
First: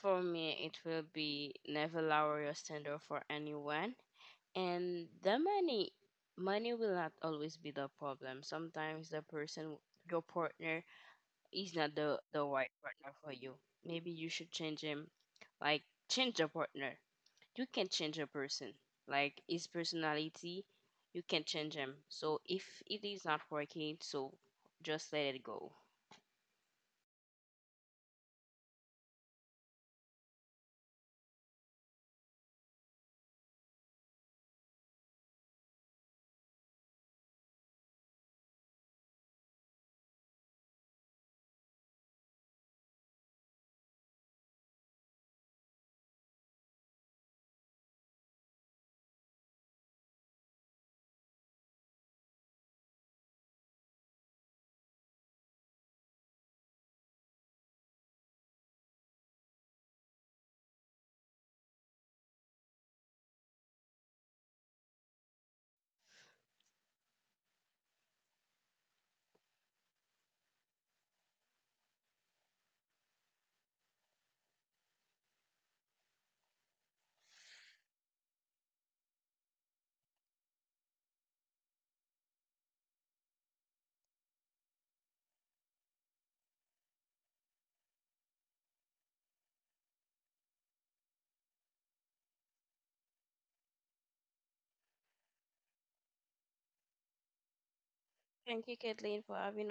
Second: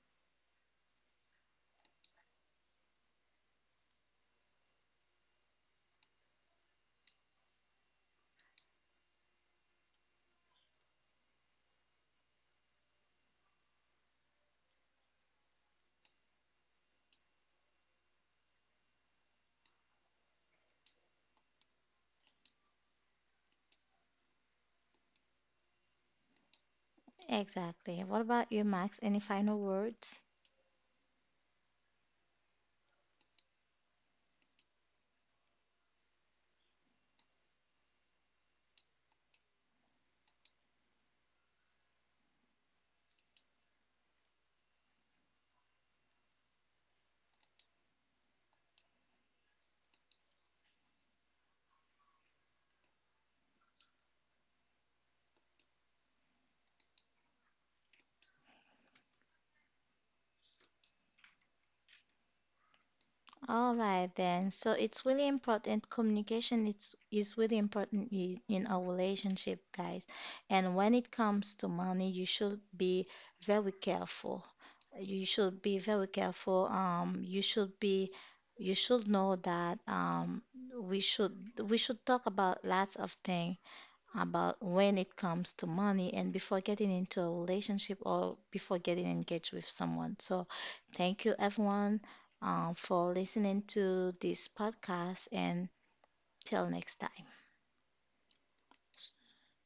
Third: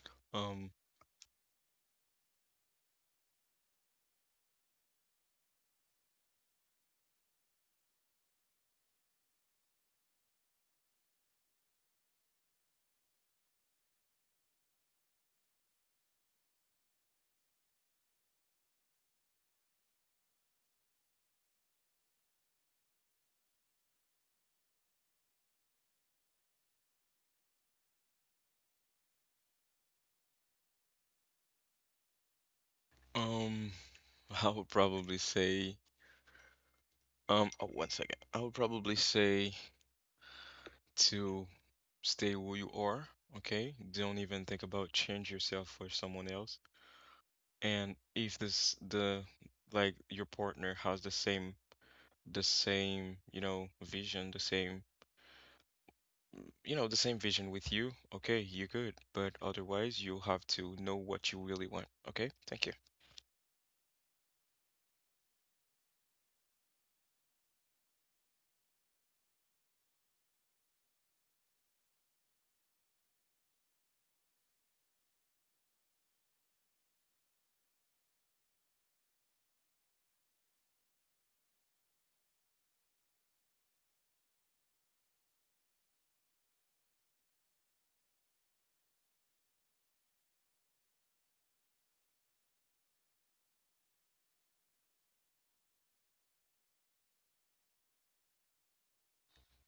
for me, Um, it will be never lower your standard for anyone, and the money. Money will not always be the problem. Sometimes the person, your partner, he's not the right partner for you. Maybe you should change him. Like, change a partner. You can change a person. Like, his personality, you can change him. So if it is not working, so just let it go. Exactly. What about you, Max? Any final words? um, I would probably say, oh, one second. I would probably say to stay who you are, okay? Don't even think about change yourself for someone else. And if this the like your partner has the same, you know, vision, the same you know, the same vision with you, okay, you're good. But otherwise, you have to know what you really want, okay? Thank you. All right then. So it's really important. Communication is really important in our relationship, guys. And when it comes to money, you should be very careful. You should be very careful. You should know that we should we should talk about lots of things about when it comes to money, and before getting into a relationship or before getting engaged with someone. So, thank you everyone, for listening to this podcast and till next time. Thank you, Kathleen, for having